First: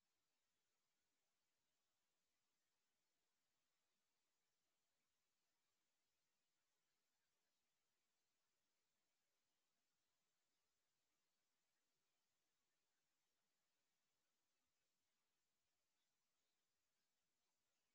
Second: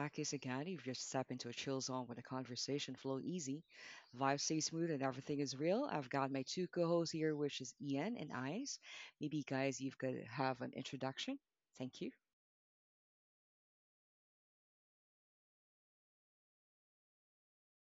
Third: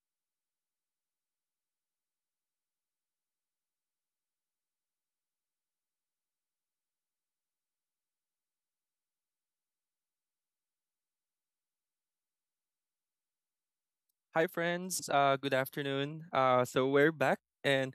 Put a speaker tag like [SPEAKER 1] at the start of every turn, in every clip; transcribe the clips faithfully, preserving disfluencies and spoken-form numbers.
[SPEAKER 1] Akis again. You've just stepped into a chill zone where the conversation flow easy, vibes stay smooth, and everything is real. I've got my two co-hosts here, which is Ian and Ice. Maybe guys, you've got to have an introduction. Thank you.
[SPEAKER 2] Hi, friends. Uh, good afternoon. Uh, so we're back, and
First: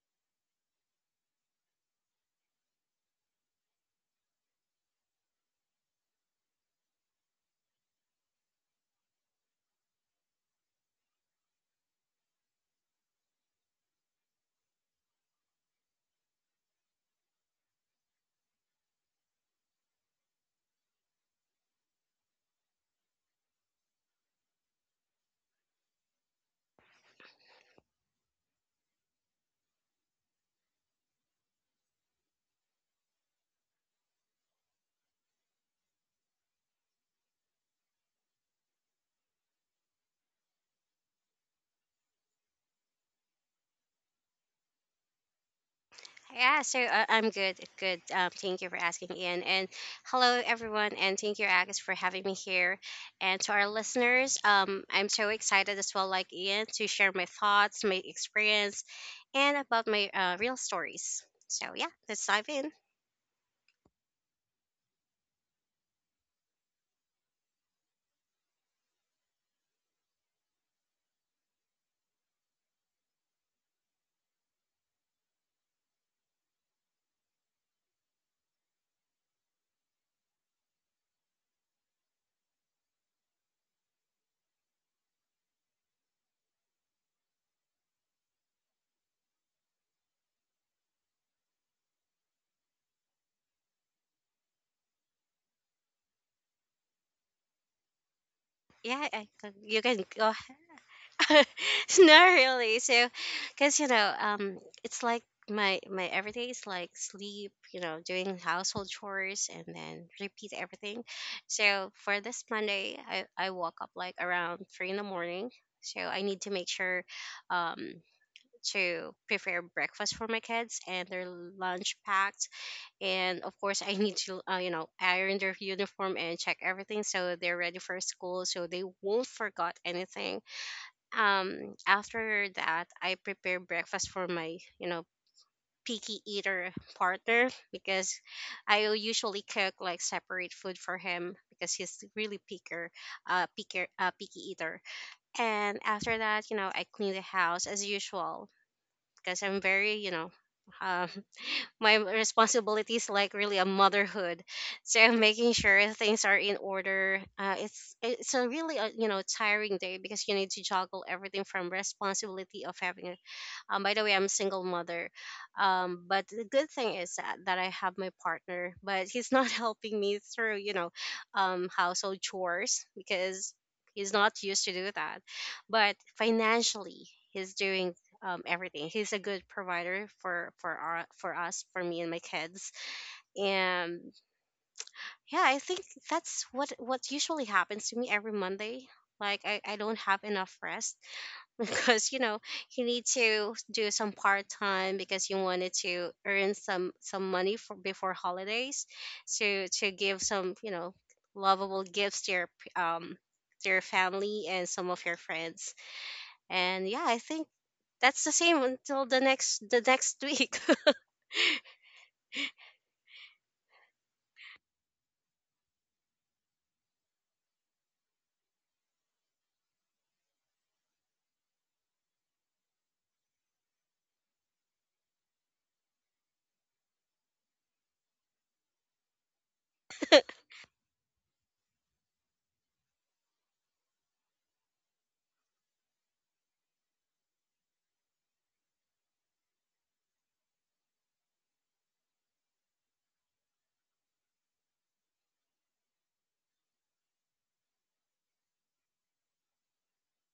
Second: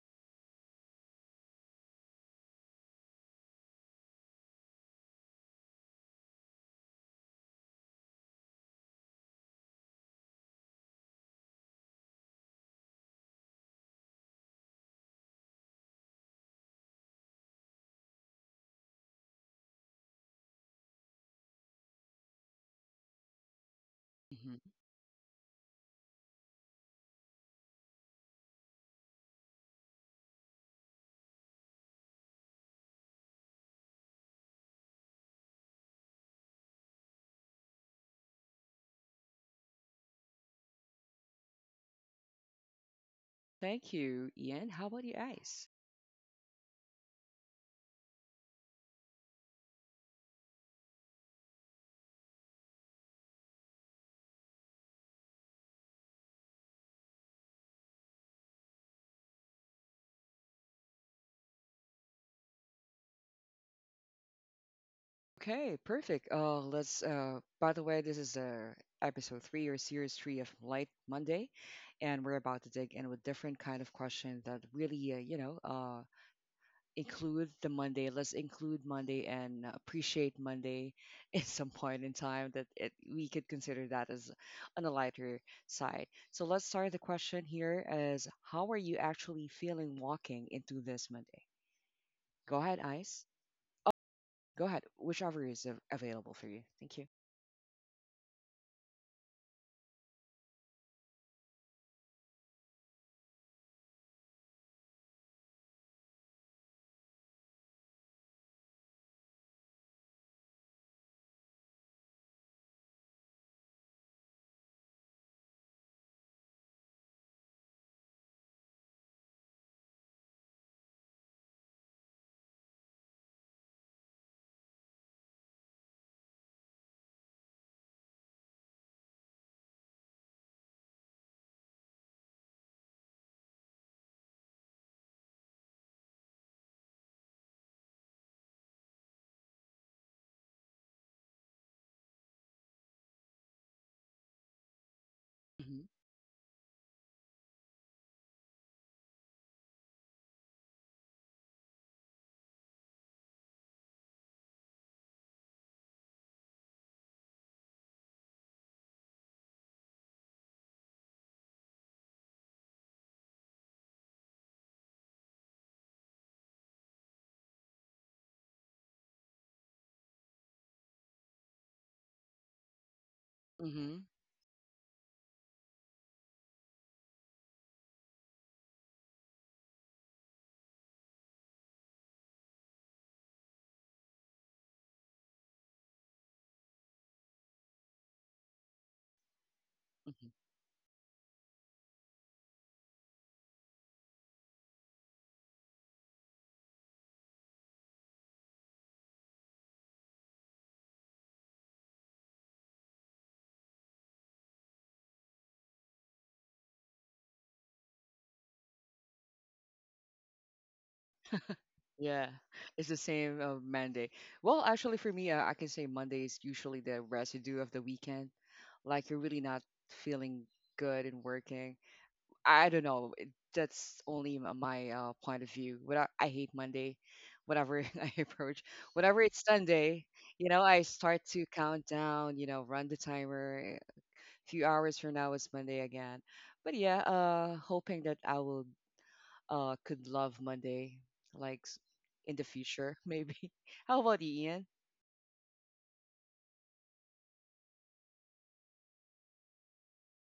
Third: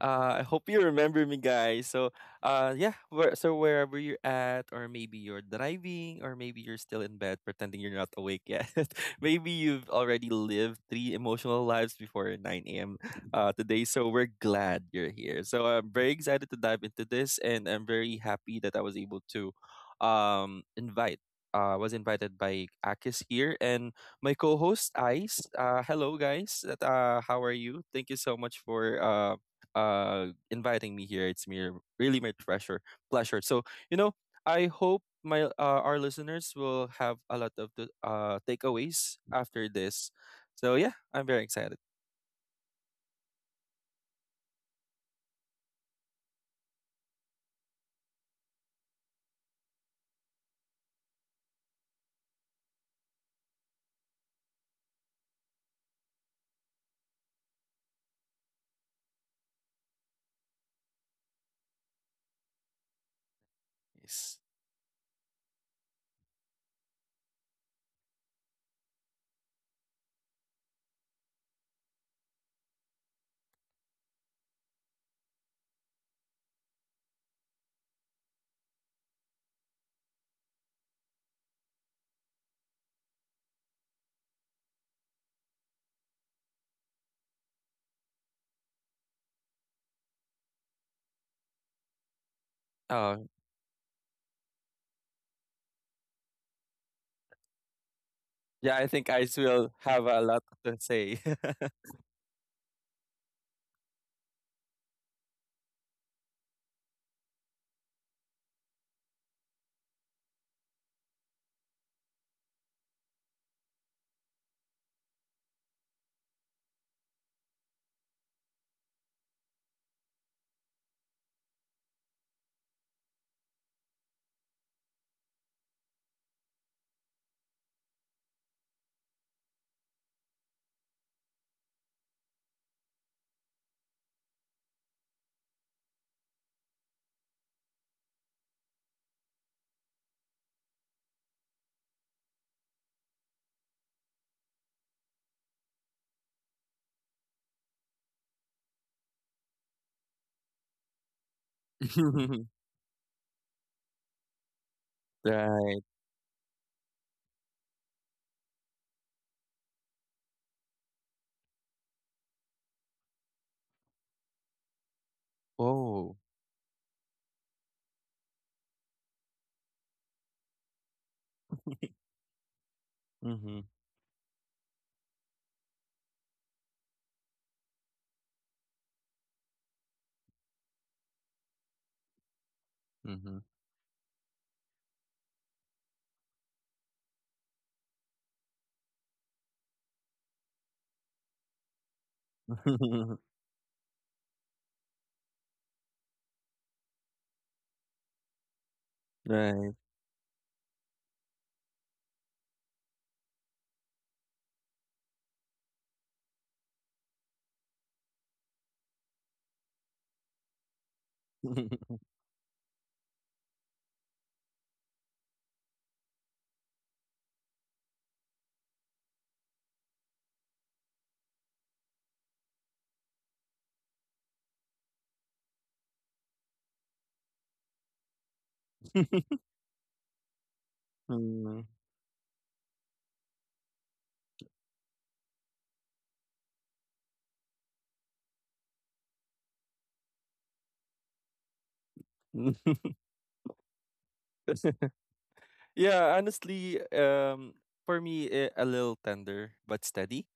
[SPEAKER 2] uh, I hope you remember me, guys. So, uh, yeah, where, so wherever you're at, or maybe you're driving, or maybe you're still in bed pretending you're not awake yet. Maybe you've already lived three emotional lives before nine a m. Uh, today. So we're glad you're here. So I'm very excited to dive into this, and I'm very happy that I was able to um, invite. Uh, was invited by Akis here, and my
[SPEAKER 1] hmm
[SPEAKER 2] co-host Ice. Uh, hello, guys. Uh, how are you? Thank you so much for uh, uh, inviting me here. It's me really my pleasure. Pleasure. So you know, I hope my uh, our listeners will have a lot of the uh, takeaways after this. So yeah, I'm very excited.
[SPEAKER 1] Thank you, Ian. How about you, Ice?
[SPEAKER 3] Yeah, so uh, I'm good. Good. Um, thank you for asking, Ian. And hello, everyone. And thank you, Agus, for having me here. And to our listeners, um, I'm so excited as well, like Ian, to share my thoughts, my experience, and about my uh, real stories. So, yeah, let's dive in.
[SPEAKER 2] Yes.
[SPEAKER 1] Okay, perfect. Uh, let's. Uh, by the way, this is uh, episode three or series three of Light Monday, and we're about to dig in with different kind of question that really, uh, you know, uh, include the Monday. Let's include Monday and appreciate Monday at some point in time that it, we could consider that as on the lighter side. So let's start the question here as how are you actually feeling walking into this Monday? Go ahead,
[SPEAKER 2] Uh,
[SPEAKER 1] Ice. Go ahead, whichever is av- available for you. Thank you.
[SPEAKER 2] yeah, I
[SPEAKER 3] Yeah,
[SPEAKER 2] think
[SPEAKER 3] I,
[SPEAKER 2] Ice
[SPEAKER 3] uh,
[SPEAKER 2] will
[SPEAKER 3] you can
[SPEAKER 2] have a
[SPEAKER 3] go
[SPEAKER 2] lot to say.
[SPEAKER 3] Not really. So, because you know, um, it's like my my everyday is like sleep, you know, doing household chores, and then repeat everything. So for this Monday, I I woke up like around three in the morning. So I need to make sure, um, to prepare breakfast for my kids and their lunch packed, and of course I need to, uh, you know, iron their uniform and check everything so they're ready for school, so they won't forget anything. Um after that I prepare breakfast for my, you know, picky eater partner, because I will usually cook like separate food for him because he's really picker uh picker uh picky eater. And after that, you know, I clean the house as usual because I'm very you know um my responsibilities like really a motherhood, so making
[SPEAKER 2] Right.
[SPEAKER 3] sure things are in order. uh, it's it's a really a, you know, tiring day because you need to juggle everything from responsibility of having a um, By the way, I'm a single mother. Um,
[SPEAKER 2] Oh.
[SPEAKER 3] but the good thing is that, that I have my partner, but he's not helping me through, you know, um, household chores because
[SPEAKER 2] Mm-hmm.
[SPEAKER 1] hmm
[SPEAKER 3] he's
[SPEAKER 1] hmm
[SPEAKER 3] not used to do that. But financially, he's doing, um, everything. He's a good provider for for our, for us, for me and my kids.
[SPEAKER 2] Mm-hmm.
[SPEAKER 3] And yeah, I think that's what what usually happens to me every Monday. Like I, I don't have
[SPEAKER 1] hmm
[SPEAKER 3] enough rest because, you know, you need to do some part time because you wanted to earn some some money for before holidays, to to give some, you know, lovable gifts to your p- um to your family and some of your friends. And yeah, I think that's the same until the next the next week.
[SPEAKER 2] Right.
[SPEAKER 1] Yeah, it's the same uh, Monday. Well, actually, for me, uh, I can say Monday is usually the residue of the weekend. Like you're really not feeling good and working. I don't know. it- That's only m- my uh, point of view. What I, I hate Monday, whenever I approach, whenever it's Sunday, you know, I start to count down. You know, run the timer. eh, A few hours from now it's Monday again. But yeah, uh, hoping that I will uh could love Monday like s- in
[SPEAKER 2] Mm.
[SPEAKER 1] the future maybe. How about you, Ian?
[SPEAKER 2] Yeah, honestly, um, for me, eh, a little tender but steady,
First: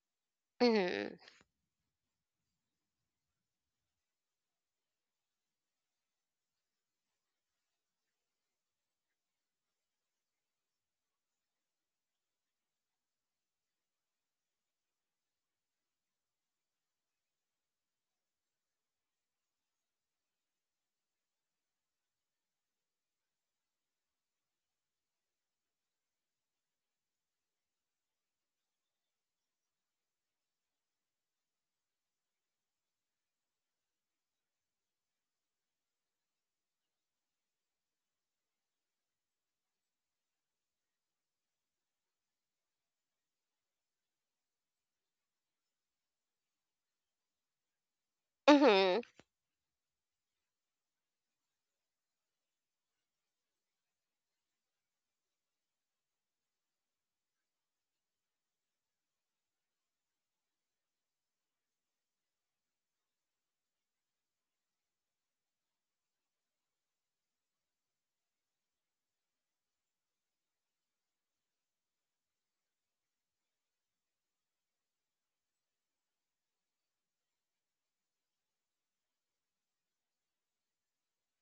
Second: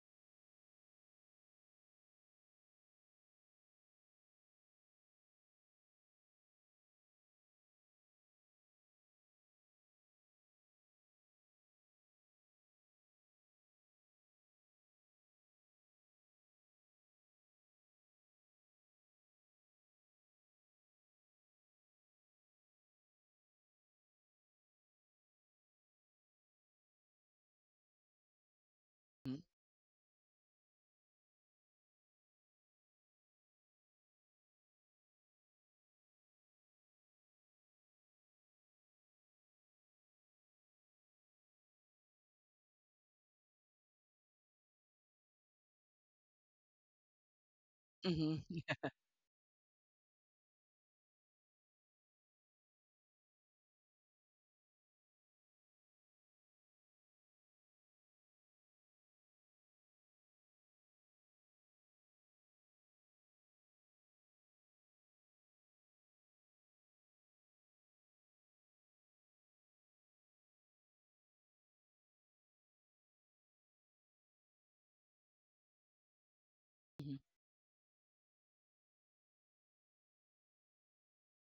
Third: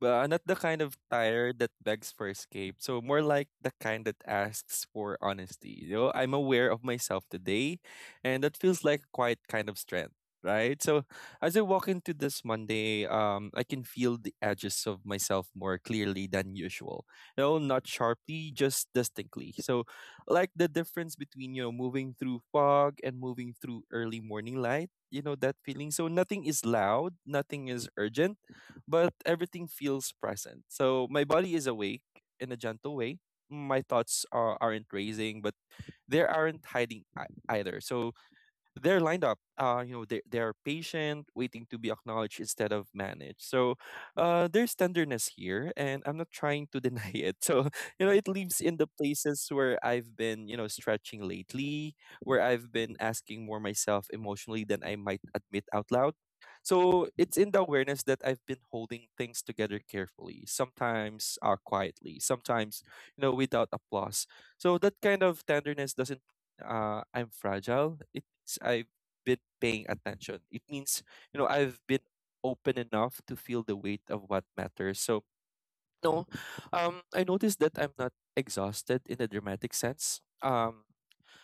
[SPEAKER 2] but not the kind of
[SPEAKER 3] Mhm.
[SPEAKER 2] tire that begs for escape. So more like the kind that asks for honesty. You know, I'm aware of myself today, and that feels like quite kind of strength, right? So as I walk into this Monday, um, I can feel the edges of myself more clearly than usual. You know, not sharply, just distinctly. So like the difference between, you know, moving through fog and moving through early morning light, you know, that feeling. So nothing is loud, nothing is urgent, but everything feels present. So my body is awake in a gentle way. My thoughts are, aren't racing, but they aren't hiding ei- either, so they're lined up. Uh, you know, they they are patient, waiting to be acknowledged instead of managed. So, uh, there's tenderness here, and I'm not trying to deny it. So, you know, it
[SPEAKER 1] Mm-hmm.
[SPEAKER 2] lives in the
[SPEAKER 3] Mhm.
[SPEAKER 2] places where I've been, you know, stretching lately, where I've been asking more myself emotionally than I might admit out loud. So it's in the awareness that I've been holding things together carefully, sometimes uh, quietly, sometimes, you know, without applause. So that kind of tenderness doesn't uh, I'm fragile. It means I've been paying attention. It means, you know, I've been open enough to feel the weight of what matters. So, no, um,
[SPEAKER 1] hmm
[SPEAKER 2] I noticed that I'm not exhausted in a dramatic sense. Um,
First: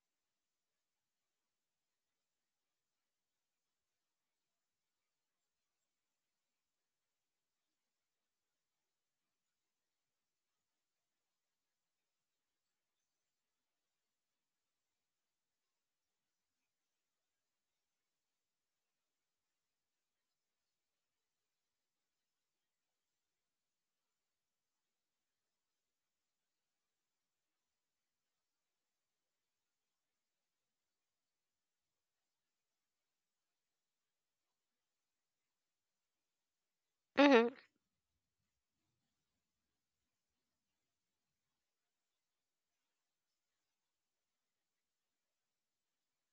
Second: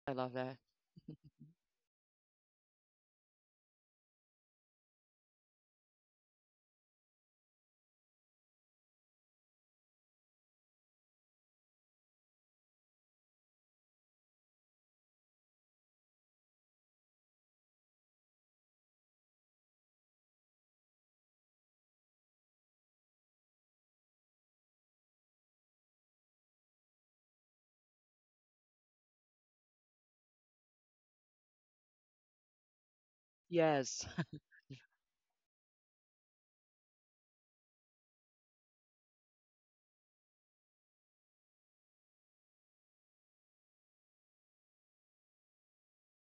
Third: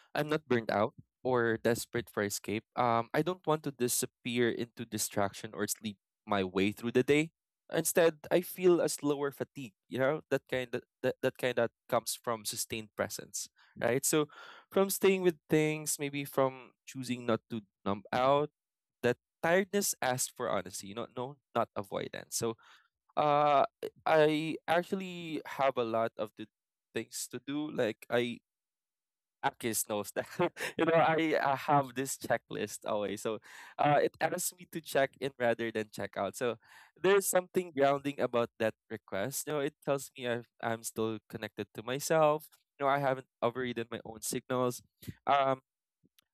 [SPEAKER 1] I
[SPEAKER 2] I'm
[SPEAKER 1] love
[SPEAKER 2] not
[SPEAKER 1] that.
[SPEAKER 2] burned out or desperate for escape. Um, I don't want to disappear into distraction or sleep my way through the day. Instead, I feel a slower fatigue, you know, that kind of that, that kind of comes from sustained presence, right? So from staying with things, maybe from choosing not to numb out, that tiredness asks for honesty, you know, no, not avoidance. So uh I actually have a lot of the things to do. Like I Akis knows that. You know, I, I have this checklist always. So uh,
[SPEAKER 1] Yes.
[SPEAKER 2] it asks me to check in rather than check out. So there's
[SPEAKER 3] Mhm.
[SPEAKER 2] something grounding about that request. You know, it tells me I've, I'm still connected to myself. You know, I haven't overridden my own signals. Um,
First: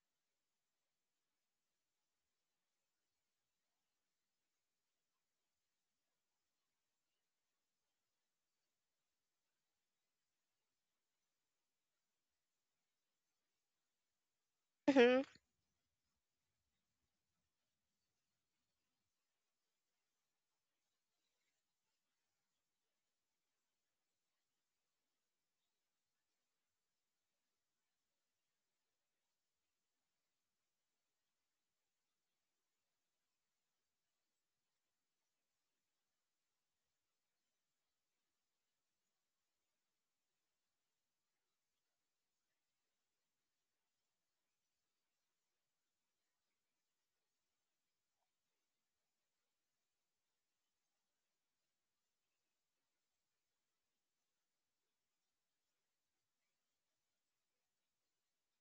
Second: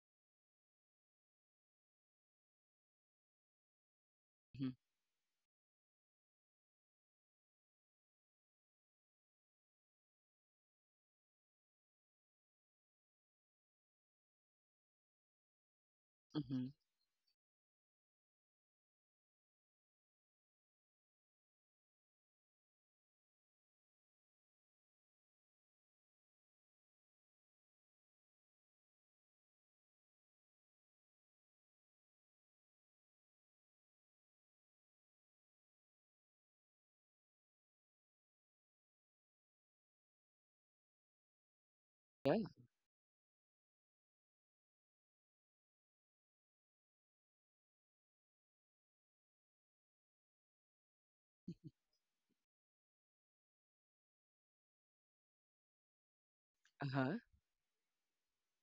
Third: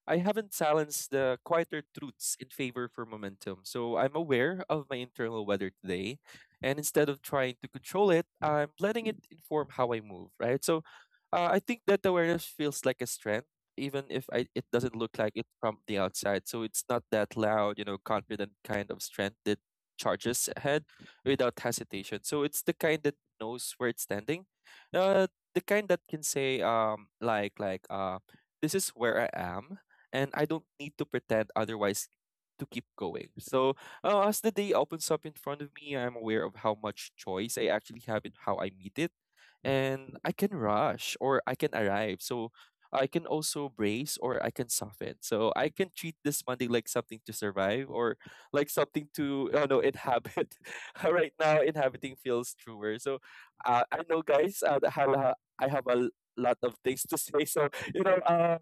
[SPEAKER 2] I haven't silenced the quieter truths in favor for momentum, so I'm aware of my internal weather today. And instead of trying to control it, I'm letting it inform how I move, right? So uh, I think that awareness feels like a strength, even if I, it doesn't look
[SPEAKER 3] Mhm.
[SPEAKER 2] like it from the outside. So
[SPEAKER 1] Mm-hmm.
[SPEAKER 2] it's not that loud, you know, confident kind of strength that charges ahead without hesitation. So it's the kind that knows where it's standing, uh, the kind that can say, um, like, like, uh, this is where I am and I don't need to pretend otherwise to keep going. So, uh, as the day opens up in front of me, I'm aware of how much choice I actually have in how I meet it, and I can rush or I can arrive.
[SPEAKER 1] Yeah.
[SPEAKER 2] So, I can also brace or I can soften. So, I can treat this Monday like something to survive or like something to, oh no, inhabit. Right now, inhabiting feels truer. So, uh, I know, guys, uh, I have a, I have a lot of
[SPEAKER 1] Uh
[SPEAKER 2] things
[SPEAKER 1] huh.
[SPEAKER 2] to say. So, you know, um,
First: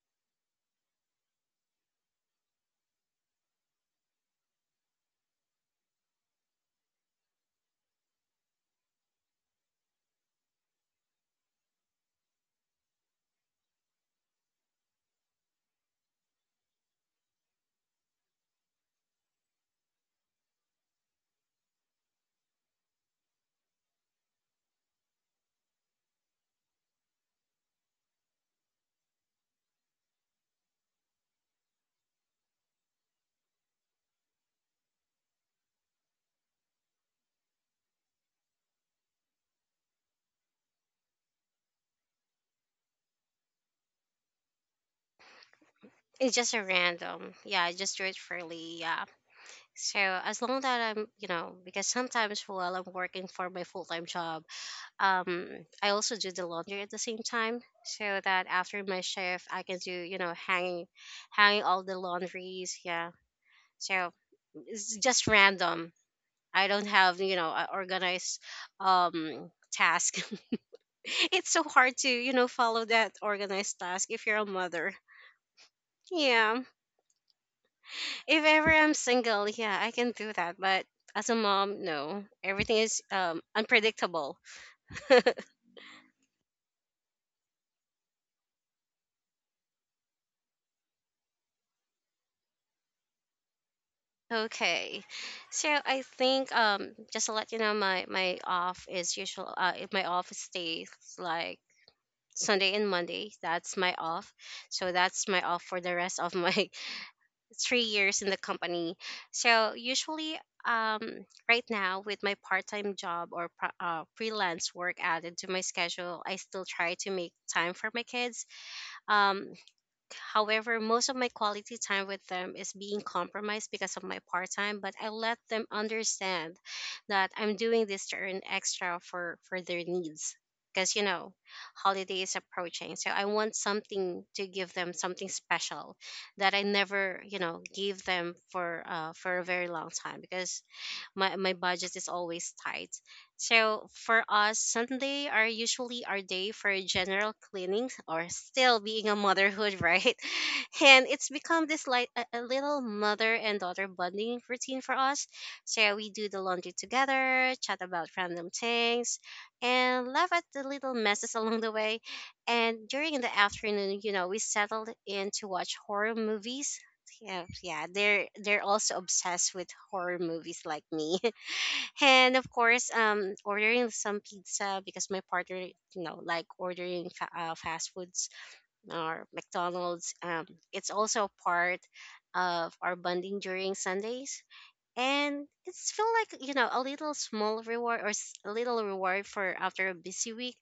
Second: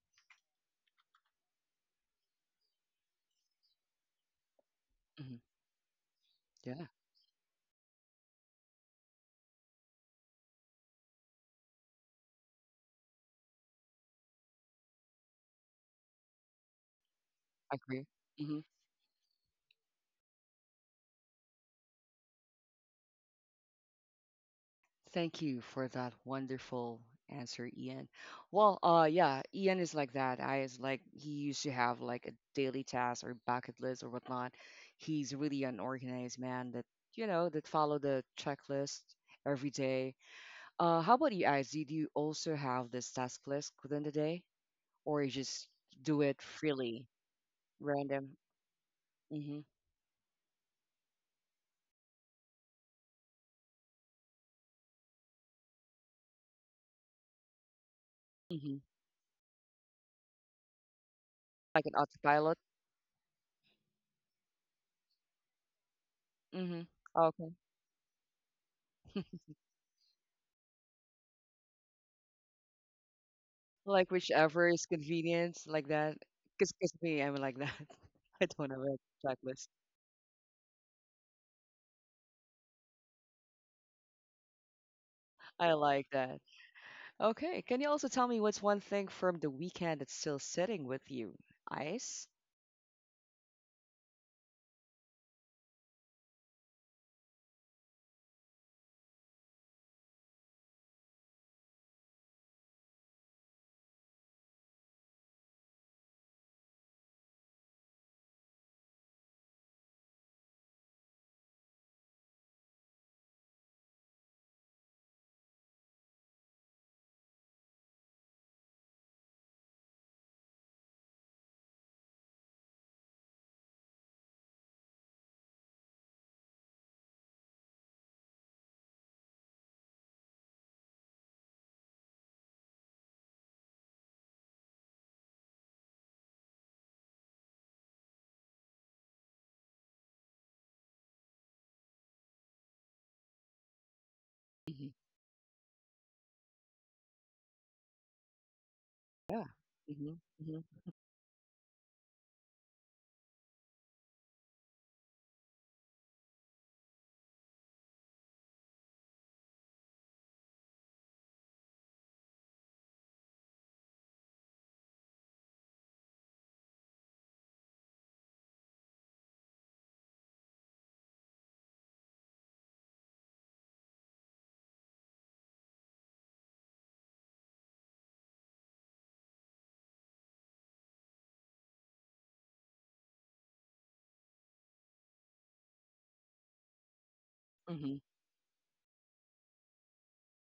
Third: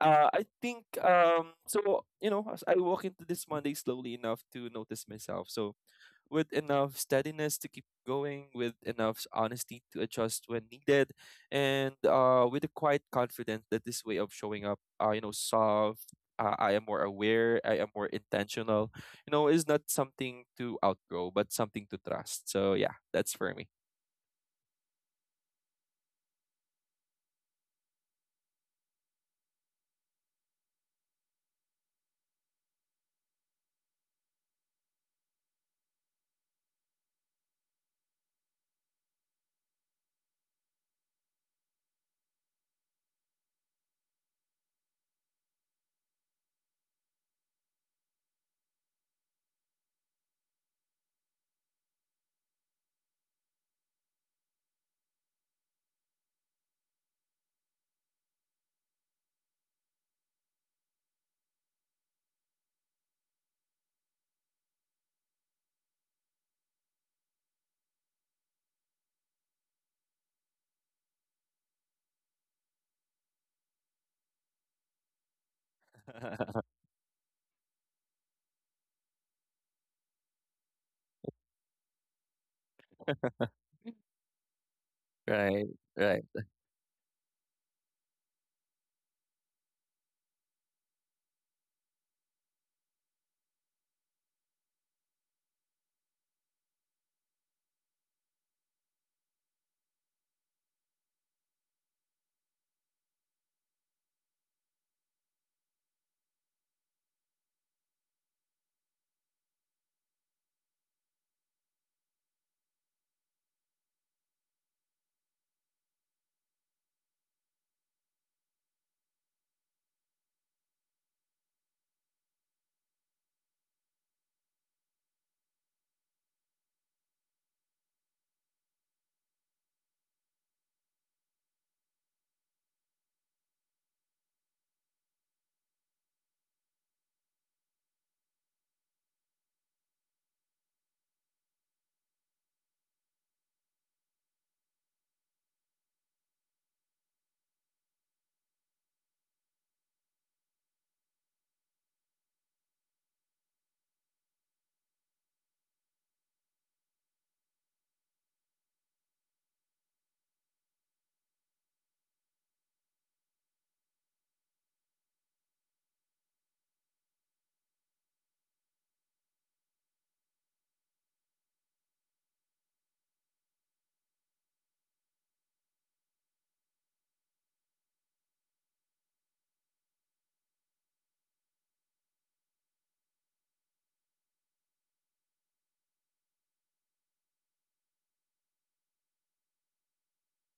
[SPEAKER 2] uh, I think um so, you know, as I walk into this Monday slowly enough to notice
[SPEAKER 1] hmm
[SPEAKER 2] myself. So with
[SPEAKER 1] Yeah.
[SPEAKER 2] enough steadiness to keep going, with enough honesty to adjust when needed, and uh with a quiet confidence that this way of showing up, uh you know, soft. Uh, I am more aware.
[SPEAKER 1] I
[SPEAKER 2] I am
[SPEAKER 1] agree.
[SPEAKER 2] more
[SPEAKER 1] Mm-hmm.
[SPEAKER 2] intentional. You know, is not something to outgrow, but something to trust. So yeah, that's for me.
[SPEAKER 1] Thank you for that wonderful answer, Ian. Well, uh, yeah, Ian is like that. I is like he used to have like a daily task or bucket list or whatnot. He's really an organized man that you know that follow the checklist every day. Uh, how about you guys? Did you also have this task list within the day, or you just do
[SPEAKER 3] It's
[SPEAKER 1] it
[SPEAKER 3] just a
[SPEAKER 1] freely,
[SPEAKER 3] random. Yeah, I just do it
[SPEAKER 1] random?
[SPEAKER 3] freely. Yeah.
[SPEAKER 1] Mm-hmm.
[SPEAKER 3] So as long that I'm, you know, because sometimes while I'm working for my full time job, um, I also do the laundry at the same time, so that after
[SPEAKER 1] Mm-hmm.
[SPEAKER 3] my shift, I can do, you know, hanging, hanging all
[SPEAKER 1] Like
[SPEAKER 3] the
[SPEAKER 1] an autopilot.
[SPEAKER 3] laundries. Yeah. So it's just random. I don't
[SPEAKER 1] Mm-hmm.
[SPEAKER 3] have, you know,
[SPEAKER 1] Okay.
[SPEAKER 3] a organized um task. It's so hard to, you know, follow that organized task
[SPEAKER 1] Like
[SPEAKER 3] if you're a
[SPEAKER 1] whichever is
[SPEAKER 3] mother.
[SPEAKER 1] convenient, like that.
[SPEAKER 3] Yeah.
[SPEAKER 1] Cause, 'cause me, I'm like that.
[SPEAKER 3] If
[SPEAKER 1] I
[SPEAKER 3] ever
[SPEAKER 1] don't have
[SPEAKER 3] I'm
[SPEAKER 1] a
[SPEAKER 3] single,
[SPEAKER 1] checklist.
[SPEAKER 3] yeah, I can do that, but as a mom, no. Everything is um unpredictable.
[SPEAKER 2] Right,
[SPEAKER 1] I like
[SPEAKER 2] right.
[SPEAKER 1] that. Okay, can you also tell me what's one thing from the weekend that's still sitting with you? Ice?
[SPEAKER 3] Okay. So I think um just to let you know my my off is usual. Uh if my off stays like Sunday and Monday, that's my off. So that's my off for the rest of my three years in the company. So usually, um, right now with my part-time job or pro- uh, freelance work added to my schedule, I still try to make time for my kids. Um, However, most of my quality time with them is being compromised because of my part time, but I let them understand that I'm doing this to earn extra for, for their needs. Because, you know, holiday is approaching. So I want something to give them something special that I never, you know, gave them for uh, for a very long time because my my budget is always tight. So for us,
[SPEAKER 1] hmm
[SPEAKER 3] Sunday are usually our day for general cleaning or still being a
[SPEAKER 1] Yeah.
[SPEAKER 3] motherhood, right?
[SPEAKER 1] hmm hmm
[SPEAKER 3] And it's become this like a, a little mother and daughter bonding routine for us. So we do the laundry together, chat about random things, and laugh at the little messes along the way. And during the afternoon, you know, we settled in to watch horror movies. Yeah, yeah, they're they're also obsessed with horror movies like me, and of course, um, ordering some pizza because my partner, you know, like ordering fa- uh, fast foods or McDonald's. Um, it's also part of our bonding during Sundays, and it's feel like, you know, a little small
[SPEAKER 1] hmm
[SPEAKER 3] reward or s- a little reward for after a busy week.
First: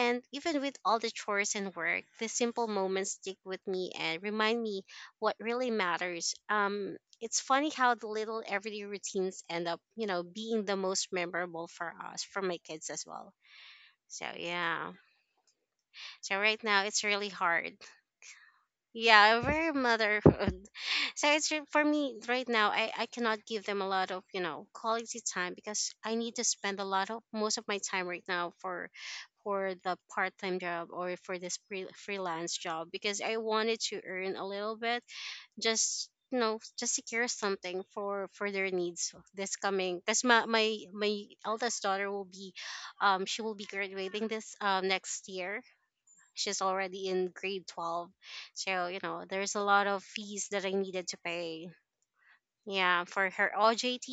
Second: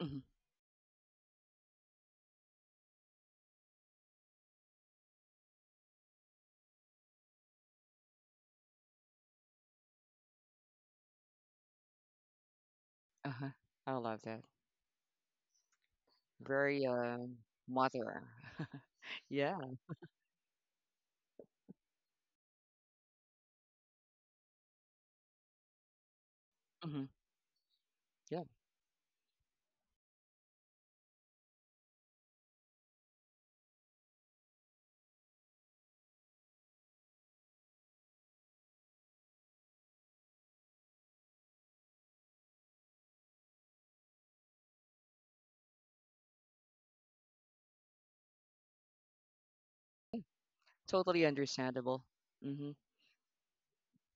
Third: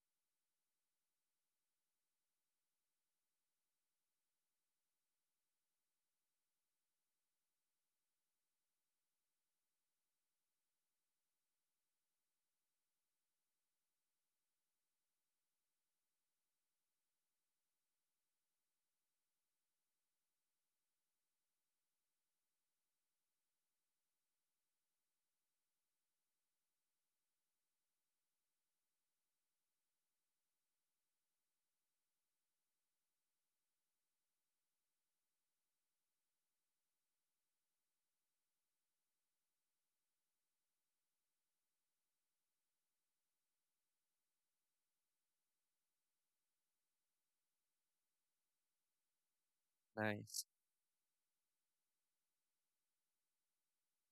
[SPEAKER 1] hmm
[SPEAKER 3] even with all the chores and work, the simple moments stick with me and remind me what really matters. Um, it's funny how the little everyday routines end up, you know, being the most memorable for us, for my kids as well.
[SPEAKER 1] Uh-huh. I love
[SPEAKER 3] So
[SPEAKER 1] that.
[SPEAKER 3] yeah. So right now
[SPEAKER 1] Very
[SPEAKER 3] it's really
[SPEAKER 1] um
[SPEAKER 3] hard.
[SPEAKER 1] mother.
[SPEAKER 3] Yeah, very
[SPEAKER 1] Yeah.
[SPEAKER 3] motherhood. So it's re- for me right now, I I cannot give them a lot of, you know, quality time because I need to spend a
[SPEAKER 1] hmm
[SPEAKER 3] lot of most of my time right
[SPEAKER 1] Yeah.
[SPEAKER 3] now for for the part time job or for this free, freelance job because I wanted to earn a little bit, just, you know, just secure something for for their needs this coming, because my, my my eldest daughter will be um she will be graduating this um next year. She's already in grade twelve, so you know there's a lot of
[SPEAKER 2] Nice.
[SPEAKER 3] fees that I needed to
[SPEAKER 1] Totally
[SPEAKER 3] pay,
[SPEAKER 1] understandable. hmm
[SPEAKER 3] yeah, for her OJT,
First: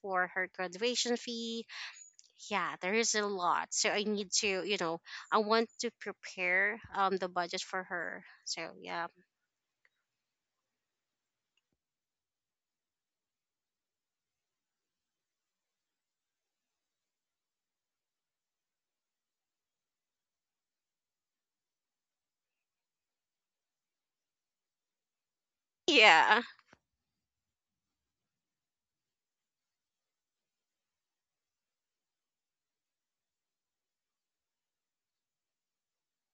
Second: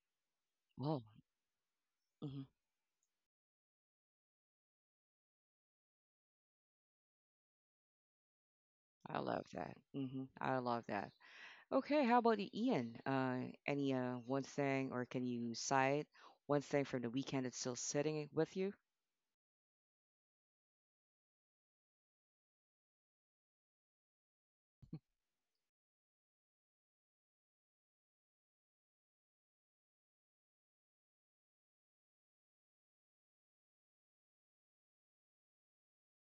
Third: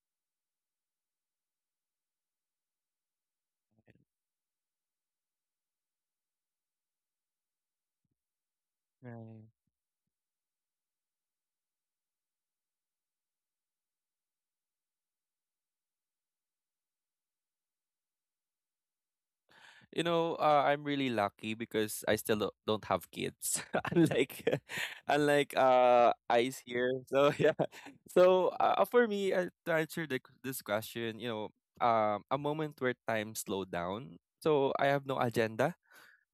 [SPEAKER 3] for her
[SPEAKER 1] Oh.
[SPEAKER 3] graduation fee.
[SPEAKER 1] hmm
[SPEAKER 3] Yeah, there is a lot, so I need to, you know, I want to prepare um the budget for her, so yeah.
[SPEAKER 2] Right.
[SPEAKER 1] I love that. hmm I love that. Okay, how about you, Ian? Uh, any uh, one thing, or can you cite one thing from the weekend that's still sitting with you?
[SPEAKER 2] You know, uh, I'm really lucky because I still don't don't have kids, unlike unlike uh
[SPEAKER 3] Yeah.
[SPEAKER 2] Ice here. So yeah, so uh, for me, uh, to answer the, this question, you know, um, a moment where time slowed down. So I have no agenda,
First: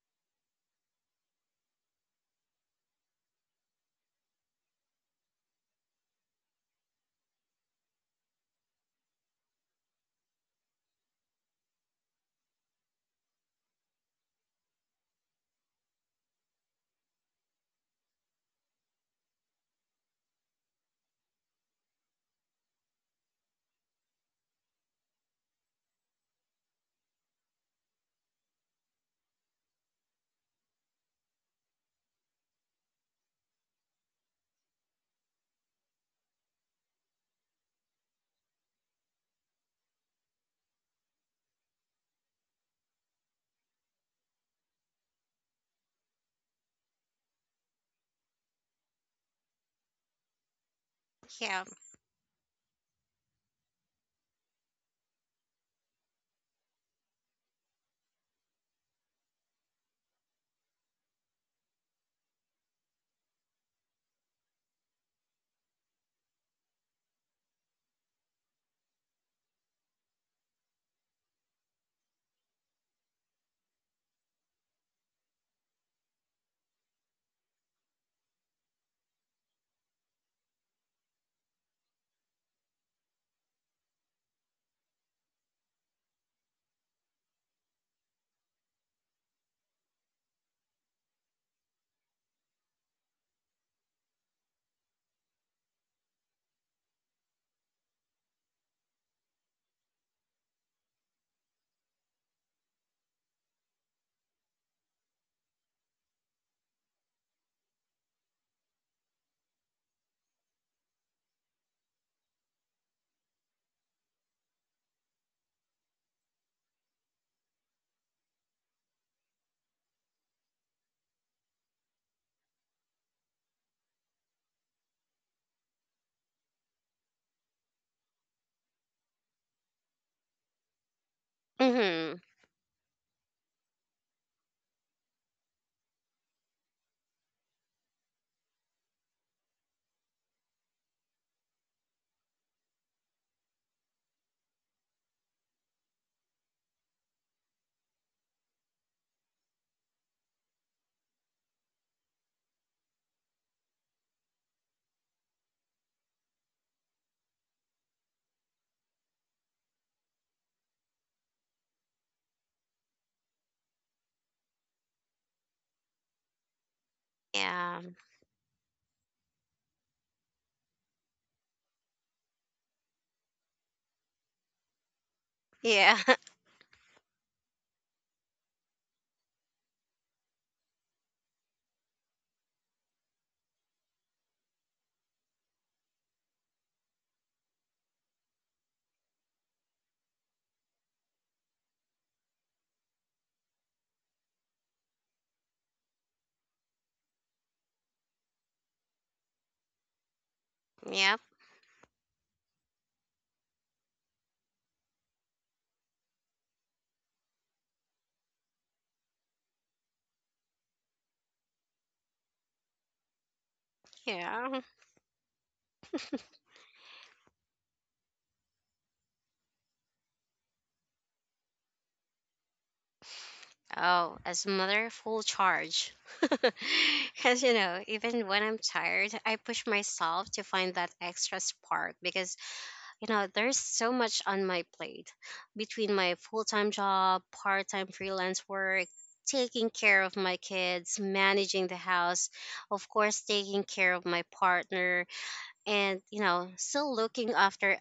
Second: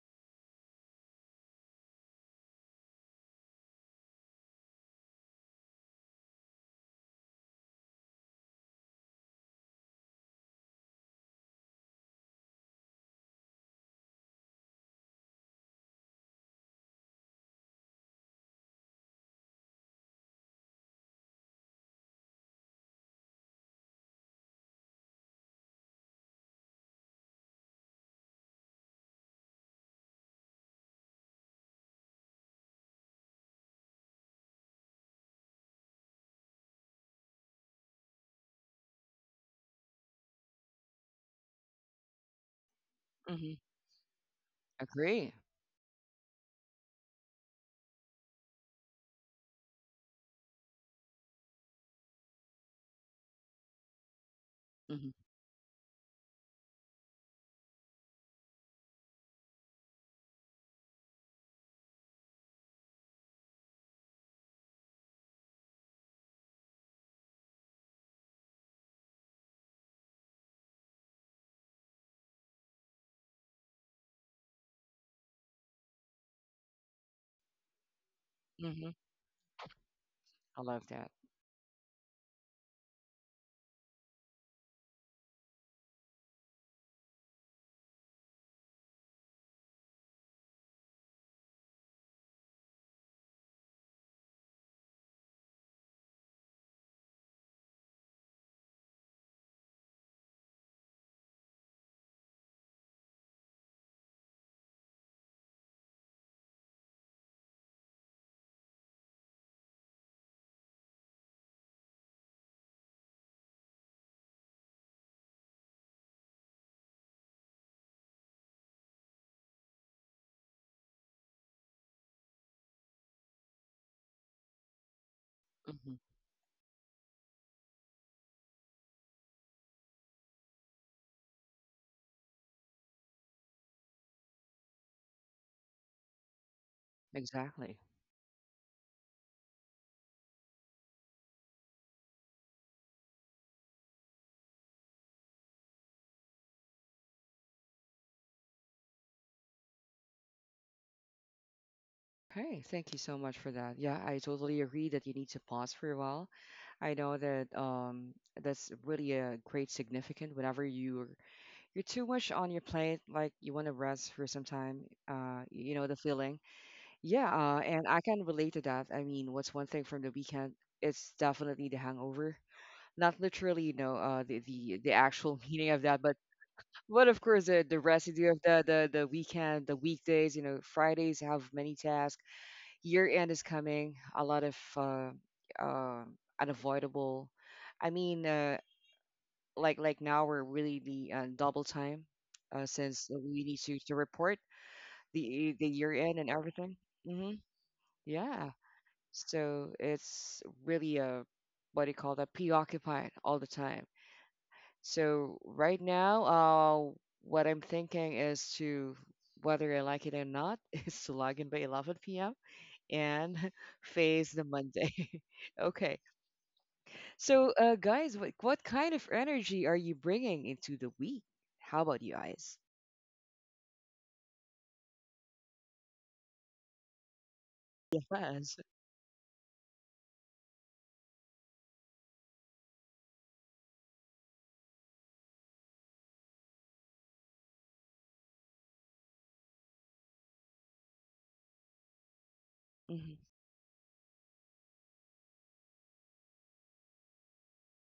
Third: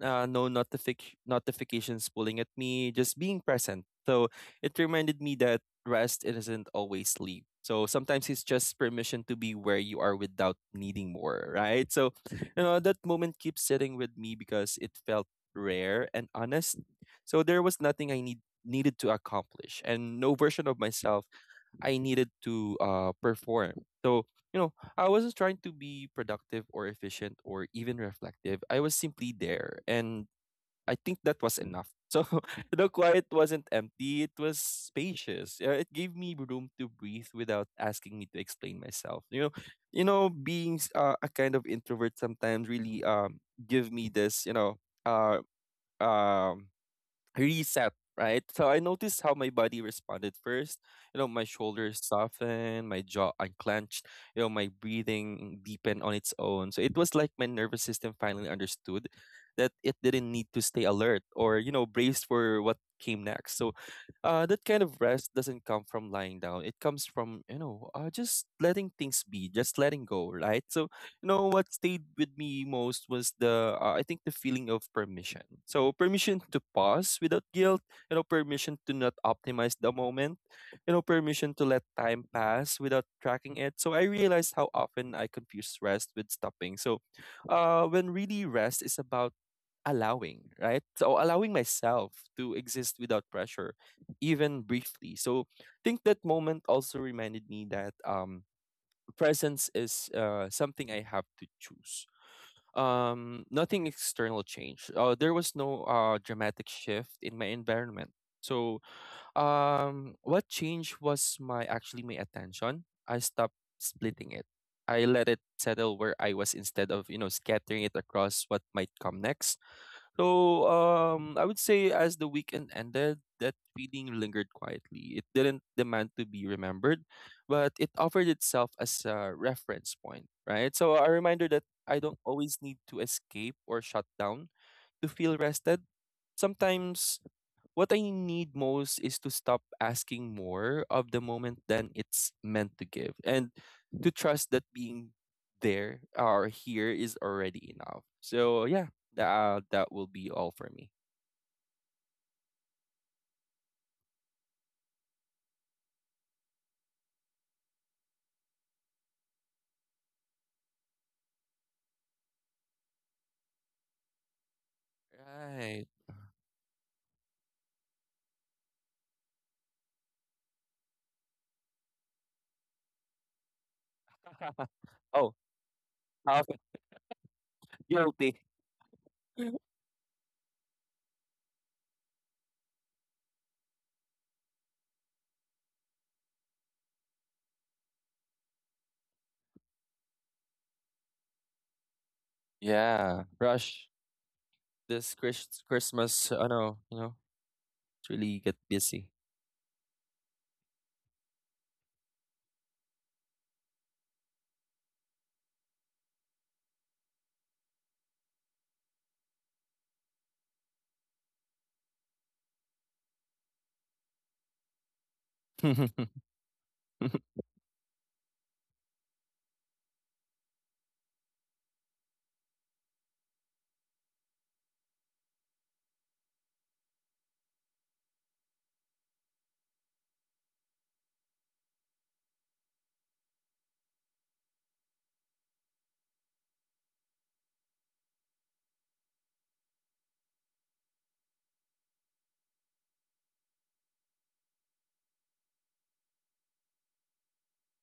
[SPEAKER 2] uh, no notific- notifications pulling at me, just being present. So it reminded me that rest isn't always sleep. So sometimes it's just permission to be where you are without needing more, right? So, you know, that moment keeps sitting with me because it felt rare and honest. So there was nothing I need needed to accomplish and no version of myself I needed to uh, perform. So, you know, I wasn't trying to be productive or efficient or even reflective. I was simply there. And I think that was enough. So the quiet wasn't empty, it was spacious. Uh, It gave me room to breathe without asking me to explain myself. You know, you know, being s- uh, a kind of introvert sometimes really um
[SPEAKER 1] Mm-hmm.
[SPEAKER 2] give me this, you know,
[SPEAKER 1] Agree.
[SPEAKER 2] uh um reset, right? So I noticed how my body responded first. You know, my
[SPEAKER 3] Yeah.
[SPEAKER 2] shoulders softened, my jaw unclenched, you know, my
[SPEAKER 1] Mm-hmm.
[SPEAKER 2] breathing deepened on its own. So it was like my nervous system finally understood that it didn't need to stay alert or, you know, braced for what came next. So uh, that kind of rest doesn't come from lying down. It comes from, you know, uh, just letting things be, just letting go, right? So, you know, what stayed with me most was the uh, I think the feeling of permission. So permission to pause without guilt, you know, permission
[SPEAKER 1] Mm-hmm.
[SPEAKER 2] to not optimize the moment,
[SPEAKER 1] I love
[SPEAKER 2] you know,
[SPEAKER 1] that.
[SPEAKER 2] permission to let time pass without tracking it. So I realized how often I confuse rest with stopping. So uh when really rest is about allowing, right? So allowing myself to exist without pressure, even briefly. So I think that moment also reminded me that um presence is uh, something I have to choose. Um, nothing external changed. Uh, there was no uh, dramatic shift in my environment. So, um, what changed was my actually my attention. I stopped splitting it. I let it settle where I was instead of, you know, scattering it across what might come next. So um, I would say as the weekend ended, that feeling lingered quietly. It didn't
[SPEAKER 1] Mm-hmm.
[SPEAKER 2] demand to be remembered, but it offered itself as a reference point, right? So a reminder that I don't
[SPEAKER 3] Mm-hmm.
[SPEAKER 2] always need to escape or shut down to feel rested. Sometimes
[SPEAKER 1] Exactly.
[SPEAKER 2] what I need most is to stop asking more of the moment than it's meant to give and to trust that being there or here is already enough. So yeah, that uh, that will be all for me.
[SPEAKER 1] Okay, thank you so much for that. Yeah, I totally agree that you need to pause for a while. I know that um that's really a great significant whenever you're you're too much on your plate, like you want to rest for some time. Uh, you
[SPEAKER 2] Right.
[SPEAKER 1] know the feeling. Yeah, uh,
[SPEAKER 3] Yeah.
[SPEAKER 1] and I can relate to that. I mean, what's one thing from the weekend? It's definitely the hangover. Not literally, you know, uh, the, the the
[SPEAKER 2] Oh,
[SPEAKER 1] actual meaning of
[SPEAKER 3] Yeah.
[SPEAKER 1] that, but
[SPEAKER 2] half
[SPEAKER 1] but of course the, the residue
[SPEAKER 2] guilty.
[SPEAKER 1] of the, the the weekend, the weekdays. You know, Fridays have many tasks. Year end is coming. A lot of uh, uh, unavoidable. I mean, uh, like like now we're really the uh, double time, uh, since
[SPEAKER 2] Yeah,
[SPEAKER 1] we need to
[SPEAKER 2] rush
[SPEAKER 1] to report
[SPEAKER 2] this
[SPEAKER 1] the
[SPEAKER 2] Chris-
[SPEAKER 1] the year end and
[SPEAKER 2] Christmas. I
[SPEAKER 1] everything.
[SPEAKER 2] know, you know,
[SPEAKER 1] Mm-hmm.
[SPEAKER 2] it's really
[SPEAKER 1] Yeah,
[SPEAKER 2] get busy.
[SPEAKER 1] so it's really
[SPEAKER 3] Yep.
[SPEAKER 1] a what do you call that? Preoccupied all the time. So right now, uh, what I'm thinking is to whether I like it or not is to log in by eleven p m and face the
[SPEAKER 3] Yeah.
[SPEAKER 1] Monday.
[SPEAKER 2] Do
[SPEAKER 1] Okay. So uh, guys, what what kind of energy are you bringing into the week? How about you guys?
[SPEAKER 3] Oh, as mother, full charge. Because, you know, even when
[SPEAKER 1] Yes.
[SPEAKER 3] I'm tired, I push myself to find that extra spark because, you know, there's so much on my plate between my full time job, part time freelance work, taking care of my kids, managing the house, of
[SPEAKER 1] hmm
[SPEAKER 3] course, taking care of my partner, and, you know, still looking after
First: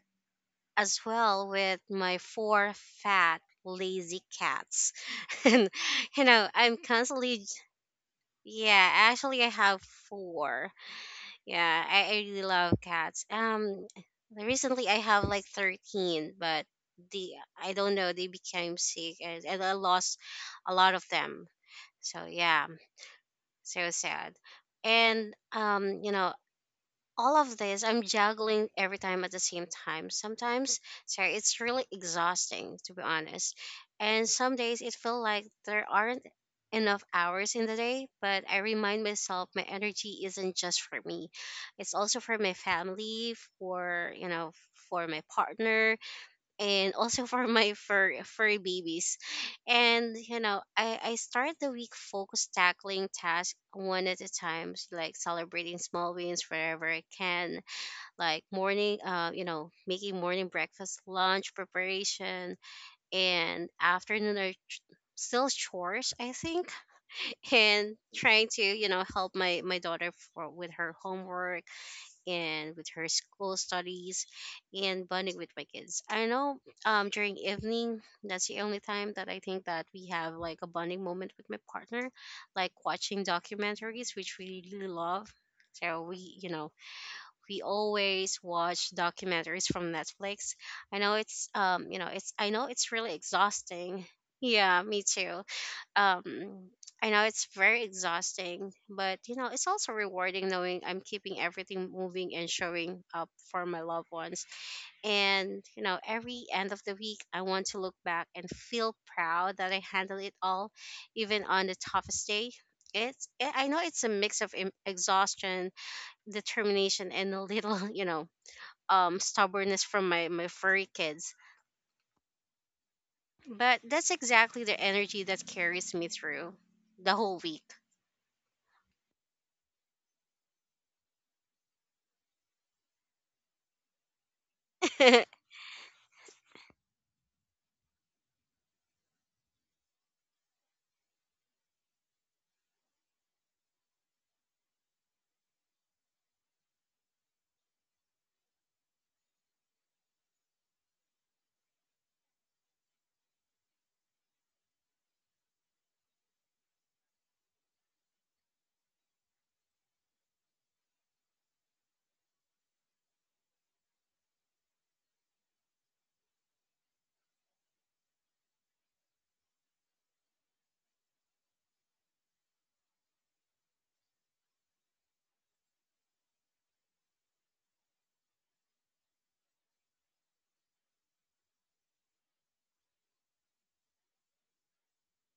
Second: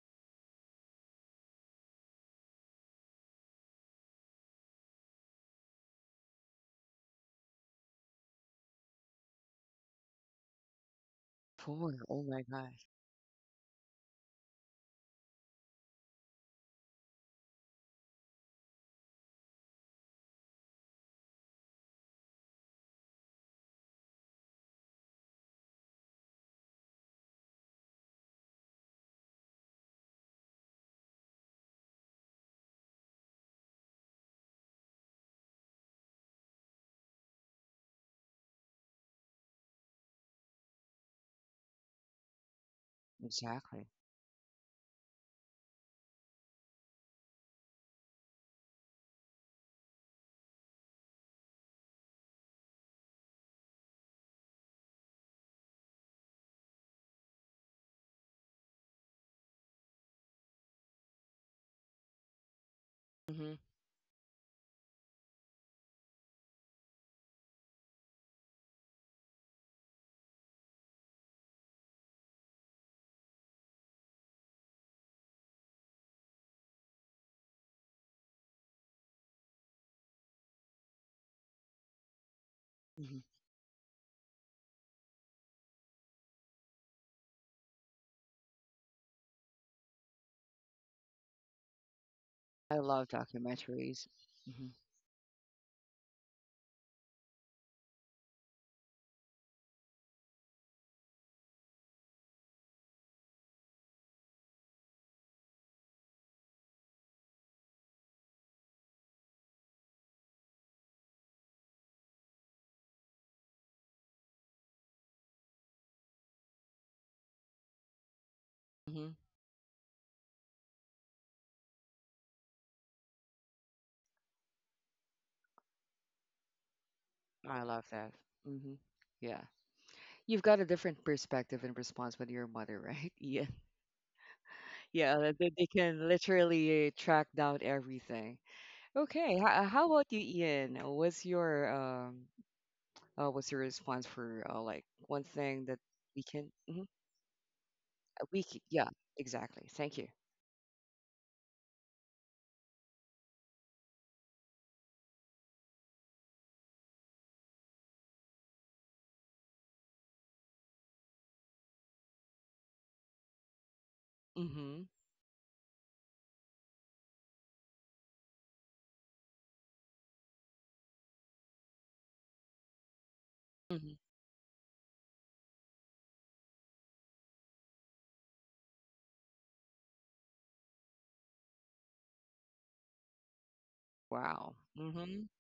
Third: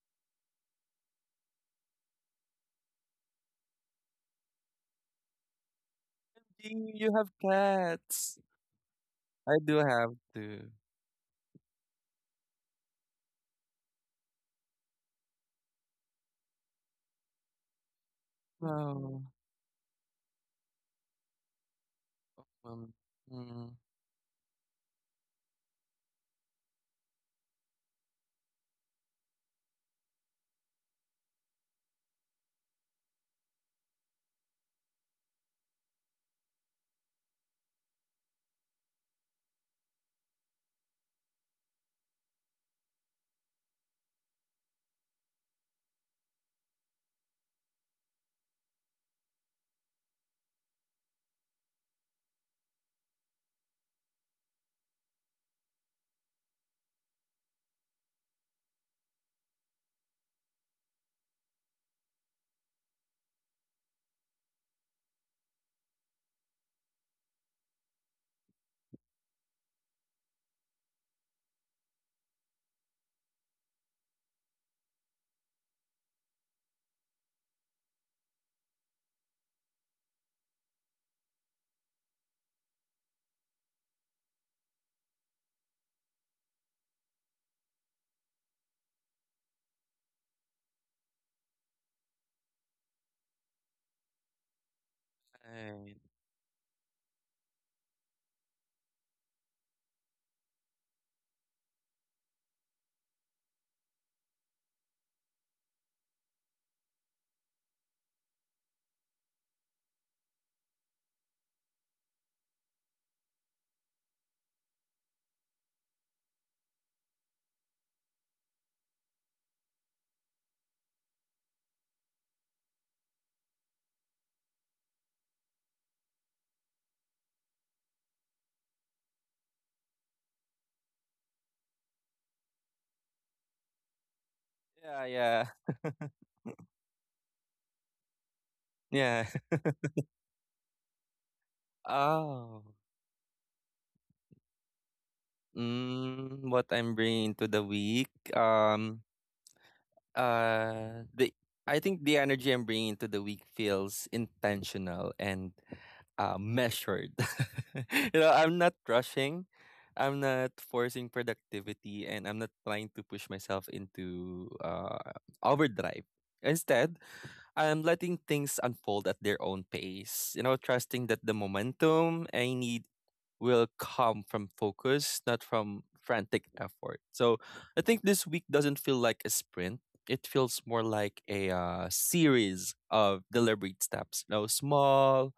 [SPEAKER 3] as well with my four fat lazy cats and you know I'm
[SPEAKER 2] you have
[SPEAKER 3] constantly.
[SPEAKER 2] cats?
[SPEAKER 3] Yeah, actually I
[SPEAKER 2] I do
[SPEAKER 3] have
[SPEAKER 2] have
[SPEAKER 3] four.
[SPEAKER 2] two.
[SPEAKER 3] Yeah,
[SPEAKER 1] Four.
[SPEAKER 3] i,
[SPEAKER 1] Oh
[SPEAKER 3] I
[SPEAKER 1] my
[SPEAKER 3] really love
[SPEAKER 1] gosh.
[SPEAKER 3] cats. Um recently I have like thirteen, but the I don't know, they became sick,
[SPEAKER 2] Oh,
[SPEAKER 3] and, and I lost a lot of them, so yeah.
[SPEAKER 2] um,
[SPEAKER 3] So sad. And um you know, all of this I'm juggling every time at the same time sometimes. Sorry, it's really exhausting, to be honest. And some days it feels like there aren't enough hours in the day, but I remind myself my energy isn't just for me, it's also for my family,
[SPEAKER 1] Exactly.
[SPEAKER 3] for, you know, for my partner, and also for my fur furry babies. And you know, I I start the week focused, tackling tasks one at a time, s- like celebrating small wins wherever I can, like morning, uh, you know, making morning breakfast, lunch preparation,
[SPEAKER 1] hmm
[SPEAKER 3] and afternoon are ch- still chores, I think. And trying to, you know, help my my daughter for with her homework and with her school studies and bonding with my kids. I know, um, during evening, that's the only time that I think that we have like a bonding moment with my partner, like
[SPEAKER 1] hmm
[SPEAKER 3] watching documentaries, which we really love. So we, you know, we always watch documentaries from Netflix. I know it's, um, you know, it's, I know
[SPEAKER 1] I
[SPEAKER 3] it's
[SPEAKER 1] love
[SPEAKER 3] really
[SPEAKER 1] documentaries.
[SPEAKER 3] exhausting.
[SPEAKER 1] hmm
[SPEAKER 3] Yeah, me too.
[SPEAKER 2] right.
[SPEAKER 3] um I know it's very exhausting, but you know, it's also rewarding knowing I'm keeping everything moving and showing up for my loved ones. And you know, every end of the week, I want to look back and feel proud that I handle it all, even on the toughest day. It's I I know it's a mix of em- exhaustion, determination, and a little, you know,
[SPEAKER 1] hmm
[SPEAKER 3] um, stubbornness from my my furry kids. But that's exactly the energy that carries me through the whole
[SPEAKER 1] I
[SPEAKER 3] week.
[SPEAKER 1] love that. hmm Yeah. You've got a different perspective and response with your mother, right? Yeah.
[SPEAKER 2] Yeah,
[SPEAKER 1] Yeah. That
[SPEAKER 2] yeah,
[SPEAKER 1] They they can literally track down everything.
[SPEAKER 2] yeah.
[SPEAKER 1] Okay. How, how about you, Ian? Uh, What's your um,
[SPEAKER 2] Oh,
[SPEAKER 1] uh, what's your response for uh, like one thing that we
[SPEAKER 2] mm,
[SPEAKER 1] can,
[SPEAKER 2] what
[SPEAKER 1] mhm, uh,
[SPEAKER 2] I'm bringing into the week.
[SPEAKER 1] we c yeah,
[SPEAKER 2] Um,
[SPEAKER 1] exactly. Thank you.
[SPEAKER 2] uh, the I think the energy I'm bringing into the week feels intentional and uh, measured. You know, I'm not rushing. I'm not forcing productivity, and I'm not trying to push myself into
[SPEAKER 1] Mm-hmm.
[SPEAKER 2] uh, overdrive. Instead, I'm letting things unfold at their own pace. You know, trusting that the momentum I need will
[SPEAKER 1] Mm-hmm.
[SPEAKER 2] come from focus, not from frantic effort. So I think this week doesn't feel like a sprint. It feels more like a uh, series of deliberate steps. You know,
[SPEAKER 1] Wow. Mm-hmm.
[SPEAKER 2] small,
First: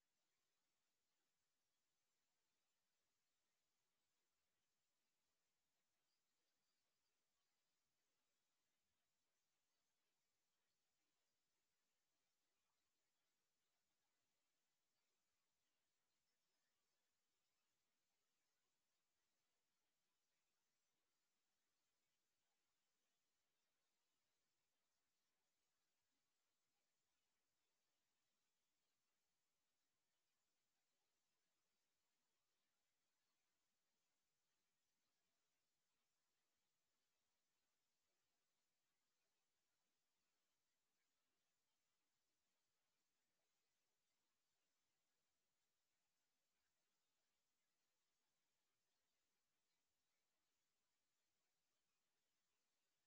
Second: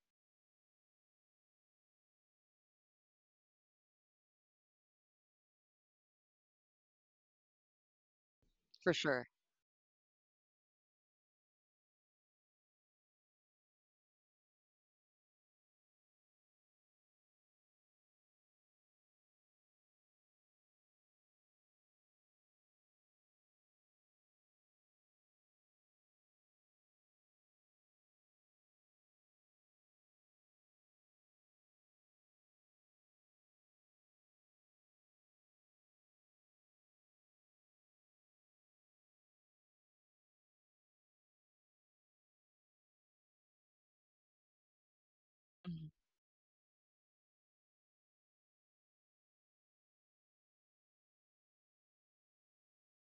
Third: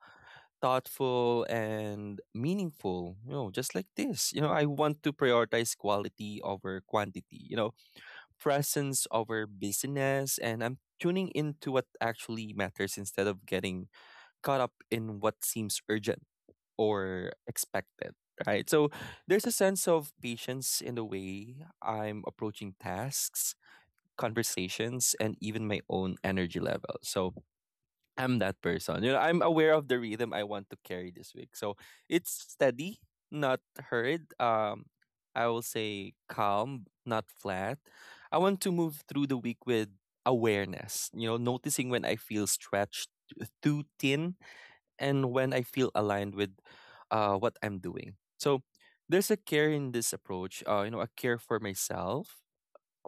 [SPEAKER 2] thoughtful, and meaningful. You know, just like this. You know, I want to prioritize quality over quantity. You know,
[SPEAKER 1] For
[SPEAKER 2] presence
[SPEAKER 1] sure.
[SPEAKER 2] over busyness, and I'm tuning into what actually matters instead of getting caught up in what seems urgent or expected, right? So there's a sense of patience in the way I'm approaching tasks, conversations, and even my own energy level. So I'm that person. You know, I'm aware of the rhythm I want to carry this week. So it's steady, not hurried. Um, I will say calm, not flat. I want to move through the week with awareness, you know, noticing when I feel stretched too thin and when I
[SPEAKER 1] Mm-hmm.
[SPEAKER 2] feel aligned with uh, what I'm doing. So there's a care in this approach, uh, you know, a care for myself,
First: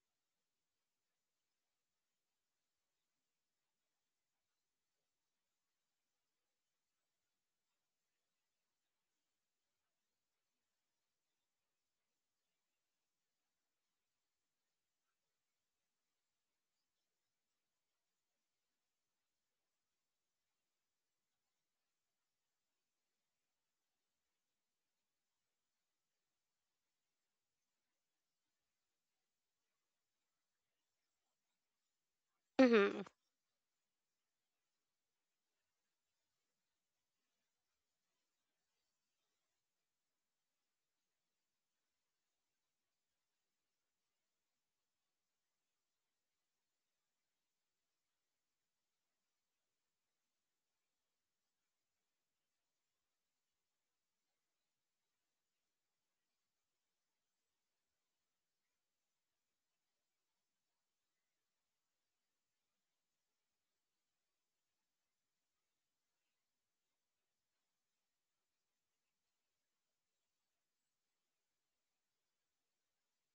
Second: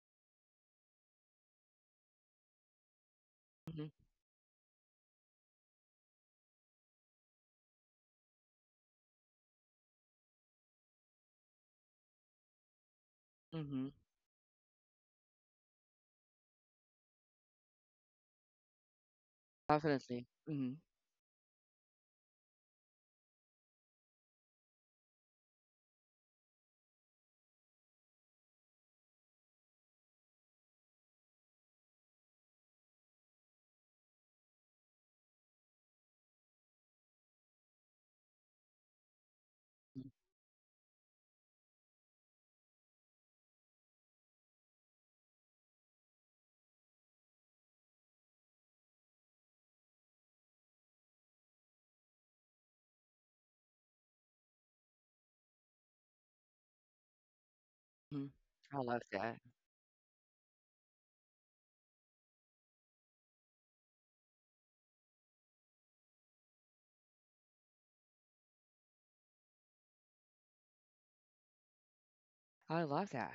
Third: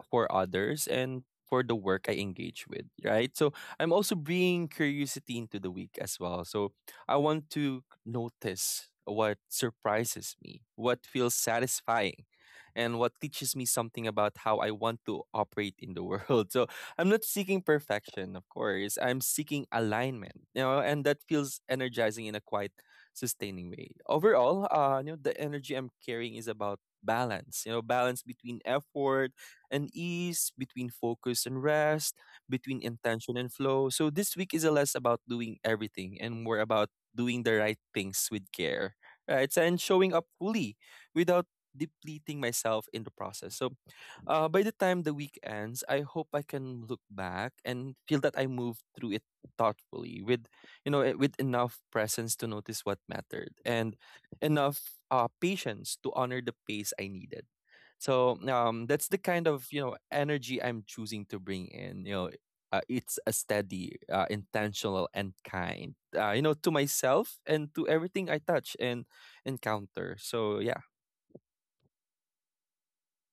[SPEAKER 2] for others, and for the work I engage with, right? So
[SPEAKER 1] Mm-hmm.
[SPEAKER 2] I'm also bringing curiosity into the week as well. So I want to notice what surprises me, what feels satisfying, and what teaches me
[SPEAKER 1] Mm-hmm.
[SPEAKER 2] something about how I want to operate in the world. So I'm not seeking perfection, of course. I'm seeking
[SPEAKER 1] Definitely.
[SPEAKER 2] alignment, you
[SPEAKER 1] Mm-hmm.
[SPEAKER 2] know, and that feels energizing in a quite sustaining way. Overall, uh, you know, the energy I'm carrying is about balance, you know, balance between effort and ease, between focus and rest, between
[SPEAKER 3] Mhm.
[SPEAKER 2] intention and flow. So this week is a less about doing everything and more about doing the right things with care, right? And showing up fully without depleting myself in the process. So uh, by the time the week ends, I hope I can look back and feel that I moved through it thoughtfully, with you know, eh, with enough presence to notice what mattered, and enough uh, patience to honor the pace I needed. So
[SPEAKER 1] Mm-hmm. I
[SPEAKER 2] um,
[SPEAKER 1] love
[SPEAKER 2] that's the
[SPEAKER 1] that.
[SPEAKER 2] kind of you know energy I'm choosing to bring in. You know, uh, it's a steady, uh, intentional, and kind. Uh, you know, to myself and to everything I touch and encounter. So yeah.
[SPEAKER 1] I love that.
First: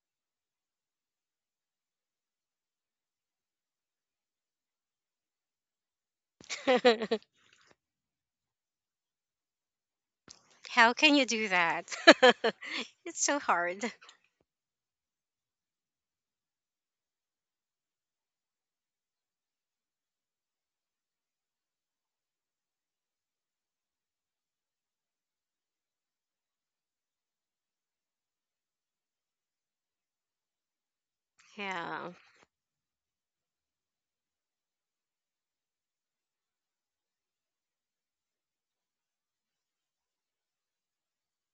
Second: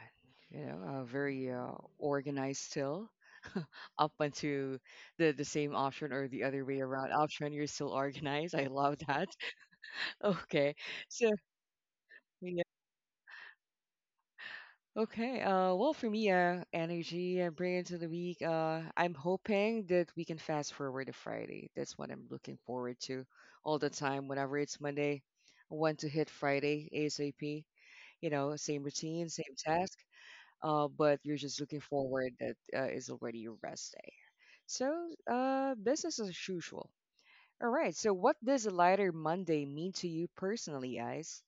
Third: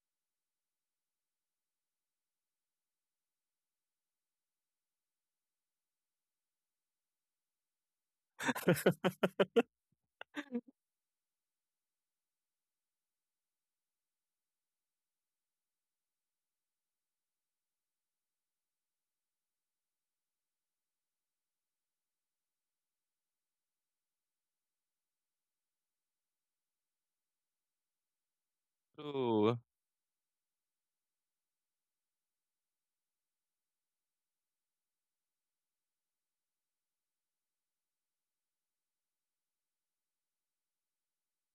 [SPEAKER 1] You know, uh, very uh, organized still. Up until the the same option or the other way around option, you're still organized. I love that. Okay,
[SPEAKER 3] How can you
[SPEAKER 1] so
[SPEAKER 3] do that?
[SPEAKER 1] yeah.
[SPEAKER 3] It's so hard.
[SPEAKER 1] Okay. Uh, well, for me, uh, energy uh, bring into the week. Uh, I'm hoping that we can fast forward to Friday. That's what I'm looking forward to all the time. Whenever it's Monday, I want to hit Friday ASAP. You know, same routine,
[SPEAKER 2] Ooh.
[SPEAKER 1] same task. Uh, but you're just looking
[SPEAKER 3] Yeah.
[SPEAKER 1] forward that uh, is already your rest day. So, uh, business as usual. All right. So, what does a lighter Monday mean to you personally, guys?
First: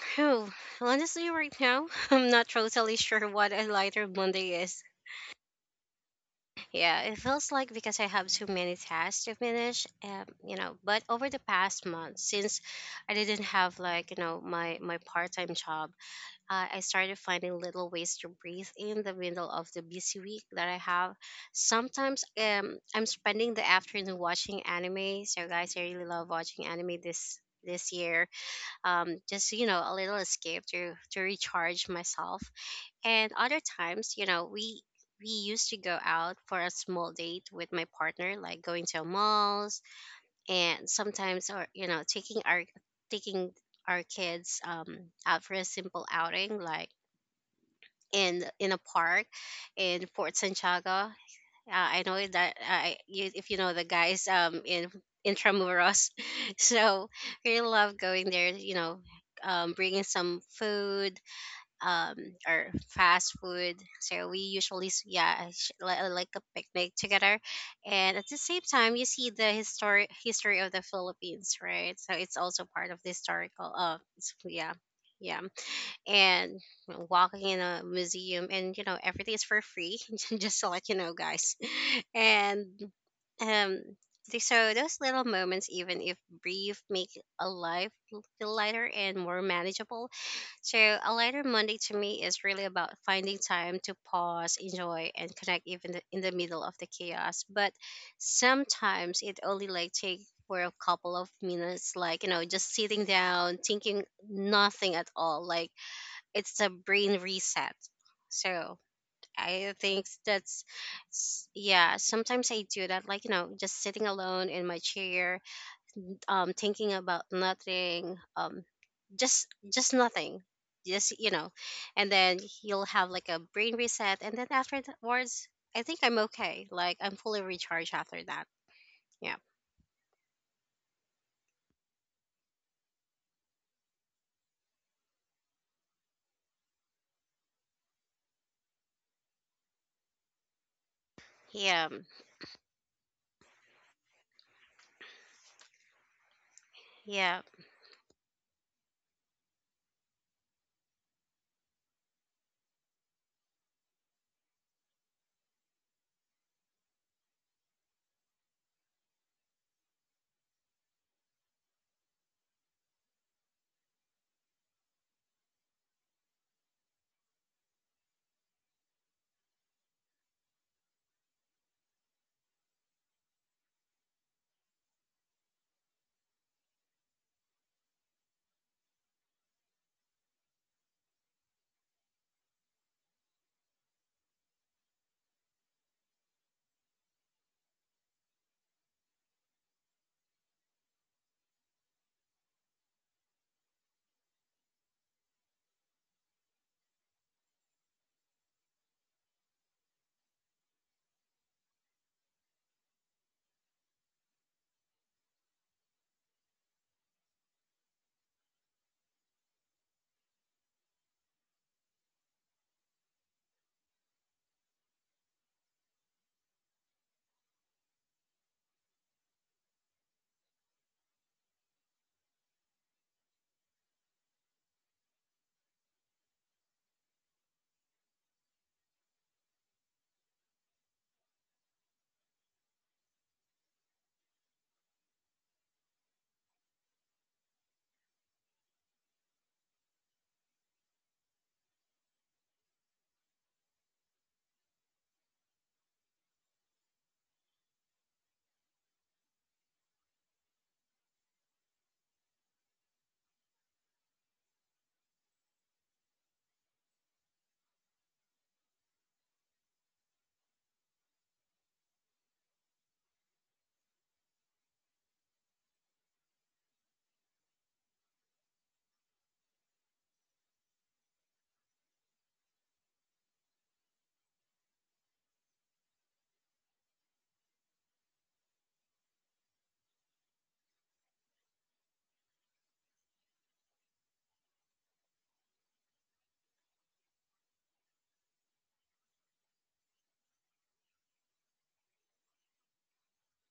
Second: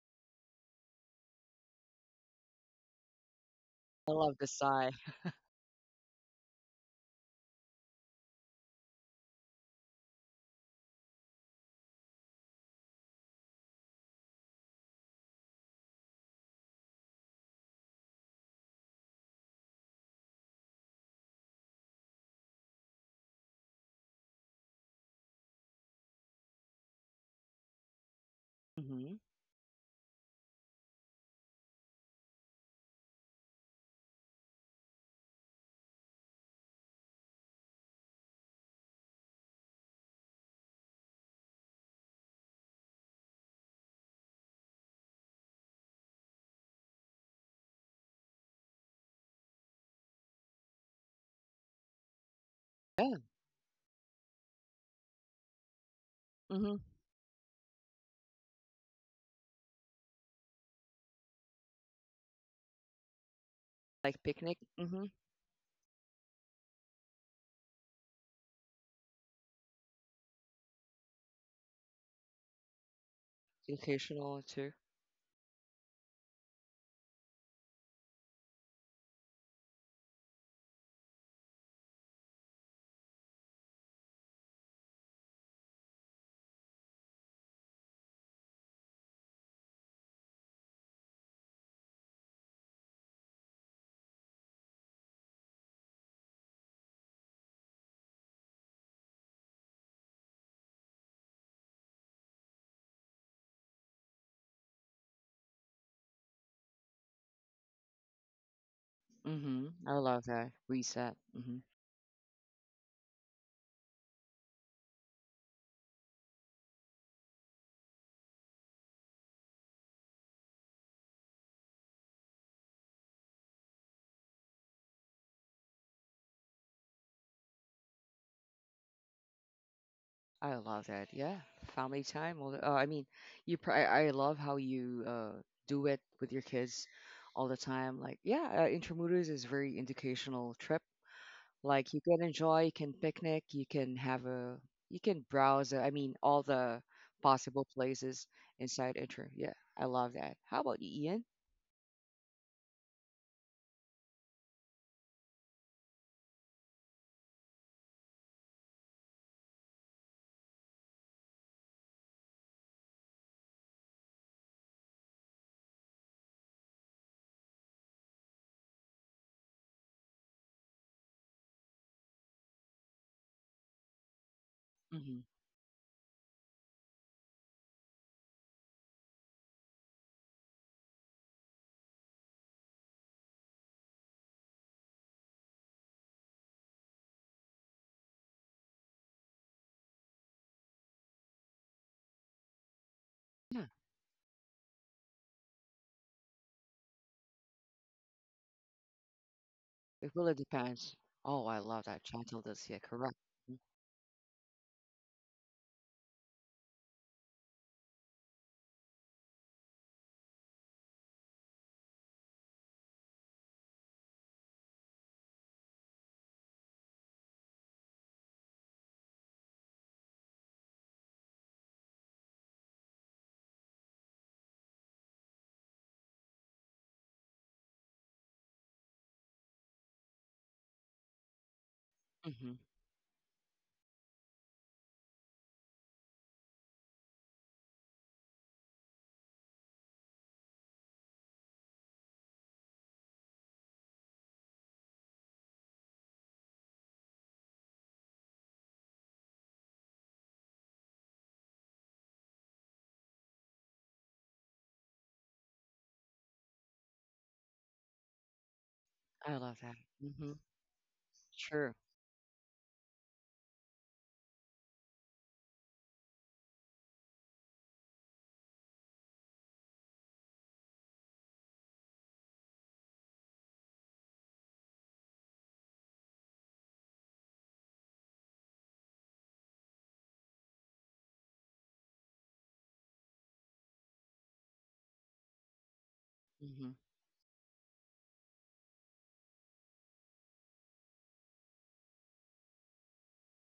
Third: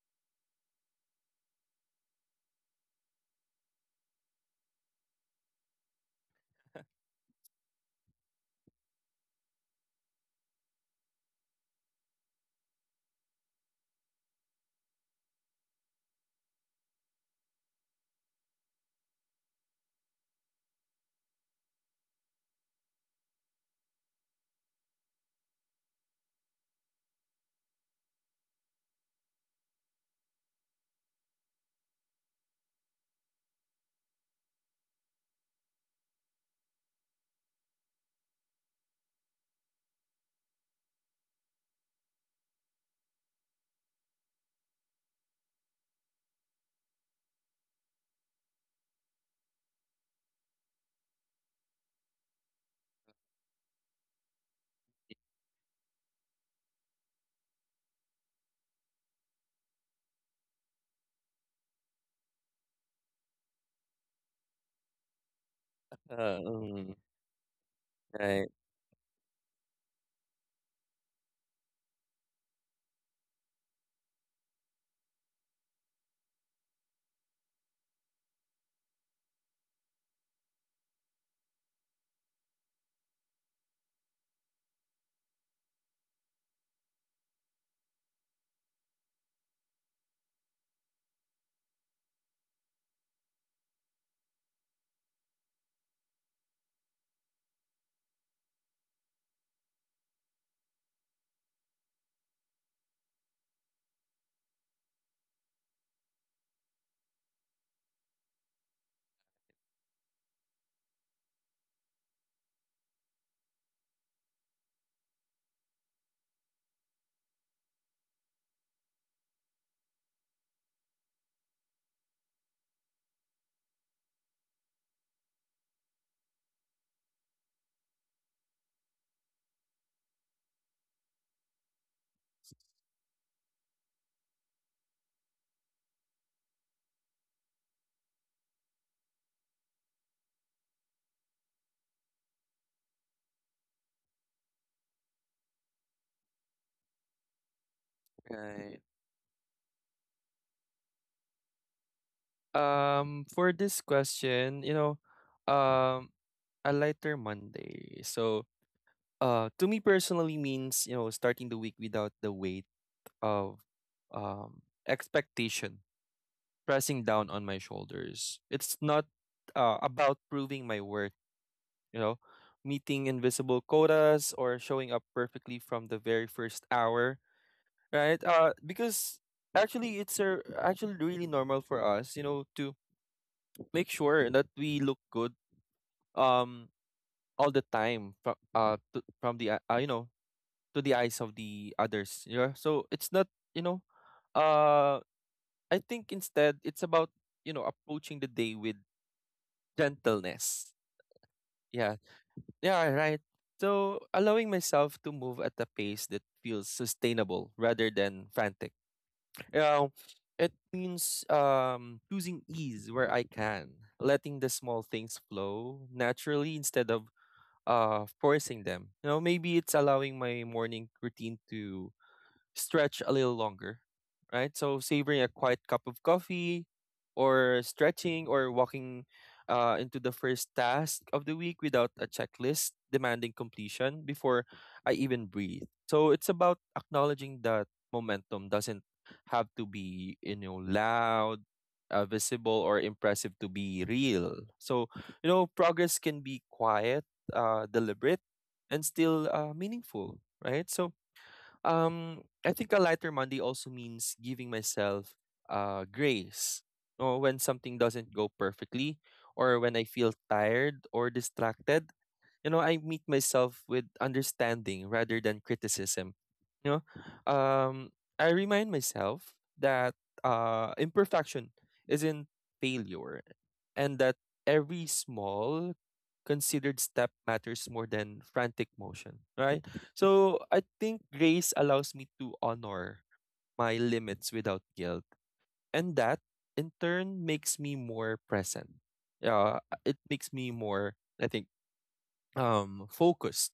[SPEAKER 3] Phew. Honestly, right now, I'm not totally sure what a lighter
[SPEAKER 1] I love the
[SPEAKER 3] Monday is.
[SPEAKER 1] sigh.
[SPEAKER 3] Yeah, it feels like because I have too many tasks to finish, um, you know. But over the past month, since I didn't have like, you know, my my part time job, uh, I started finding little ways to breathe in the middle of the busy week that I have. Sometimes um, I'm spending the afternoon watching anime. So, guys, I really love watching anime this this year.
[SPEAKER 1] Mm-hmm.
[SPEAKER 3] Um, just, you know, a little escape to to recharge myself. And other times, you know, we we used to go out for a small date with my partner, like going to malls and sometimes, or you know, taking our taking our kids, um, out for a simple outing like in in a park in Fort Santiago. Uh, I know that I
[SPEAKER 1] Yeah.
[SPEAKER 3] you, if you know the guys um in Intramuros,
[SPEAKER 1] Mm-hmm.
[SPEAKER 3] so really love going there. You know, um, bringing some food, um or fast food.
[SPEAKER 1] Like
[SPEAKER 3] So we
[SPEAKER 1] picnic.
[SPEAKER 3] usually s-
[SPEAKER 1] Mm-hmm.
[SPEAKER 3] yeah sh- li- uh, like
[SPEAKER 2] Uh,
[SPEAKER 3] a picnic
[SPEAKER 2] mm,
[SPEAKER 3] together, and at the
[SPEAKER 2] right.
[SPEAKER 3] same time you see the history history of the Philippines, right? So it's also part of the historical. Uh, it's-
[SPEAKER 1] Occasional too.
[SPEAKER 3] yeah, yeah and walking in a museum, and you know, everything is for free just to let you know guys. and um th- so those little moments, even if brief, make a life l- feel lighter and more manageable. So a lighter Monday to me is really about finding time to pause, enjoy and connect even the, in the middle of the chaos. But sometimes it only like take for a couple of minutes, like, you know, just sitting down thinking nothing at all, like it's a brain reset. So I
[SPEAKER 1] Mm-hmm. I
[SPEAKER 3] think
[SPEAKER 1] love that
[SPEAKER 3] that's
[SPEAKER 1] reset.
[SPEAKER 3] s-
[SPEAKER 1] Mm-hmm.
[SPEAKER 3] yeah. Sometimes I do that, like, you know, just sitting alone in my chair, um, thinking about nothing, um, just just nothing, just, you know, and then you'll have like a brain reset, and then afterwards, I think I'm okay. Like, I'm fully recharged after that. Yeah,
[SPEAKER 1] I love that. Yeah. Family time. all the- Uh, I mean, you. Pr- I I love how you uh do it with your kids all the time. Like, yeah, uh, Intramuros is very educational trip.
[SPEAKER 3] yeah,
[SPEAKER 1] Like you
[SPEAKER 3] mm,
[SPEAKER 1] can enjoy, you can picnic, you can have a, you can browse. Uh, I mean, all the
[SPEAKER 3] yeah,
[SPEAKER 1] possible places
[SPEAKER 2] Right.
[SPEAKER 1] inside Intro. Yeah, I love that. How about you, Ian?
[SPEAKER 2] Um, for this question, you know, um, a lighter Monday. So, uh, to me personally means, you know, starting the week without the weight of um expectation pressing down on my shoulders. It's not uh, about proving my worth, you know, meeting invisible quotas or showing up
[SPEAKER 1] Mm-hmm.
[SPEAKER 2] perfectly from the very first hour, right? Uh, because actually it's a, actually really normal for us, you know, to make sure that we look good um all the time from uh to, from the uh, you know, to the eyes of the others. Yeah, so it's not,
[SPEAKER 1] Yeah,
[SPEAKER 2] you know uh I think instead it's about, you know, approaching the day with
[SPEAKER 1] it really
[SPEAKER 2] gentleness.
[SPEAKER 1] depends. Oh, I love
[SPEAKER 2] yeah
[SPEAKER 1] that gentleness. Yeah,
[SPEAKER 2] yeah
[SPEAKER 1] correct.
[SPEAKER 2] right. So allowing myself to move at a pace that feels sustainable rather than frantic, you know. It means um choosing ease where I can, letting the small things flow naturally instead of uh forcing them. You know, maybe it's allowing my morning routine to stretch a little longer, right? So savoring a quiet cup of coffee or stretching or walking uh, into the first task of the week without a
[SPEAKER 1] Mm-hmm.
[SPEAKER 2] checklist demanding completion before I even breathe. So it's about acknowledging that momentum doesn't have to be, you know, loud, uh, visible, or impressive to be real. So, you know, progress can be quiet, uh, deliberate, and still uh, meaningful, right? So um, I think a lighter Monday also means giving myself uh grace. Or when something doesn't go perfectly,
[SPEAKER 1] I love
[SPEAKER 2] or
[SPEAKER 1] that.
[SPEAKER 2] when I feel
[SPEAKER 1] Mm-hmm.
[SPEAKER 2] tired or
[SPEAKER 1] Sure.
[SPEAKER 2] distracted, you know, I meet myself with understanding rather than criticism. You know, um, I remind myself that uh, imperfection isn't failure, and that every small considered step matters more than frantic motion. Right. So I think grace allows me to honor my limits without guilt, and that
[SPEAKER 1] Mm-hmm.
[SPEAKER 2] in turn makes me more present. Yeah, it makes me more, I think, um, focused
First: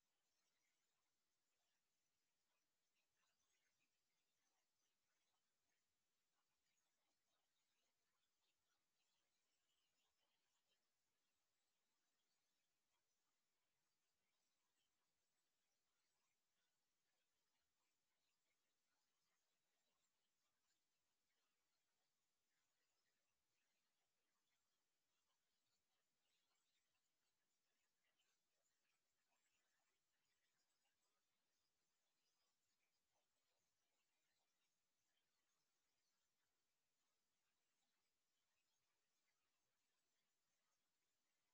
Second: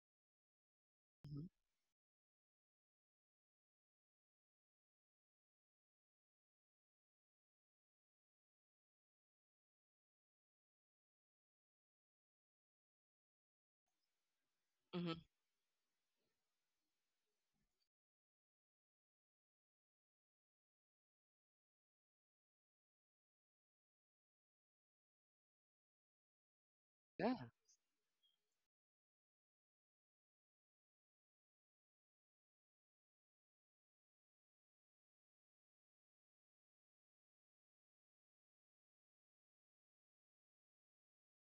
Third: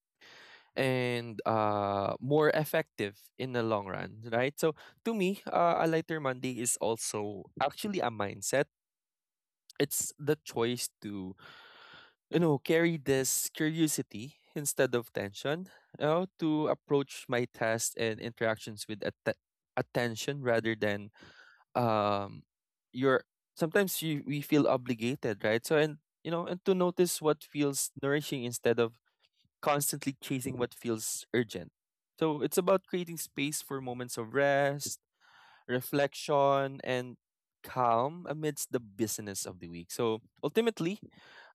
[SPEAKER 2] and
[SPEAKER 1] Mm-hmm.
[SPEAKER 2] uh, more effective in the long run, right? So to me, uh, a lighter Monday is also actually a mindset. It's the choice to, you know, carry this curiosity instead of
[SPEAKER 1] Mm-hmm.
[SPEAKER 2] tension, you know, to approach my tasks and interactions with atte- attention rather than um your sometimes you, we feel obligated, right? So, and you know, and to notice
[SPEAKER 1] Yeah,
[SPEAKER 2] what feels nourishing instead of constantly chasing what feels urgent. So it's about creating space for moments of rest, reflection, and calm amidst the busyness of the week. So ultimately,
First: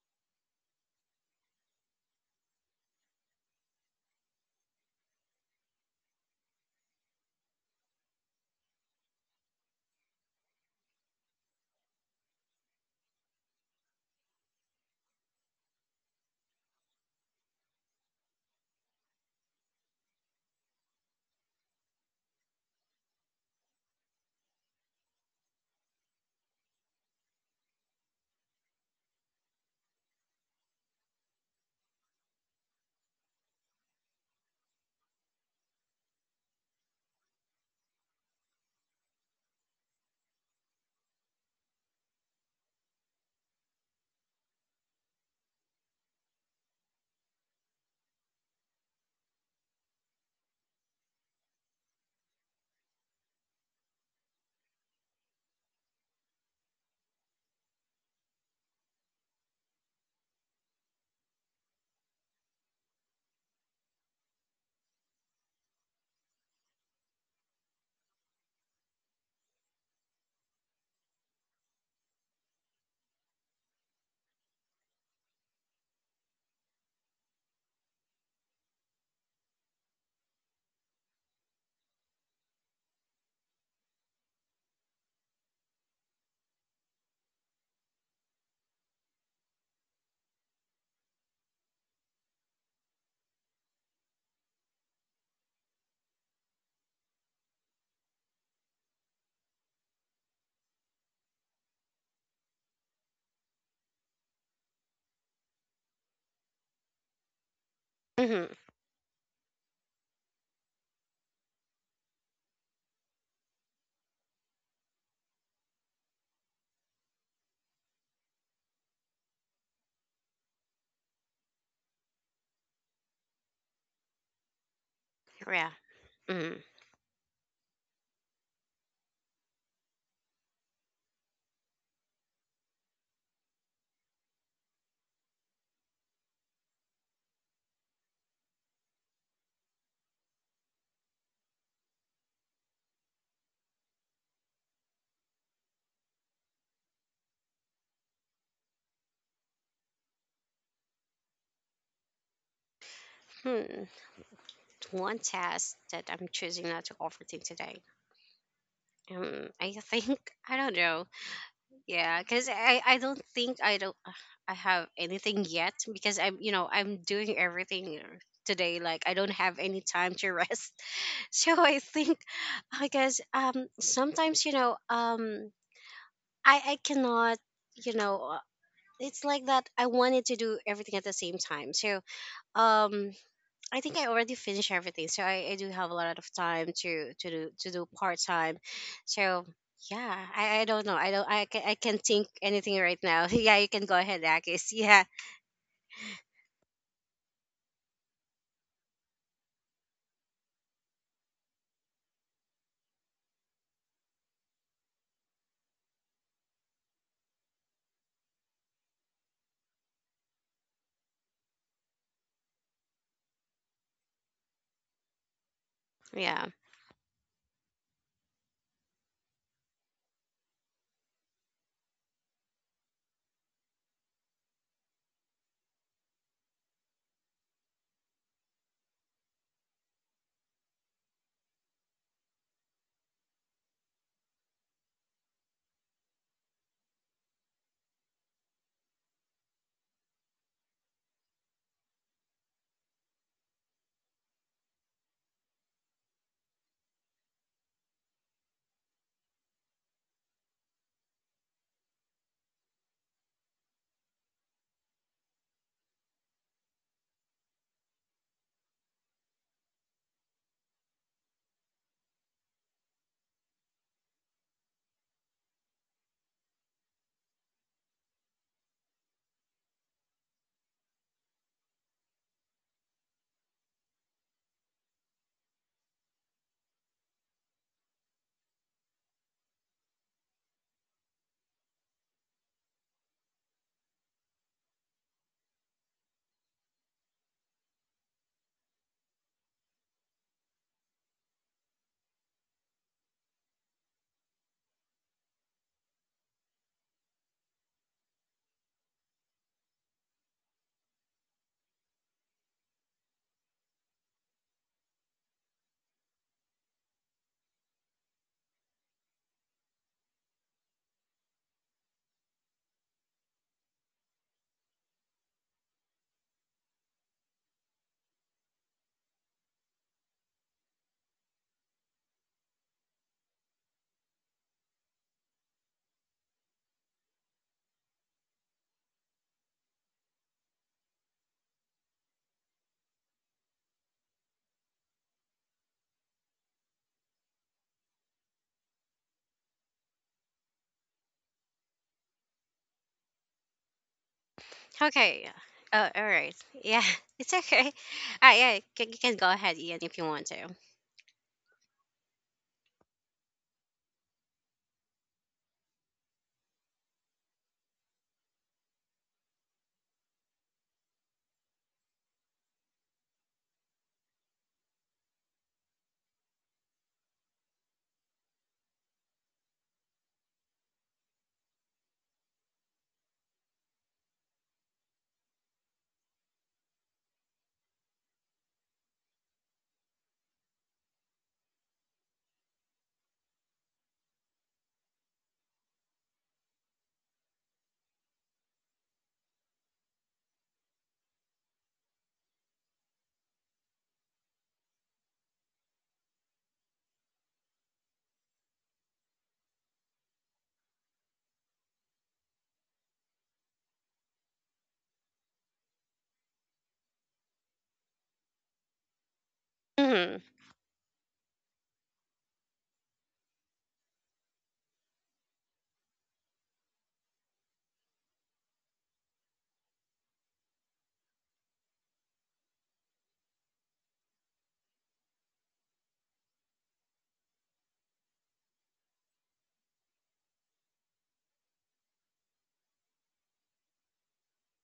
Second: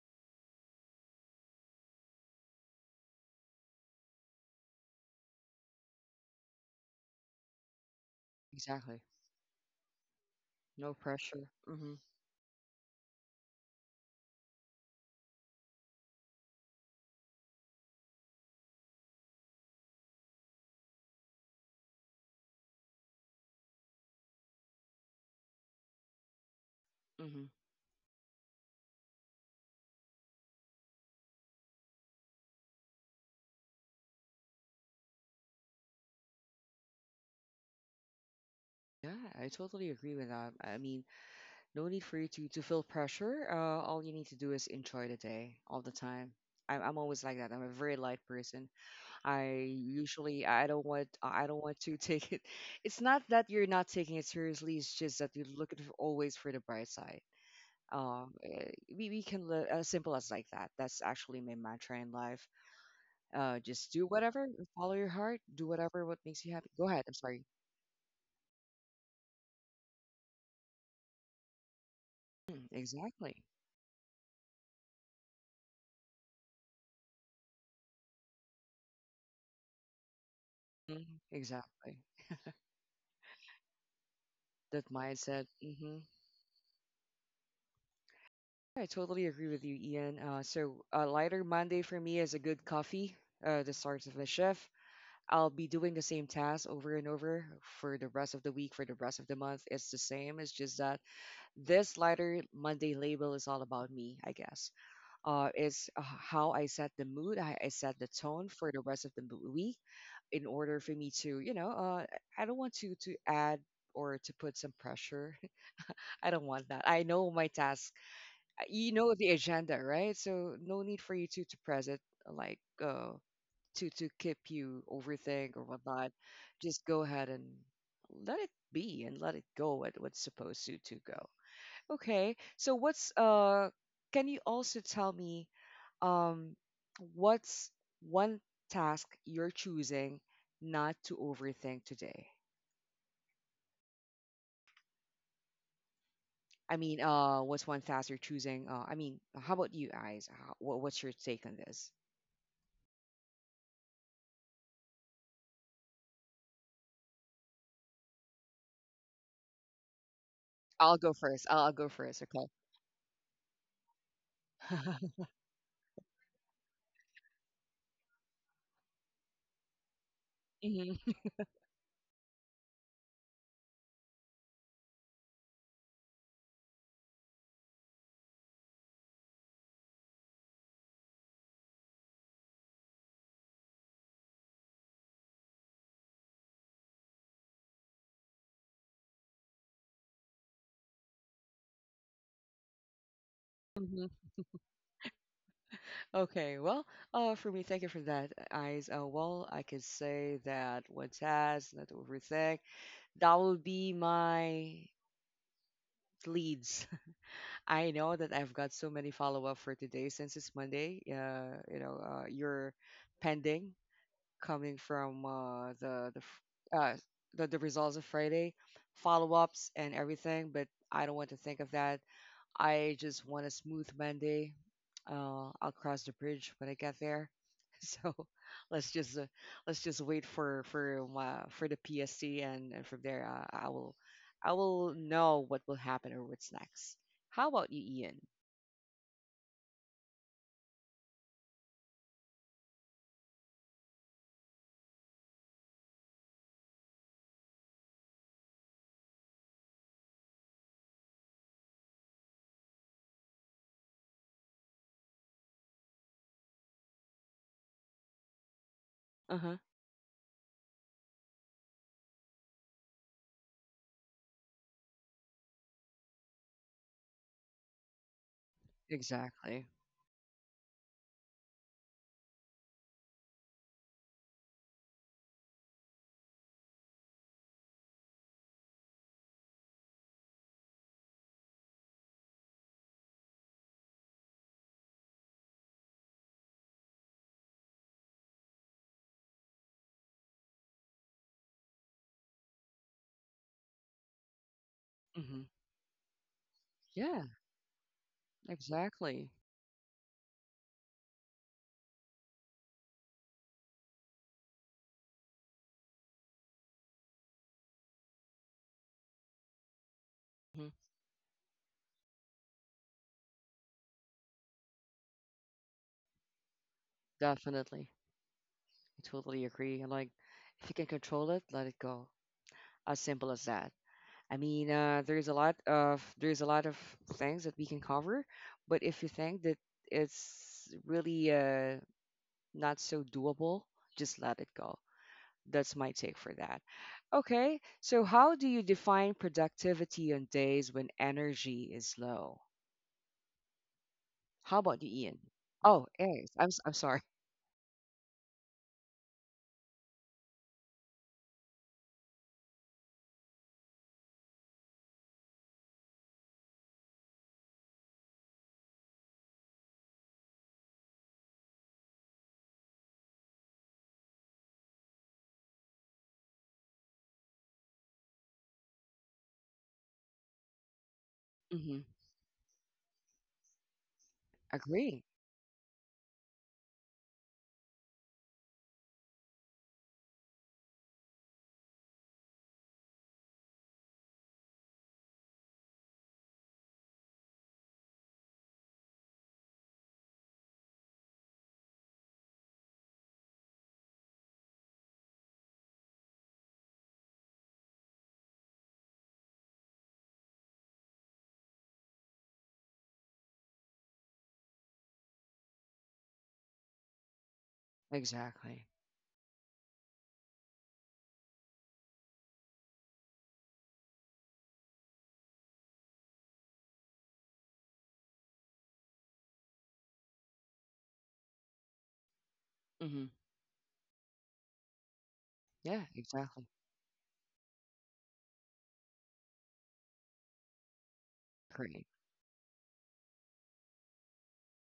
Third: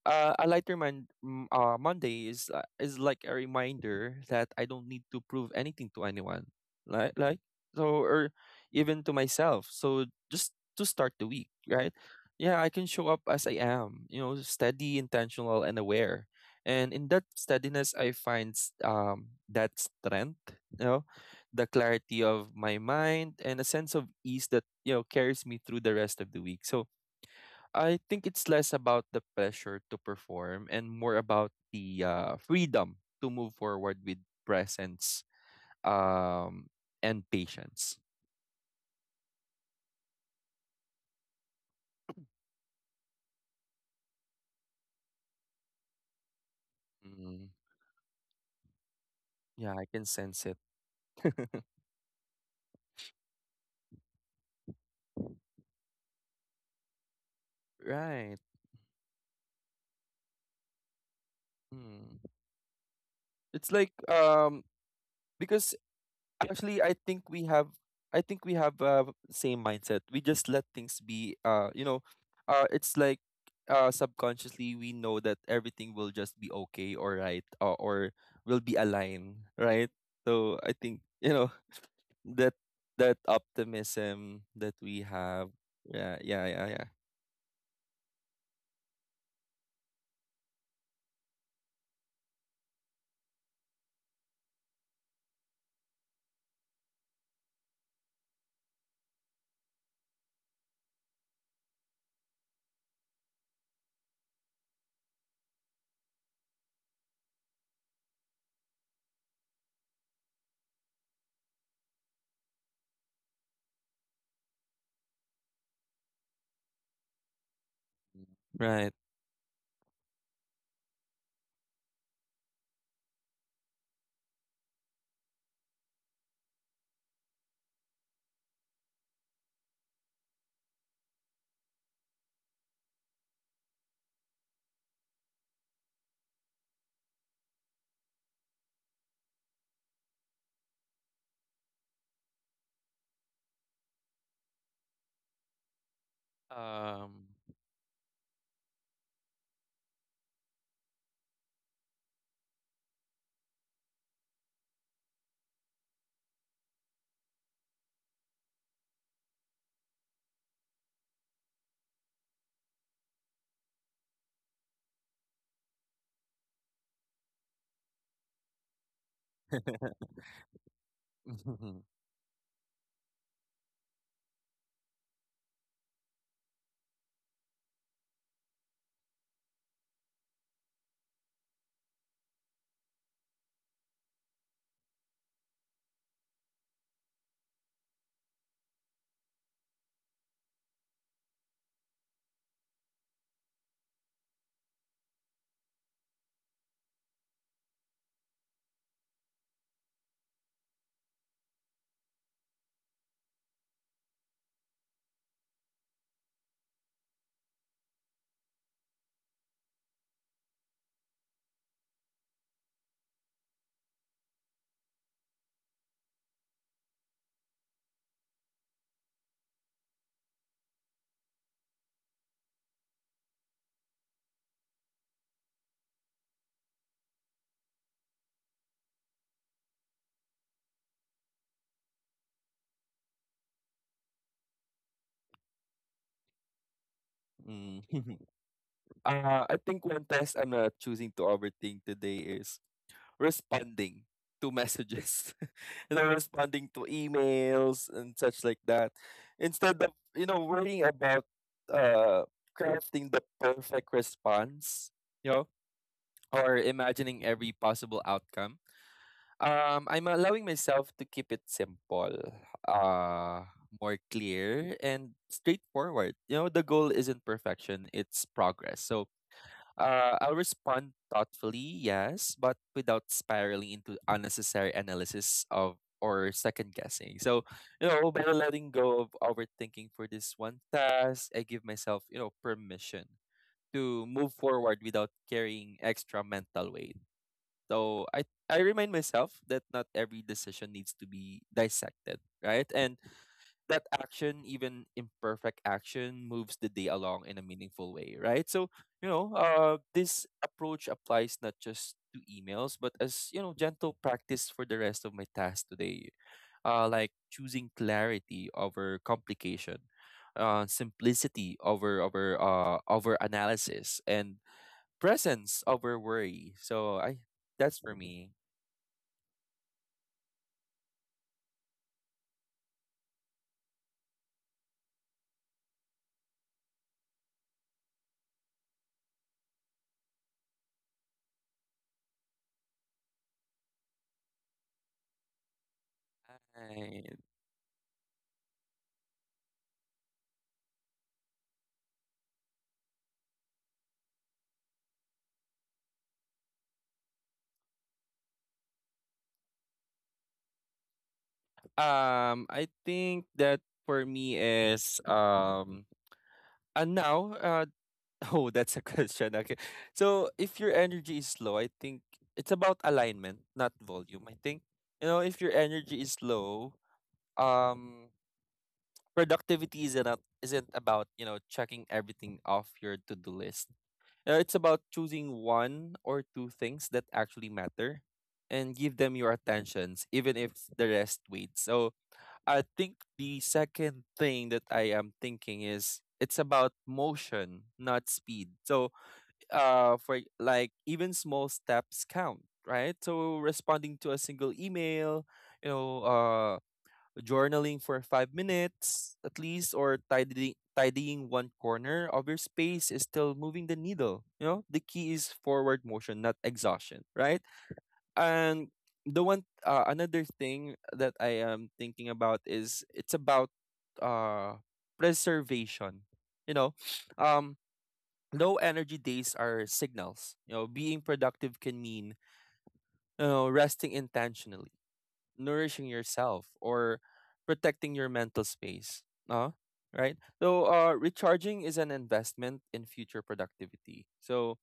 [SPEAKER 2] uh, a lighter man, m- uh, Monday is uh, is like a reminder that I don't need to prove anything to anyone, like like so, or
[SPEAKER 1] exactly.
[SPEAKER 2] even to myself. So just to
[SPEAKER 1] No
[SPEAKER 2] start the
[SPEAKER 1] pressure.
[SPEAKER 2] week, right?
[SPEAKER 1] Mm-hmm.
[SPEAKER 2] Yeah, I can show up as I am, you know, steady, intentional, and aware. And in that steadiness, I find s- um that strength, you know, the clarity of my mind and a sense of ease that, you know, carries me through the rest of the week. So
[SPEAKER 1] Mm-hmm.
[SPEAKER 2] I think it's less about the pressure to perform and more about the uh, freedom to move forward with presence um and patience.
[SPEAKER 1] Yeah, I totally agree with that. I mean, no need for you to, to feel pressure. Uh, all you need to do is enjoy the day all the time. I'm, I'm always like that.
[SPEAKER 2] Mm,
[SPEAKER 1] I'm a very light person. I
[SPEAKER 2] yeah, I can
[SPEAKER 1] usually
[SPEAKER 2] sense it.
[SPEAKER 1] I don't want I don't want to take it. It's not that you're not taking it seriously. It's just that you're looking always for the bright side. Um,
[SPEAKER 2] Right.
[SPEAKER 1] eh, we we can live as simple as like that. That's actually my mantra in
[SPEAKER 2] Mm.
[SPEAKER 1] life. Uh,
[SPEAKER 2] it's
[SPEAKER 1] just
[SPEAKER 2] like
[SPEAKER 1] do whatever,
[SPEAKER 2] um
[SPEAKER 1] follow your heart, do
[SPEAKER 2] because
[SPEAKER 1] whatever what makes you happy.
[SPEAKER 2] Actually,
[SPEAKER 1] Go
[SPEAKER 2] I
[SPEAKER 1] ahead. I'm
[SPEAKER 2] think
[SPEAKER 1] sorry.
[SPEAKER 2] we have, I think we have uh same mindset. We just let things be, uh you know,
[SPEAKER 1] Mm,
[SPEAKER 2] uh it's like
[SPEAKER 1] exactly.
[SPEAKER 2] uh subconsciously we know that everything will just be okay or right, uh, or will be aligned, right? So I think,
[SPEAKER 1] Mhm,
[SPEAKER 2] you know,
[SPEAKER 1] exactly.
[SPEAKER 2] that that optimism that
[SPEAKER 1] That
[SPEAKER 2] we
[SPEAKER 1] mindset.
[SPEAKER 2] have.
[SPEAKER 1] hmm
[SPEAKER 2] Yeah, yeah, yeah, yeah.
[SPEAKER 1] I totally agree with you, Ian. Uh, so a lighter Monday for me is a good coffee, uh, the start of the shift. I'll be doing the same task over and over for the rest of the week, for the rest of the month. It's the same. It's just that this lighter Monday label is all about me, I guess. Uh, it's uh, how I set the mood. I, I set the
[SPEAKER 3] hmm
[SPEAKER 1] tone for the rest of the mo- week in order for me to, you know, uh, I don't want to to add or to put some pressure. I don't want that. I know my task uh,
[SPEAKER 2] Right.
[SPEAKER 1] you know the agenda, right? So no need for you to to press it, uh, like uh, to to keep you overthink or
[SPEAKER 3] yeah.
[SPEAKER 1] whatnot.
[SPEAKER 3] Mm-hmm.
[SPEAKER 1] Just go ahead and let it be and let it go at what's supposed to to go. Okay, so what's uh? Can you also tell me um, what's one task you're choosing not to overthink today? I mean,
[SPEAKER 2] Um,
[SPEAKER 1] uh, what's one task you're choosing? Uh, I mean, how about you guys? How, wha- what's your take on this?
[SPEAKER 3] Hmm. One task that I'm choosing not to overthink today. Um, I think I don't
[SPEAKER 1] I'll
[SPEAKER 3] know.
[SPEAKER 1] go first. I'll, I'll go
[SPEAKER 3] Yeah,
[SPEAKER 1] first. Okay.
[SPEAKER 3] because I I don't think I don't uh, I have anything yet, because I'm, you know, I'm doing everything today. Like, I don't have any time to rest.
[SPEAKER 1] hmm
[SPEAKER 3] So I think I guess, um sometimes, you know, um I I cannot, you know, uh, it's like that I wanted to do everything at the same time. So um I think I already finished everything, so I, I do have a lot of time to to do to do part time. So yeah, I, I don't know. I don't. I can I can think anything right now. Yeah, you can go
[SPEAKER 1] hmm
[SPEAKER 3] ahead, Akis. Yeah,
[SPEAKER 1] Okay. Well, uh, for me, thank you for that, uh, eyes. Uh, well, I could say that what's has not overthink. That will be my leads. I know that I've got so many follow up for today since it's Monday. Uh, you know, uh, you're pending coming from uh the the f-
[SPEAKER 3] yeah.
[SPEAKER 1] uh the, the results of Friday follow ups and everything, but I don't want to think of that. I just want a smooth Monday. Uh, I'll cross the bridge when I get there. So let's just uh, let's just wait for for uh, for the P S C, and, and from there uh, I will I will know what will happen or what's next. How about you,
[SPEAKER 2] Mm.
[SPEAKER 1] Ian?
[SPEAKER 2] uh, I think one test I'm not choosing to overthink today is responding to messages. They're responding to emails and such like that. Instead of, you know, worrying about uh crafting the perfect response, you know, or imagining every possible outcome.
[SPEAKER 1] Uh huh.
[SPEAKER 2] Um, I'm allowing myself to keep it simple, uh, more clear and straightforward. You know, the goal isn't perfection, it's progress. So
[SPEAKER 1] Exactly.
[SPEAKER 2] uh, I'll respond thoughtfully, yes, but without spiraling into unnecessary analysis of or second guessing. So, you know, by letting go of overthinking for this one task, I give myself, you know, permission to move forward without carrying extra mental weight. So I I remind myself that not every decision needs to be dissected, right? And that action, even
[SPEAKER 1] hmm
[SPEAKER 2] imperfect action, moves the day
[SPEAKER 1] Yeah.
[SPEAKER 2] along in a meaningful way, right? So, you
[SPEAKER 1] Exactly.
[SPEAKER 2] know, uh, this approach applies not just to emails, but as, you know, gentle practice for the rest of my tasks today. Uh, like choosing clarity over complication,
[SPEAKER 1] hmm
[SPEAKER 2] uh, simplicity over over uh, over analysis, and presence over worry. So I That's
[SPEAKER 1] Definitely.
[SPEAKER 2] for me.
[SPEAKER 1] I totally agree. And like, if you can control it, let it go. As simple as that. I mean, uh, there's a lot of there's a lot of things that we can cover, but if you think that it's really uh, not so doable, just let it go. That's my take for that.
[SPEAKER 2] Right.
[SPEAKER 1] Okay, so how do you define productivity on days when energy is low? How about you, Ian?
[SPEAKER 3] Okay.
[SPEAKER 1] Oh,
[SPEAKER 3] Oh, all
[SPEAKER 1] yes.
[SPEAKER 3] right.
[SPEAKER 1] I'm s- I'm
[SPEAKER 3] Yeah,
[SPEAKER 1] sorry.
[SPEAKER 3] it's okay. Uh, yeah, you can, you can go ahead, Ian, if you want to.
[SPEAKER 2] Um, I think that for me is um And now, uh, oh, that's a question. Okay. So if your energy is low, I think it's about alignment, not volume. I think, you know, if your energy is low, um, productivity isn't, a- isn't about, you know,
[SPEAKER 1] hmm
[SPEAKER 2] checking everything off your to do list. Uh, it's about
[SPEAKER 1] Agree.
[SPEAKER 2] choosing one or two things that actually matter and give them your attentions, even if the rest waits. So I think the second thing that I am thinking is it's about motion, not speed. So, uh, for like even small steps count, right? So responding to a single email, you know, uh, journaling for five minutes at least, or tidying tidying one corner of your space is still moving the needle. You know, the key is forward motion, not exhaustion, right?
[SPEAKER 1] Exactly.
[SPEAKER 2] And the one uh,
[SPEAKER 3] Mm-hmm.
[SPEAKER 2] another thing that I am thinking about is it's about uh preservation. You know, um low energy days are signals. You know, being productive can mean,
[SPEAKER 1] hmm
[SPEAKER 2] you know, resting intentionally,
[SPEAKER 1] Yeah,
[SPEAKER 2] nourishing
[SPEAKER 1] exactly.
[SPEAKER 2] yourself, or protecting your mental space. Uh, right? So uh recharging is
[SPEAKER 1] Agree.
[SPEAKER 2] an investment in future productivity. So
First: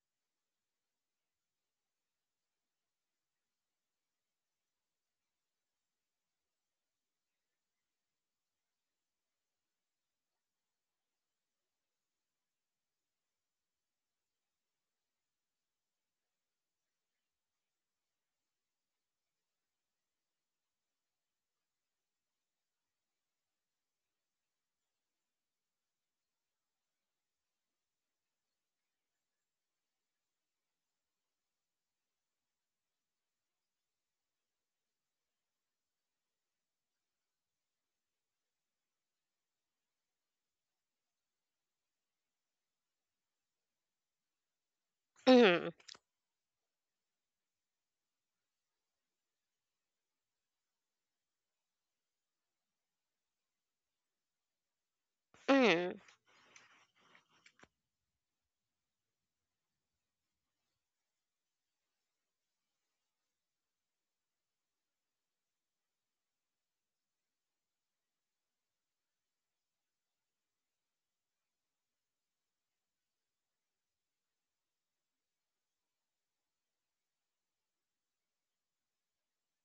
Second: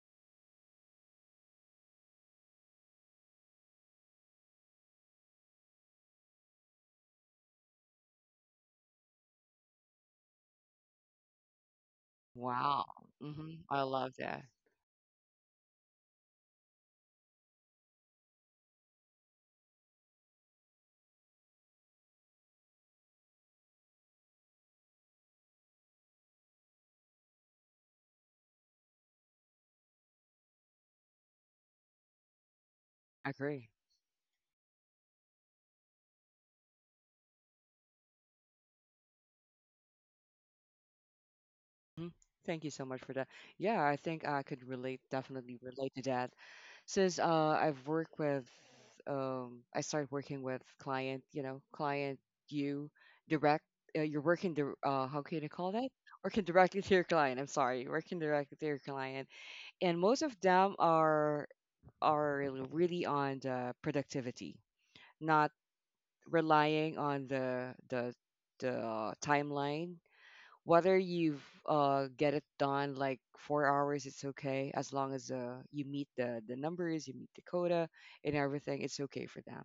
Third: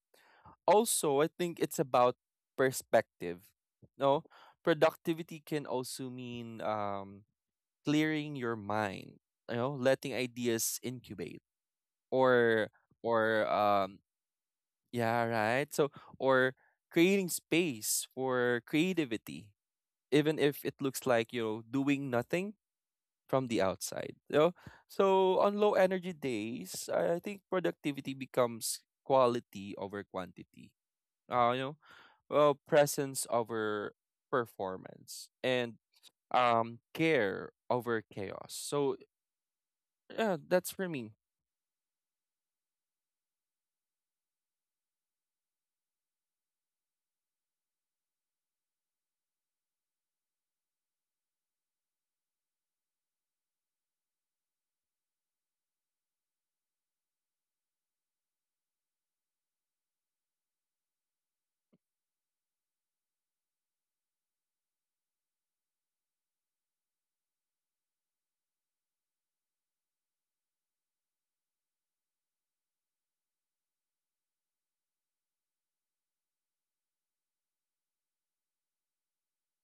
[SPEAKER 2] also I think it's about perspective. No, productivity can also mean um, clearing your mind. You know, letting ideas incubate, or
[SPEAKER 1] Wow.
[SPEAKER 2] or
[SPEAKER 1] hmm I
[SPEAKER 2] um,
[SPEAKER 1] love that.
[SPEAKER 2] yeah, right. So or creating space for creativity, even if it looks like, you know, doing nothing from the outside. You know? So on low energy days, I I think productivity becomes quality over quantity. Uh, you know, well, presence
[SPEAKER 1] Agree.
[SPEAKER 2] over performance and um care over chaos. So yeah, that's for me.
[SPEAKER 1] Mhm. Thank you so much for that. Yeah, I think I could relate, definitely
[SPEAKER 3] Mm-hmm.
[SPEAKER 1] relate to that. Since uh, I've worked with, um, I started working with client, you know, client, you direct, uh, you're working, di- uh, how can you call that?
[SPEAKER 3] Mm-hmm.
[SPEAKER 1] Working directly to your client. I'm sorry, working directly to your client, and most of them are are really on the productivity, not relying on the the the uh, timeline whether you've uh get it done like four hours. It's okay as long as uh you meet the the numbers, you meet the quota, and everything it's okay for them.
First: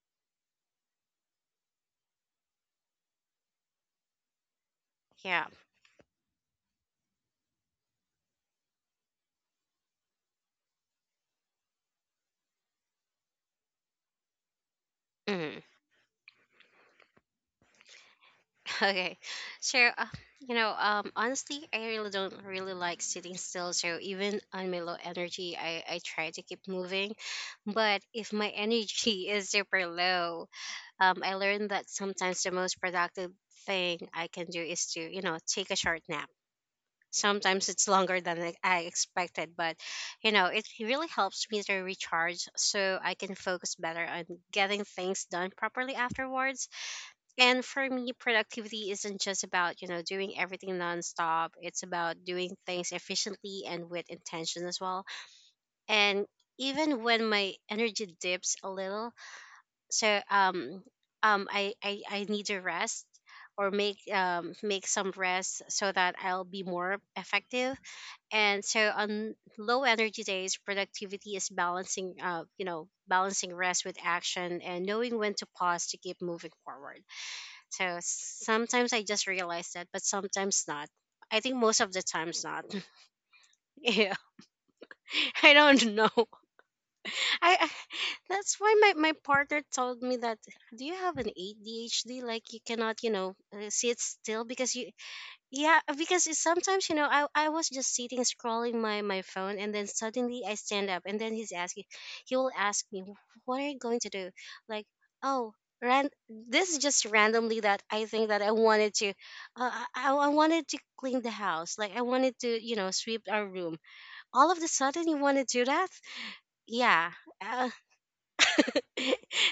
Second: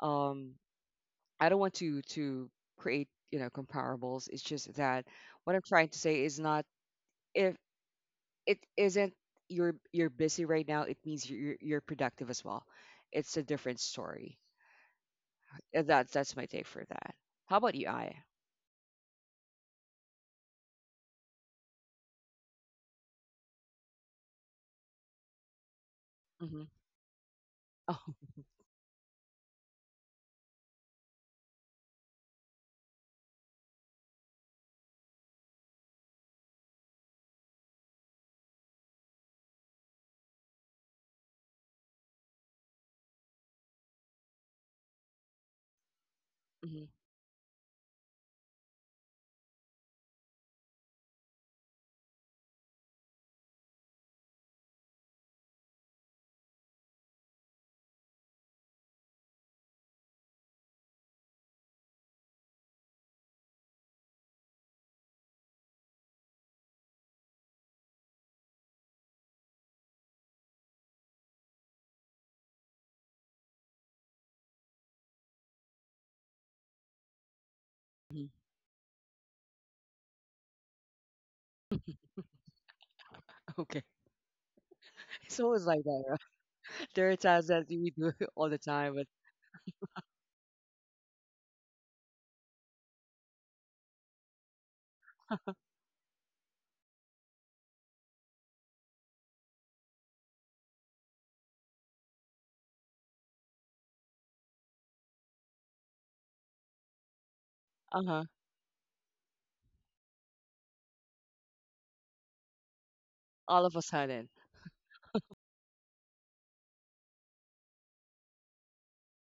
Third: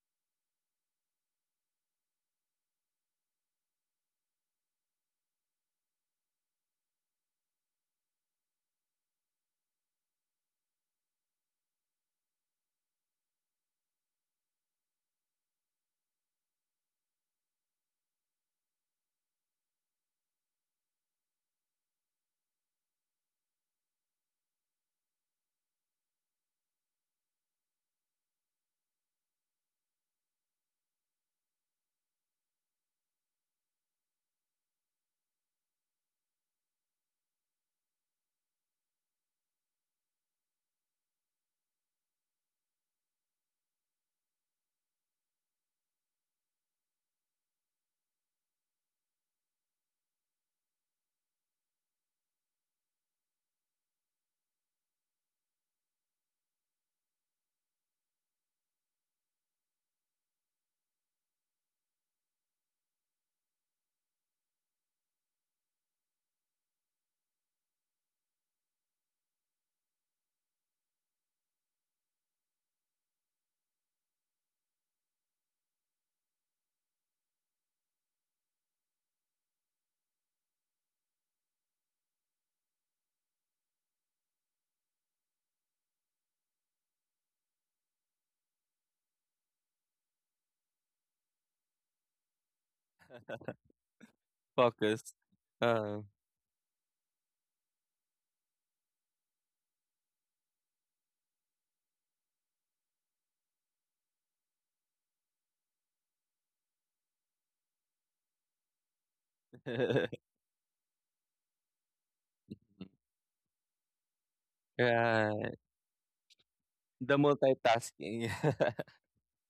[SPEAKER 1] um I don't want to to create, you know, comparables. It's just that
[SPEAKER 3] Yeah.
[SPEAKER 1] what I'm trying to say is not, if it isn't, you're you're busy right now, it means you're you're you're productive as well, it's a different story.
[SPEAKER 3] Mhm.
[SPEAKER 1] Uh, that's that's my take for that. How about you? I
[SPEAKER 3] Okay. So, uh, you know, um, honestly, I really don't really like sitting still. So even on my low energy, I, I try to
[SPEAKER 1] Mm-hmm.
[SPEAKER 3] keep moving. But
[SPEAKER 1] Oh,
[SPEAKER 3] if my energy is super low, um, I learned that sometimes the most productive thing I can do is to, you know, take a short nap. Sometimes it's longer than I I expected, but you know, it really helps me to recharge so I can focus better on getting things done properly afterwards.
[SPEAKER 1] mhm,
[SPEAKER 3] And for me, productivity isn't just about, you know, doing everything nonstop. It's about doing things efficiently and with intention as well. And even when my energy dips a little, so um um I I, I need to rest or make um make some rest so that I'll be more effective. And so on low energy days, productivity is balancing uh you know, balancing rest with action and knowing when to pause to keep moving forward. So
[SPEAKER 1] mhm.
[SPEAKER 3] sometimes I just realize that, but sometimes not. I think most of the times not.
[SPEAKER 1] Okay.
[SPEAKER 3] Yeah.
[SPEAKER 1] It's
[SPEAKER 3] I
[SPEAKER 1] always like
[SPEAKER 3] don't
[SPEAKER 1] that,
[SPEAKER 3] know.
[SPEAKER 1] right? There are times
[SPEAKER 3] I,
[SPEAKER 1] that
[SPEAKER 3] I
[SPEAKER 1] we do it all
[SPEAKER 3] That's
[SPEAKER 1] the
[SPEAKER 3] why my,
[SPEAKER 1] time, but
[SPEAKER 3] my partner told me that, do you have an A D H D? Like, you cannot, you know, uh, sit still because you,
[SPEAKER 2] Focus.
[SPEAKER 3] yeah, uh,
[SPEAKER 2] uh,
[SPEAKER 3] because it's sometimes, you know, I, I was just sitting scrolling my, my phone, and then suddenly I stand up, and then he's asking, he will ask me, what are you going to do? Like, oh, ran- this is just randomly that I think
[SPEAKER 1] uh-huh,
[SPEAKER 3] that I wanted to, uh, I,
[SPEAKER 2] right.
[SPEAKER 3] I wanted to clean the house. Like, I wanted to, you know, sweep our
[SPEAKER 1] all
[SPEAKER 3] room.
[SPEAKER 1] of a sudden.
[SPEAKER 3] All of a sudden you want to do that? Yeah.
[SPEAKER 2] The
[SPEAKER 3] Uh,
[SPEAKER 2] multitasking.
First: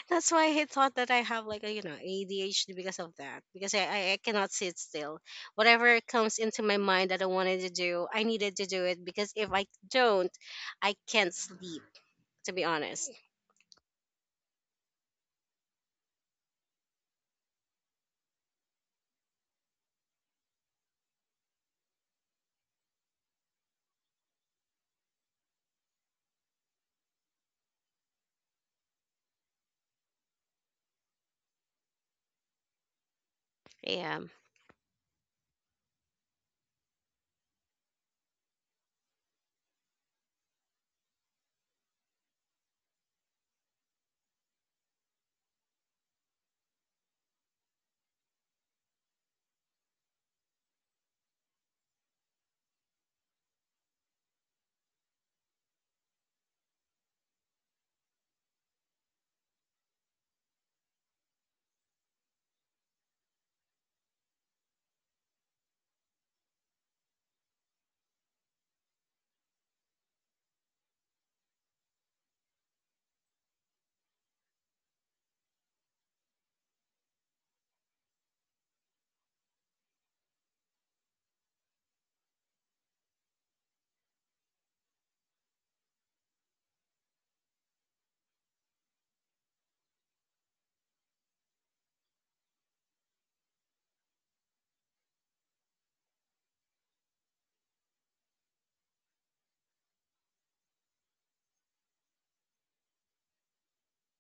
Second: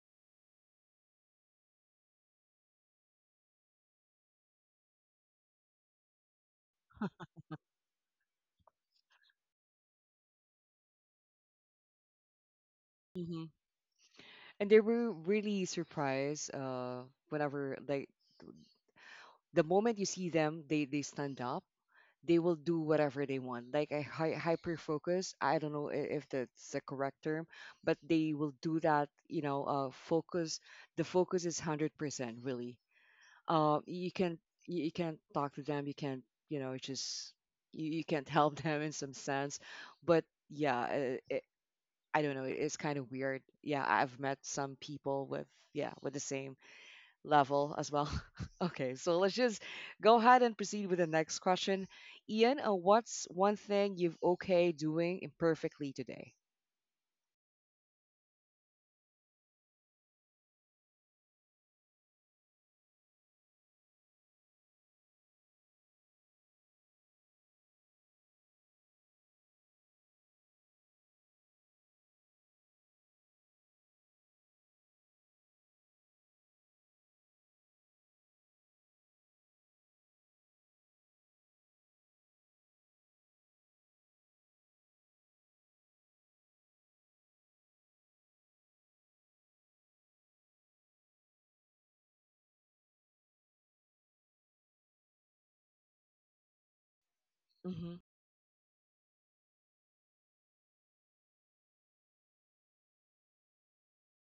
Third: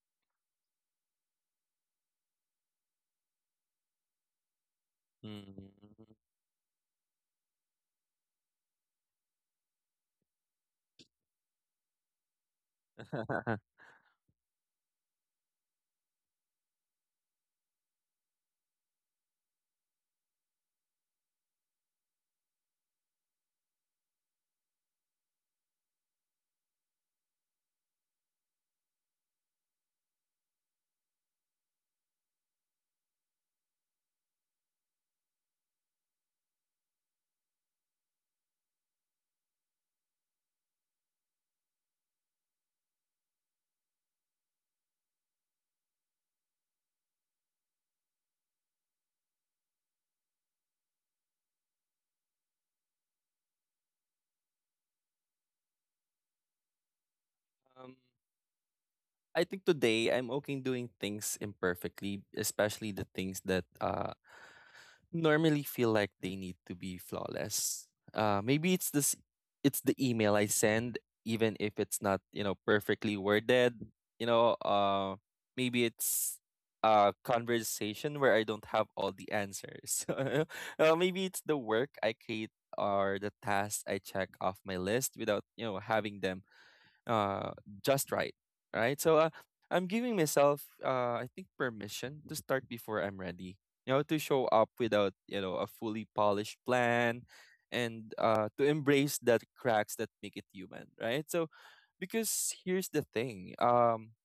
[SPEAKER 3] that's why he thought that I have like a you know A D H D because of that. Because I, I I cannot sit still. Whatever
[SPEAKER 2] Mm.
[SPEAKER 3] comes into my mind that I wanted to do, I needed to do it because if I don't, I can't sleep. To be honest.
[SPEAKER 1] Hmm.
[SPEAKER 2] um,
[SPEAKER 1] And they were really surprised uh, whenever, like, the moment you see them, they, they stand up. They will do whatever they want. Like a hi- hyper focus. I don't know i- if that's the correct term, but they will do that. You know, uh, focus. The focus is hundred percent. Really, uh, you
[SPEAKER 3] Yeah.
[SPEAKER 1] can't you, you can't talk to them. You can't, you know, just you, you can't help them in some sense, but yeah, uh, i I don't know, it's kind of weird. Yeah, I've met some people with, yeah, with the same level as well. Okay, so let's just go ahead and proceed with the next question. Ian, uh, what's one thing you've okay doing imperfectly today?
[SPEAKER 2] I think today I'm okay doing things imperfectly, especially the things that uh, normally feel like they need to be flawless. Uh, maybe it's this, it's the email I send, even if it's not, you know, perfectly worded. You know, uh, Maybe it's a conversation where I don't have all the answers. Uh, maybe it's the work I create or the tasks I check off my list without, you know, having them uh, just right, right? So uh, I'm giving myself, uh, I think, permission to start before I'm ready. You know, to show up without, you know, a fully polished plan,
[SPEAKER 1] Mhm.
[SPEAKER 2] and uh, to embrace the cracks that make it human, right? So, because here's the thing, um,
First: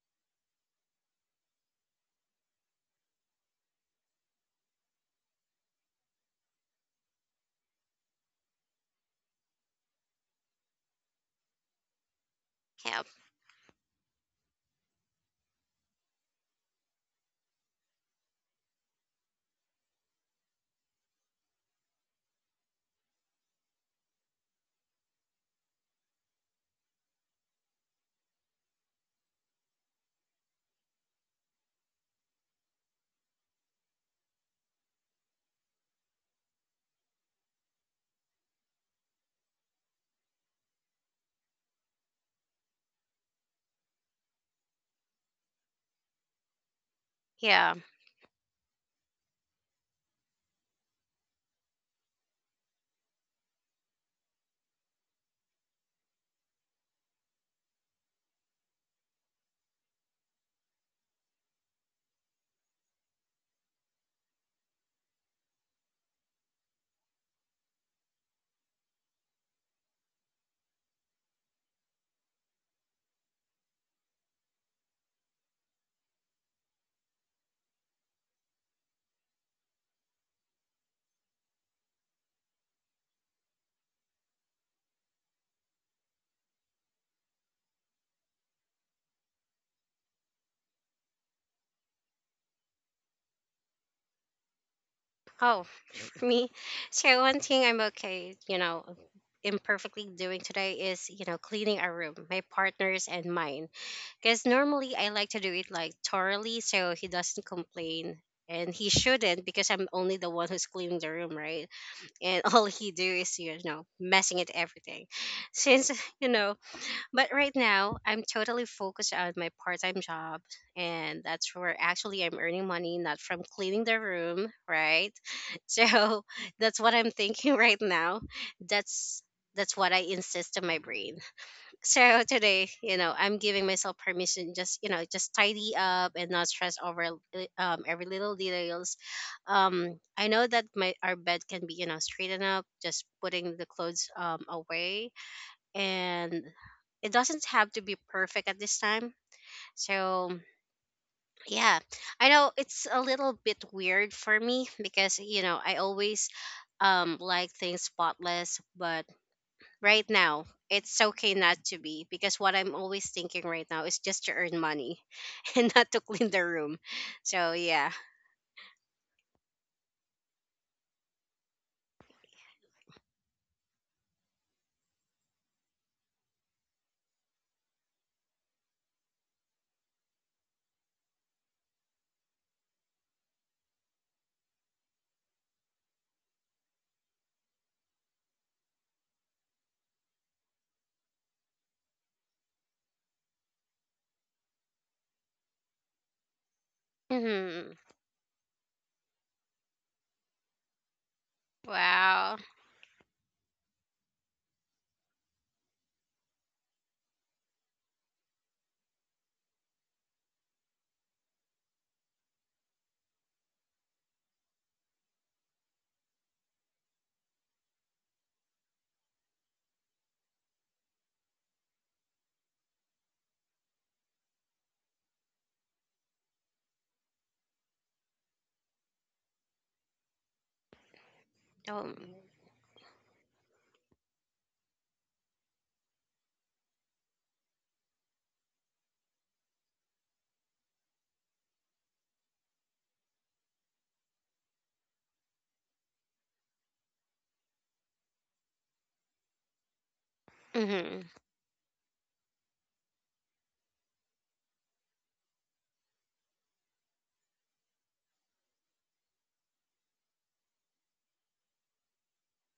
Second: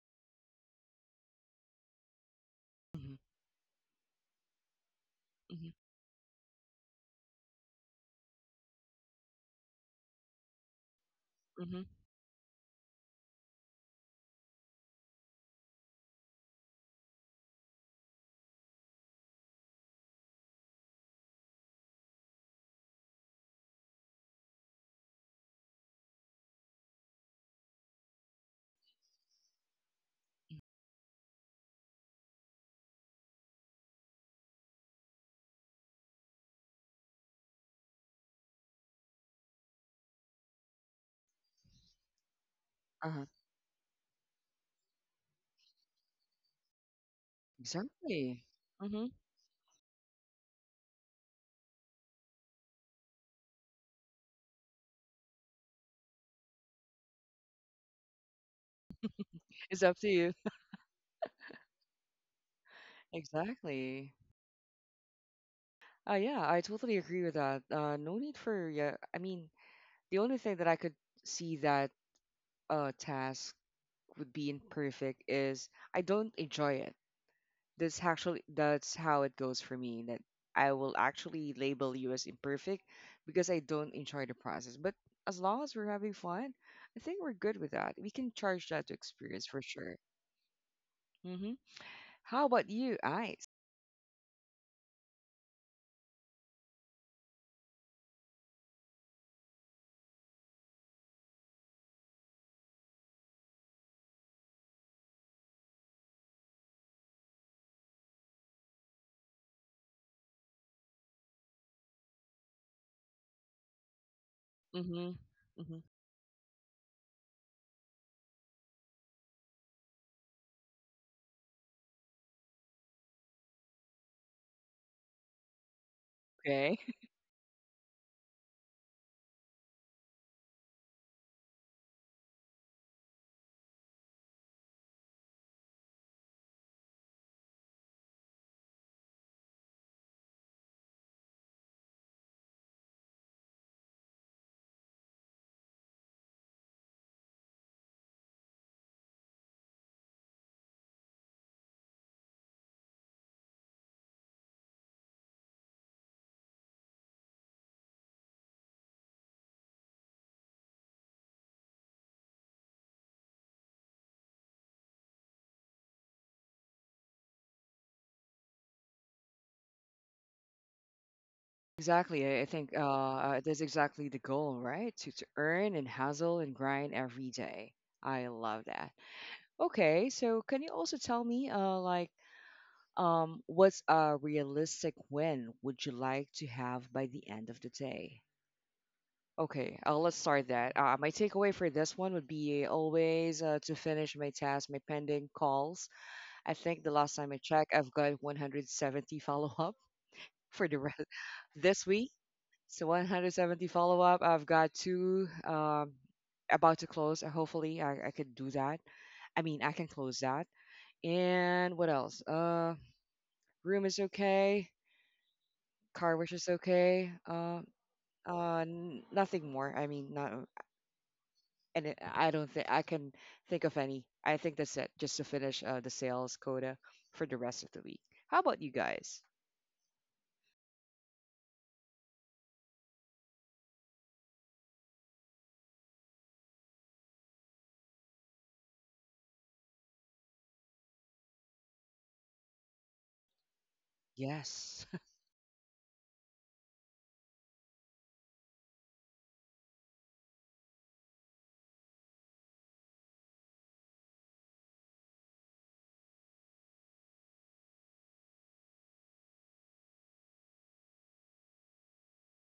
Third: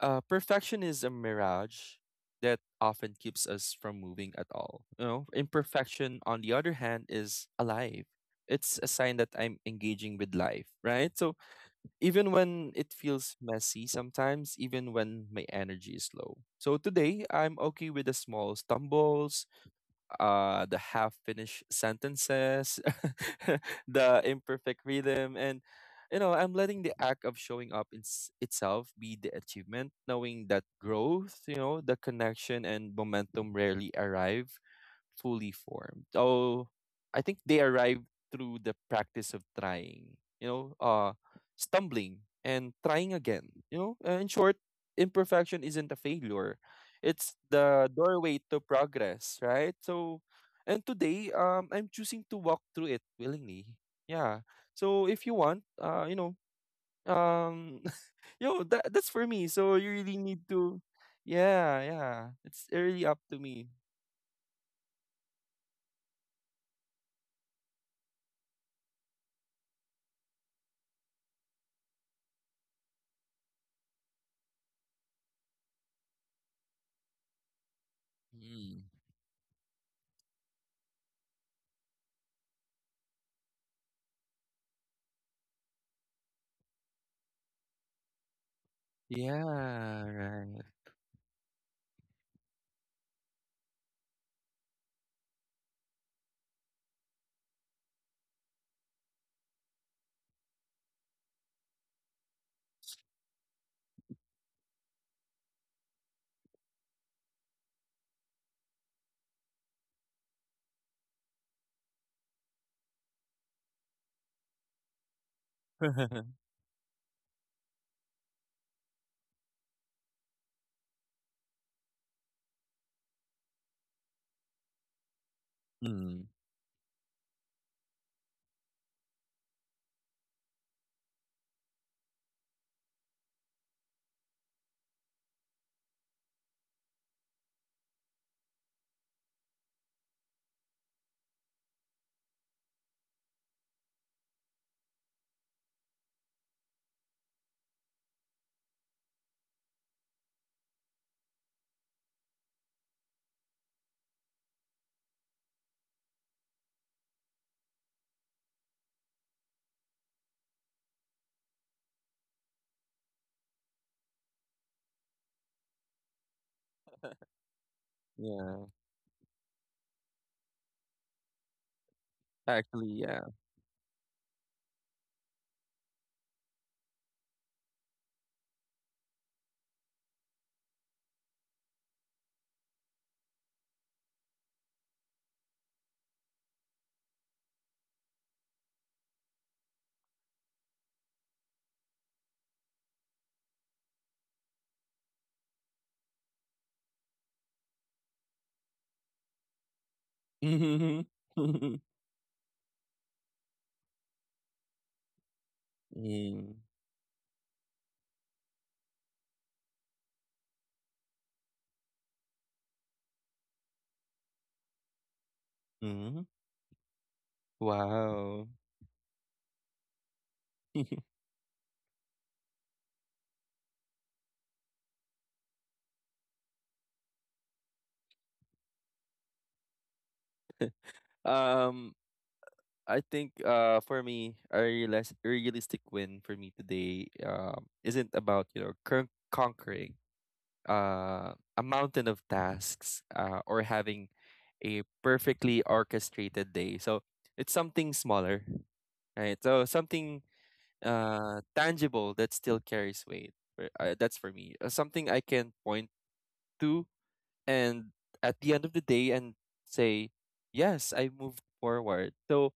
[SPEAKER 2] uh, perfection is a mirage that often
[SPEAKER 1] Mhm.
[SPEAKER 2] keeps us from moving at all. You know,
[SPEAKER 1] Mhm.
[SPEAKER 2] imperfection, on the other hand, is alive. It's a sign that I'm engaging with life, right? So
[SPEAKER 1] Mhm.
[SPEAKER 2] even when it
[SPEAKER 3] Yeah.
[SPEAKER 2] feels messy sometimes, even when my energy is low. So today, I'm okay with the small stumbles, uh, the half finished sentences, the imperfect rhythm, and you know, I'm letting the act of showing up in s- itself be the achievement, knowing that growth, you know, the connection and momentum rarely arrive fully formed. So I think they arrived through the practice of trying, you know, uh, stumbling and trying
[SPEAKER 1] Uh-huh.
[SPEAKER 2] again. You know, uh, in short, imperfection isn't a failure; it's
[SPEAKER 3] Yeah.
[SPEAKER 2] the doorway
[SPEAKER 1] Exactly.
[SPEAKER 2] to
[SPEAKER 1] Mm-hmm.
[SPEAKER 2] progress, right? So, and today, um, I'm choosing to walk through it willingly. Yeah. So if you want, uh, you know, um, you know that that's for me. So
[SPEAKER 1] It's
[SPEAKER 2] you
[SPEAKER 1] up to
[SPEAKER 2] really
[SPEAKER 1] you.
[SPEAKER 2] need to, yeah, yeah. It's really up to me.
[SPEAKER 1] Exactly. Uh, yeah, I totally agree with that. Uh, no need for, yeah, I mean, the only thing that I could see that uh, task being perfect is I don't enjoy it. That's actually
[SPEAKER 2] Hmm.
[SPEAKER 1] that's how it goes for me. That I will actually label you as imperfect because I don't enjoy the process. But as long as we're having fun, I think we're good with that. We can charge that to
[SPEAKER 2] Yeah,
[SPEAKER 1] experience for sure.
[SPEAKER 2] right.
[SPEAKER 1] Hmm. How about you, Ice?
[SPEAKER 3] Oh, me. So one thing I'm okay, you know, imperfectly doing today is, you know, cleaning our room, my partner's and mine. Because normally I like to do it like thoroughly so he doesn't complain. And he shouldn't because I'm only the one who's cleaning the room, right? And all he do is, you know, messing it everything.
[SPEAKER 1] Hmm. Hmm.
[SPEAKER 3] Since, you know, but right now, I'm totally focused on my part-time job, and that's where actually I'm earning money, not from cleaning the room, right? So
[SPEAKER 2] Mm,
[SPEAKER 1] Okay.
[SPEAKER 3] that's what I'm thinking right now. That's that's what I insist on my brain. So today, you know, I'm giving myself permission, just you know, just tidy up and not stress over li- um, every little details. Um, I know that my our bed can be you know straightened up, just putting the clothes um away, and it doesn't have to be perfect at this time. So, yeah, I know it's a little bit weird for me because, you know, I always um like things spotless, but right now it's okay not to be, because what I'm always thinking right now is just to earn money and not to clean the room. So, yeah.
[SPEAKER 2] yeah.
[SPEAKER 1] Exactly. I I think uh,
[SPEAKER 2] Actually, yeah.
[SPEAKER 1] uh, that's exactly the goal, right? To, to earn and hustle and grind every day. I love that. Okay, so can you also tell me, uh, like, Um, what's a realistic win would you like to have by the end of the day? Okay, uh, let's start that. Uh, my takeaway for this one would be always uh, to finish my tasks, my pending calls. I think the last time I checked,
[SPEAKER 3] Hmm.
[SPEAKER 1] I've got one hundred seventy follow up for the rest this week.
[SPEAKER 3] Wow.
[SPEAKER 1] So one hundred seventy follow up. I've got two um,
[SPEAKER 2] Mm,
[SPEAKER 1] about to close. Uh, hopefully, I, I could do that. I mean, I can close that. And what else? Uh, room is okay. Car,
[SPEAKER 2] mm.
[SPEAKER 1] which is okay. Um
[SPEAKER 2] Wow.
[SPEAKER 1] uh n- nothing more, I mean, not, and it, I don't think I can think of any. I think that's it, just to finish uh, the sales quota for the rest of the week. How about you guys?
[SPEAKER 3] Um,
[SPEAKER 2] Um, I think uh for me a realis- a realistic win for me today um isn't about, you know, con conquering uh a mountain of tasks uh or having
[SPEAKER 1] Yes.
[SPEAKER 2] a perfectly orchestrated day. So it's something smaller, right? So something
[SPEAKER 3] mhm.
[SPEAKER 2] uh tangible that still carries weight. For- uh, that's for me, uh, something I can point to and at the end of the day and say yes, I moved forward. So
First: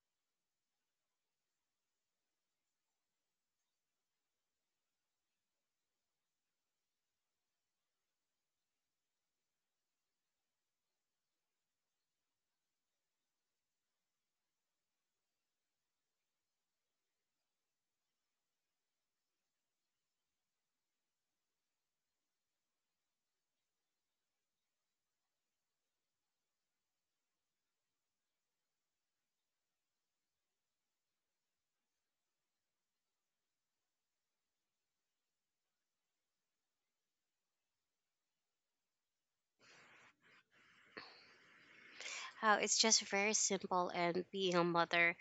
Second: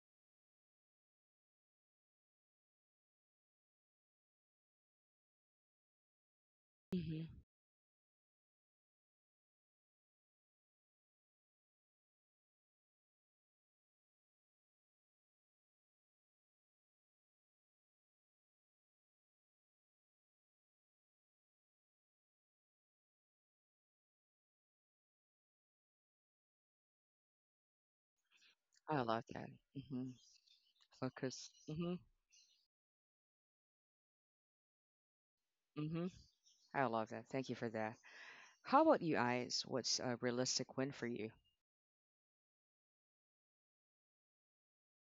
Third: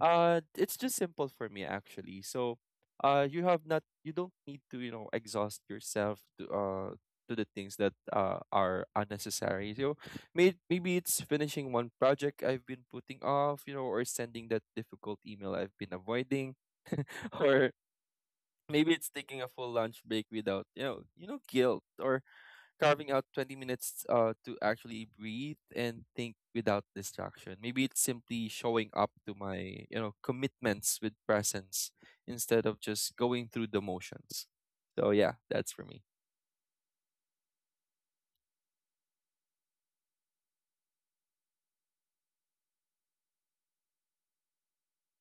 [SPEAKER 2] uh it's just simple for me actually. So uh you have not, you don't need to, you know, exhaust yourself to uh
[SPEAKER 1] Hmm.
[SPEAKER 2] to the things that uh, are unnecessary. So may- maybe it's finishing one project I've been putting off, you know, or sending that difficult email I've been avoiding, or maybe it's taking a full lunch break without, you know, you know, guilt, or carving out twenty minutes uh, to actually breathe and think without distraction. Maybe it's simply showing
[SPEAKER 1] I
[SPEAKER 2] up
[SPEAKER 1] love
[SPEAKER 2] to
[SPEAKER 1] that.
[SPEAKER 2] my, you
[SPEAKER 1] Hmm.
[SPEAKER 2] know, commitments with
[SPEAKER 1] Focus.
[SPEAKER 2] presence
[SPEAKER 1] Hmm.
[SPEAKER 2] instead of just going through the motions. So yeah, that's for me.
[SPEAKER 1] Hmm. I love that, thank you for that. How about you guys, what's a realistic win for you?
[SPEAKER 3] How it's just very simple, and being a mother,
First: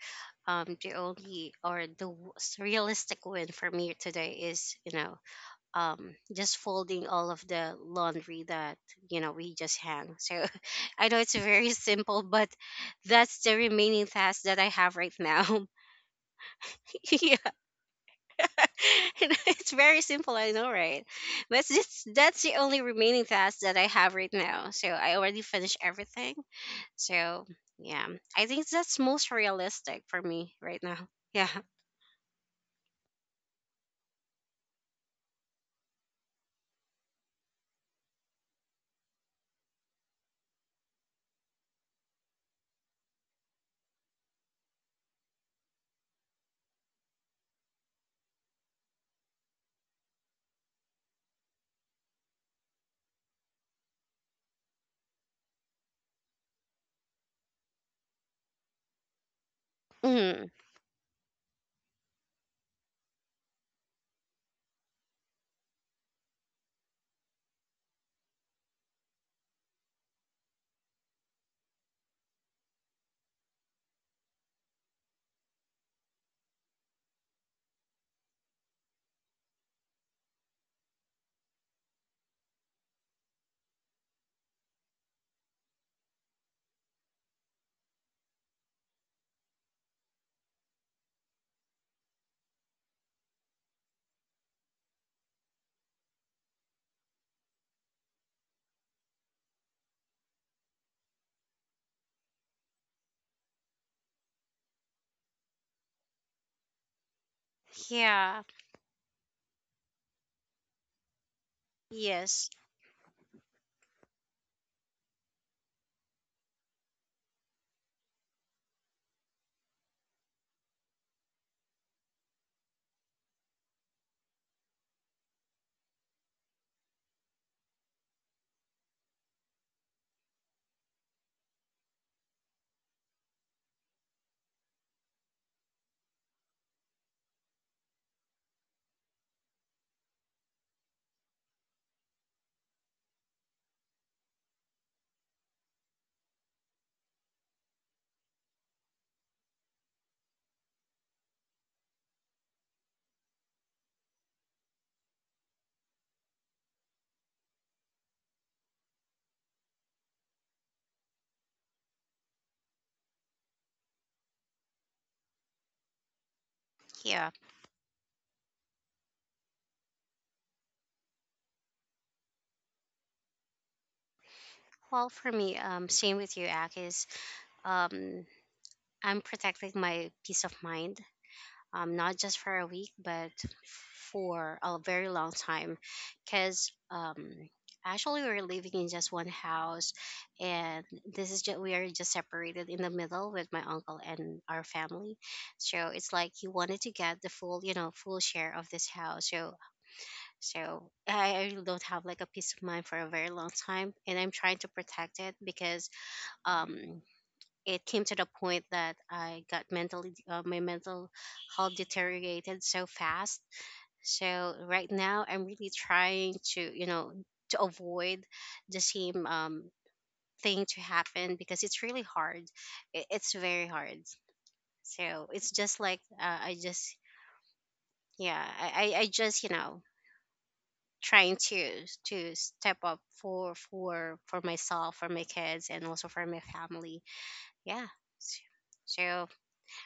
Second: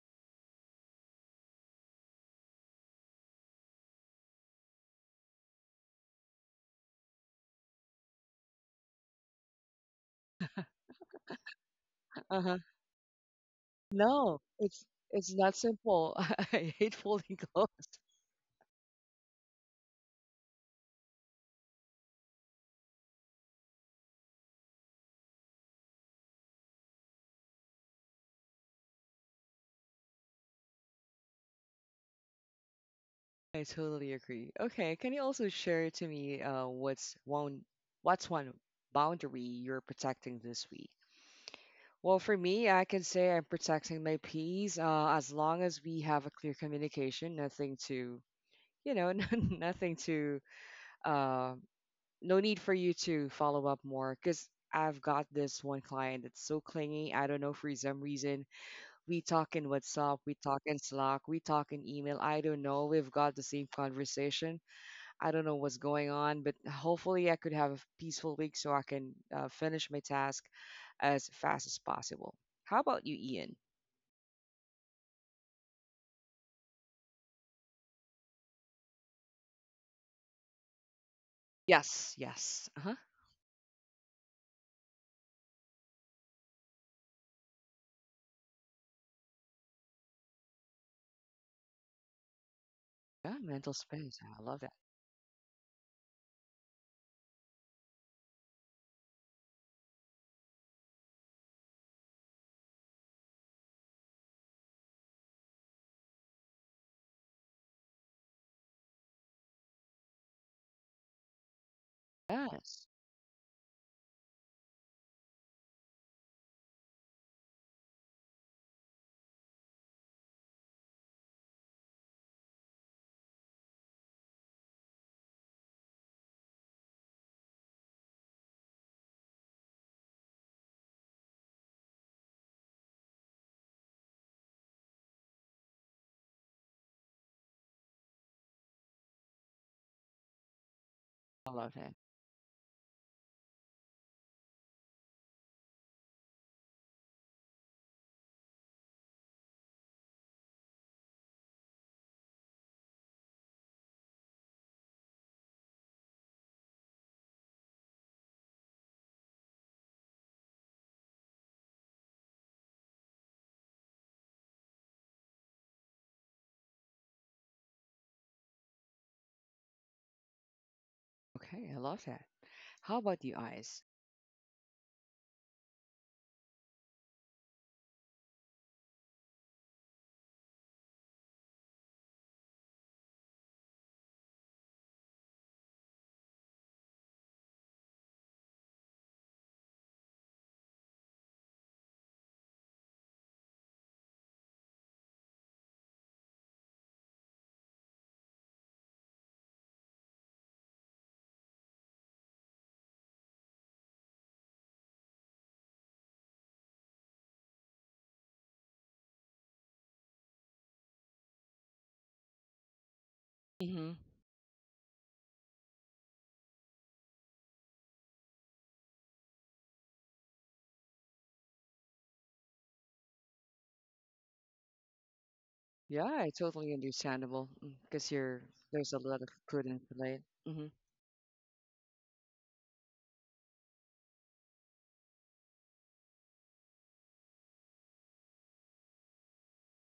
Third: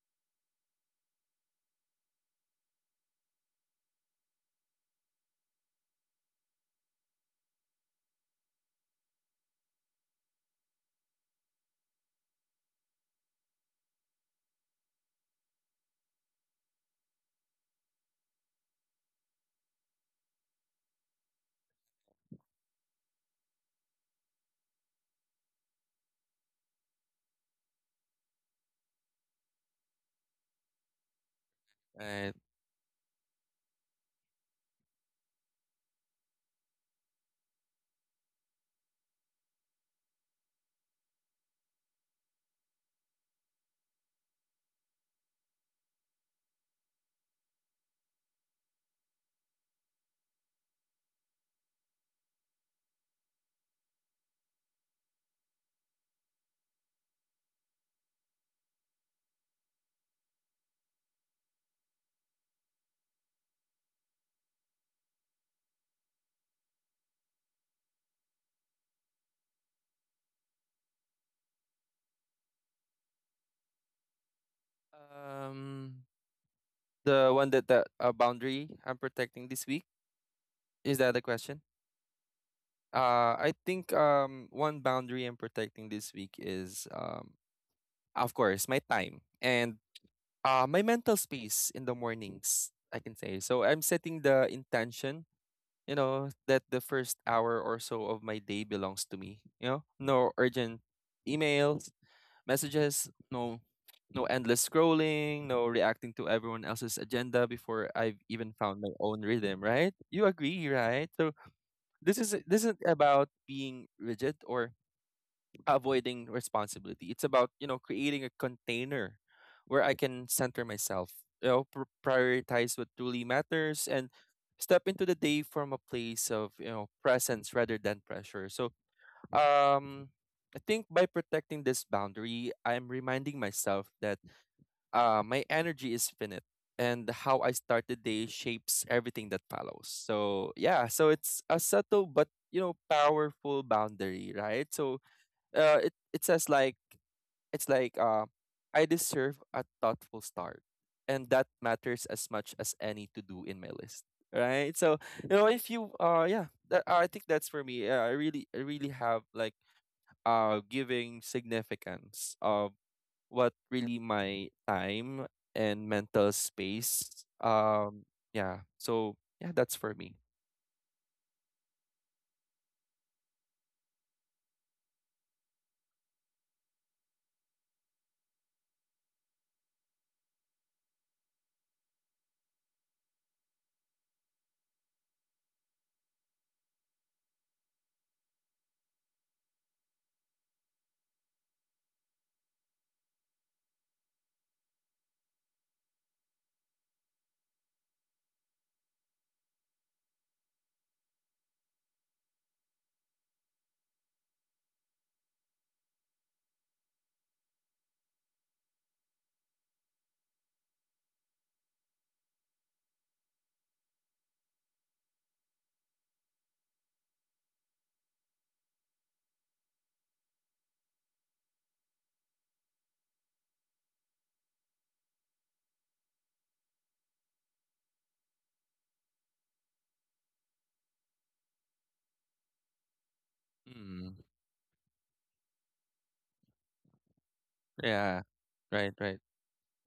[SPEAKER 3] um, the only or the w- realistic win for me today is, you know, um just folding all of the laundry that you know we just hang. So I know it's very simple, but
[SPEAKER 1] Uh-huh.
[SPEAKER 3] that's the remaining task that
[SPEAKER 1] No,
[SPEAKER 3] I have
[SPEAKER 1] it's,
[SPEAKER 3] right
[SPEAKER 1] it's
[SPEAKER 3] now.
[SPEAKER 1] not simple. I hate
[SPEAKER 3] Yeah,
[SPEAKER 1] folding clothes.
[SPEAKER 3] it's very simple, I know, right? But it's just that's the only remaining task that I have right now. So I already finished everything, so yeah, I think that's most realistic for me right now. Yeah.
[SPEAKER 2] And
[SPEAKER 1] I totally agree. Okay, can you also share to me, uh, what's one what's one boundary you're protecting this week? Well, for me, I can say I'm protecting my peace, uh, as long as we have a clear communication, nothing to, you know, nothing to, uh, no need for you to follow up more because I've got this one client that's so clingy. I don't know for some reason. We talk in WhatsApp, we
[SPEAKER 3] Mm.
[SPEAKER 1] talk in Slack, we talk in email. I don't know, we've got the same conversation. I don't know what's going on, but hopefully I could have a peaceful week so I can uh, finish my task as fast as possible. How about you, Ian?
[SPEAKER 2] um, the one that the uh, boundary I'm protecting this week, is that the question?
[SPEAKER 1] Yes, yes. Uh huh.
[SPEAKER 2] Uh, I think um one boundary I'm protecting this week is um of course my time and uh, my mental space in the mornings, I can say.
[SPEAKER 1] Yeah,
[SPEAKER 2] So I'm
[SPEAKER 1] mental
[SPEAKER 2] setting
[SPEAKER 1] space,
[SPEAKER 2] the
[SPEAKER 1] I love that.
[SPEAKER 2] intention, you know, that the first hour or so of my day belongs to me. You know, no urgent emails, messages, no no endless scrolling, no reacting to everyone else's agenda before I've
[SPEAKER 3] Yeah.
[SPEAKER 2] even found my own rhythm, right? You agree, right? So this is
[SPEAKER 3] Yes.
[SPEAKER 2] this isn't
[SPEAKER 1] Yes,
[SPEAKER 2] about being rigid or avoiding responsibility. It's about, you know, creating a container where I can center myself, you know, pr- prioritize what truly matters and step into the day from a place of, you know, presence rather than pressure. So, um, I think by protecting this boundary, I'm reminding myself that uh, my energy is finite and how I start the day shapes everything that follows. So, yeah, so it's
[SPEAKER 1] I
[SPEAKER 2] a
[SPEAKER 1] love that.
[SPEAKER 2] subtle but, you know, powerful boundary, right? So, uh, it it says like it's like uh, I deserve a thoughtful start, and that matters as much as any to do in my list, right? So you know, if you uh, yeah, that, I think that's for me. Uh, I really I really have like uh giving significance of what really my time and mental space.
[SPEAKER 3] Yeah.
[SPEAKER 2] Um, yeah. So yeah, that's for me.
[SPEAKER 1] Okay, I love that. How about you, eyes?
[SPEAKER 3] Well, for me, um, same with you, Akis. Um, I'm protecting my peace of mind, um, not just for a week, but for a very long time. Because um, actually, we're living in just one house, and this is just we are just separated in the middle with my uncle and our family. So it's like he wanted to get the full, you know, full share of this house. So, so I, I really don't have like a peace of mind for a very long time, and I'm trying to protect it because um it came to the point that I got mentally, uh, my mental health deteriorated so fast.
[SPEAKER 1] Mm-hmm.
[SPEAKER 3] So right now, I'm really trying to, you know, to avoid the same um, thing to happen because it's really hard. I- It's very hard. So it's just like
[SPEAKER 1] Yeah,
[SPEAKER 3] uh,
[SPEAKER 1] it's
[SPEAKER 3] I
[SPEAKER 1] totally
[SPEAKER 3] just,
[SPEAKER 1] understandable because
[SPEAKER 3] yeah,
[SPEAKER 1] you're,
[SPEAKER 3] I,
[SPEAKER 1] there's
[SPEAKER 3] I
[SPEAKER 1] a
[SPEAKER 3] I
[SPEAKER 1] lot of
[SPEAKER 3] just, you know,
[SPEAKER 1] couldn't relate. Mm-hmm.
[SPEAKER 3] trying to to step up for for
[SPEAKER 2] Mm,
[SPEAKER 3] for myself, for my kids, and also for my family. Yeah.
[SPEAKER 2] yeah. Right. Right.
[SPEAKER 3] So,